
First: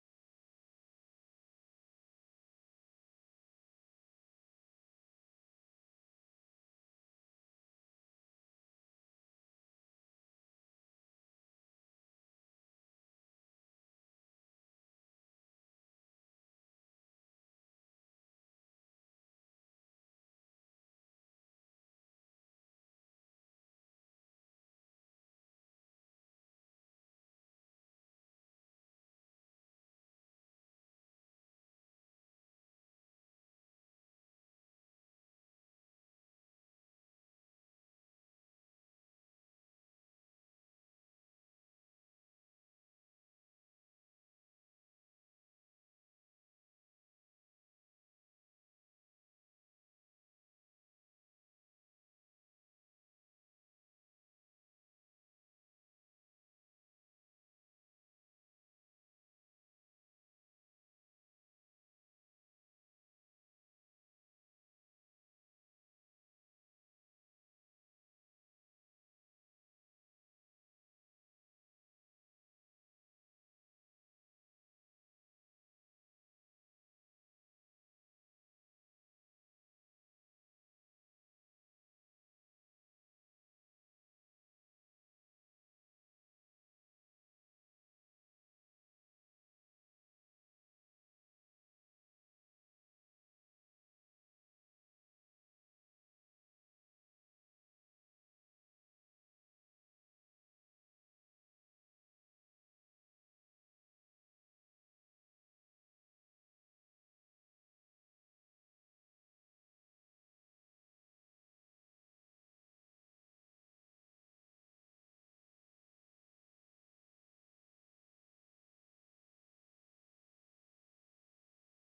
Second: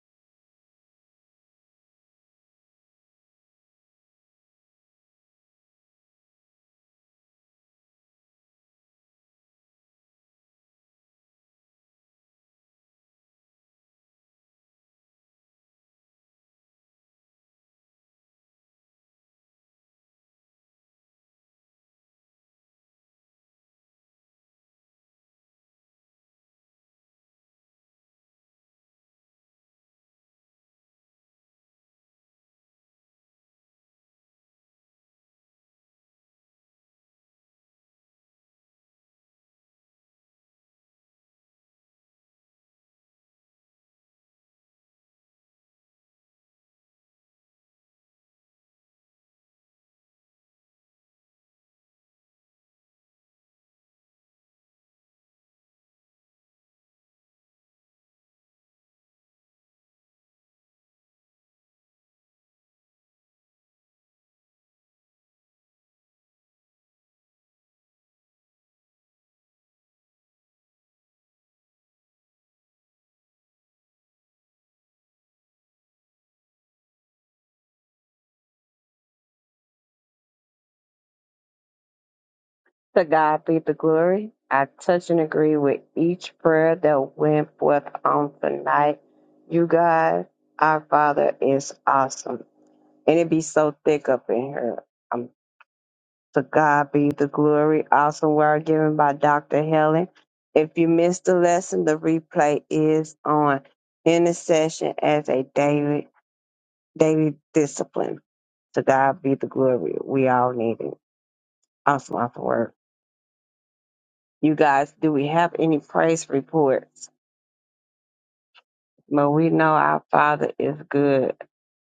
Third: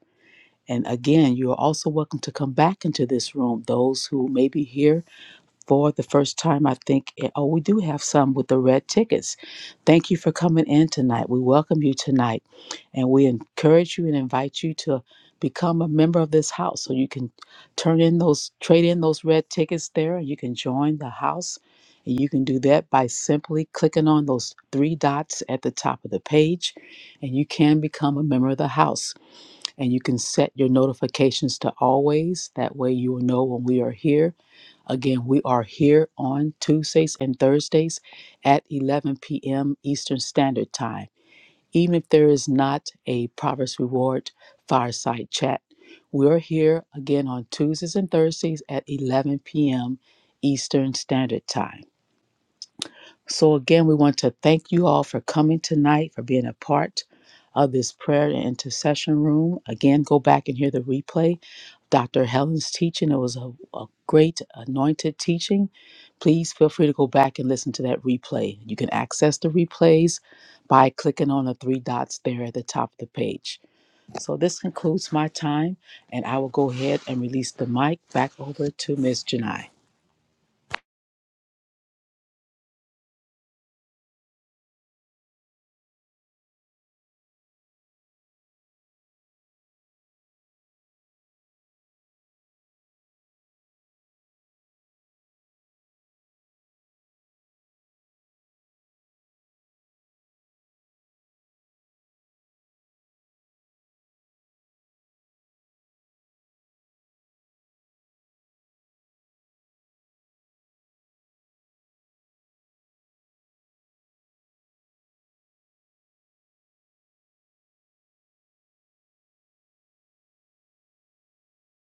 And again, you are also welcome to come back into this room. Those who may be here for the first time, I think. eh, Oh, we do have some with the red tickets. Thank you for coming in tonight. We welcome you tonight, and we encourage you and invite you to become a member of this house so you can turn in those trade in those red tickets there and you can join the house and you can do that by simply clicking on those three dots at the top of the page and you can become a member of the house and you can set your notifications to always that way you will know when we are here Again, we are here on Tuesdays and Thursdays at 11 p.m. Eastern Standard Time. Even if there is not a Proverbs Reward fireside chat, we're here again on Tuesdays and Thursdays at 11 p.m. Eastern Standard Time. So, again, we want to thank you all for coming tonight, for being a part of this prayer and intercession room. Again, go back and hear the replay. Dr. Helen's teaching, it was a, a great anointed teaching. Please feel free to go back and listen to that replay. You can access the replays by clicking on the three dots there at the top of the page. So, this concludes my time, and I will go ahead and release the mic back over to Miss Janai.
To God be the glory. I touch and agree with each prayer that went forth on tonight. You God, our Father is awesome. And it be so thick up in here. Um, to God be the glory. Awesome word given by Dr. Helen. If you missed the lesson, the replay is on intercession as a daily daily discipline. To God be the glory. We all need it. Awesome, awesome word. You guys, do we have any praise reports? But we know our Father is good.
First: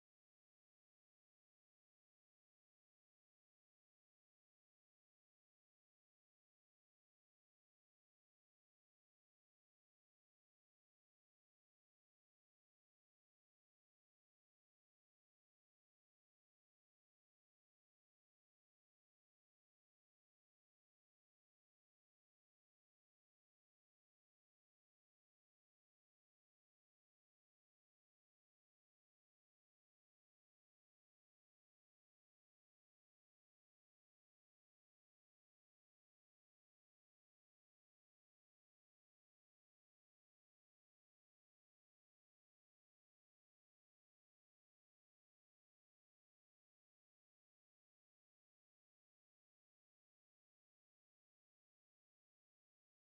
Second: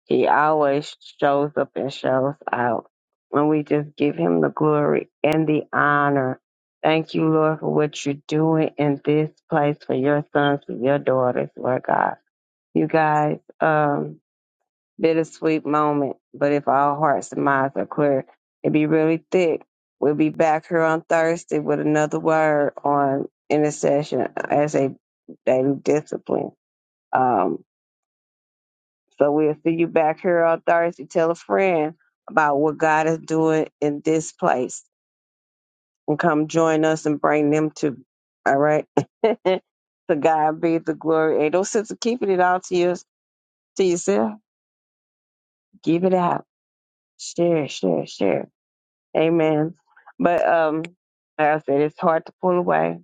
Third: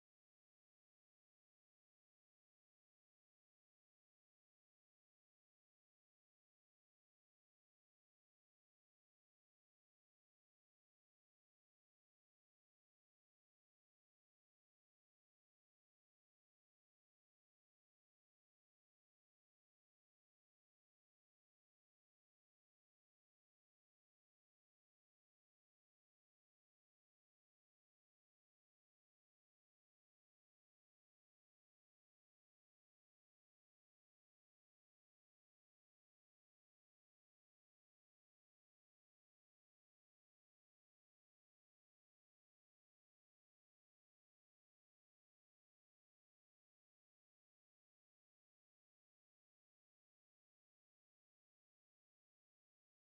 He always shows up and shows out. And we just give him the glory and the honor. Thank you, Lord, for what you're doing in this place for your sons and your daughters, Lord God. You guys, um, bittersweet moment, but if our hearts and minds are clear, it'd be really thick. We'll be back here on Thursday with another word on intercession as a daily discipline. Um, so we'll see you back here on Thursday. Tell a friend about what God is doing in this place and come join us and bring them to. All right. to God be the glory. Ain't no sense of keeping it all to, you, to yourself. Give it out. Share, share, share. Amen. But um, like I said, it's hard to pull away.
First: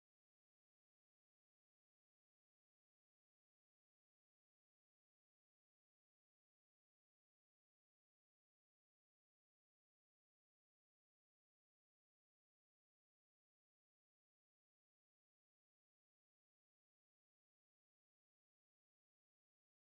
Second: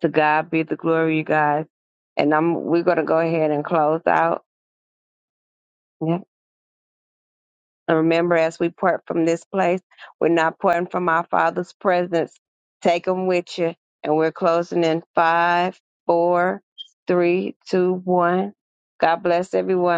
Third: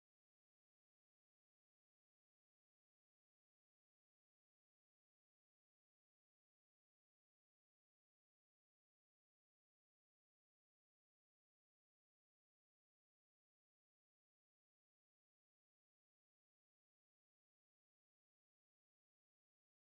To God be the glory, you guys. And I'm we're gonna go ahead and close out. Yeah. And remember, as we part from this place, we're not parting from our Father's presence. Take them with you. And we're closing in five, four, three, two, one. God bless everyone.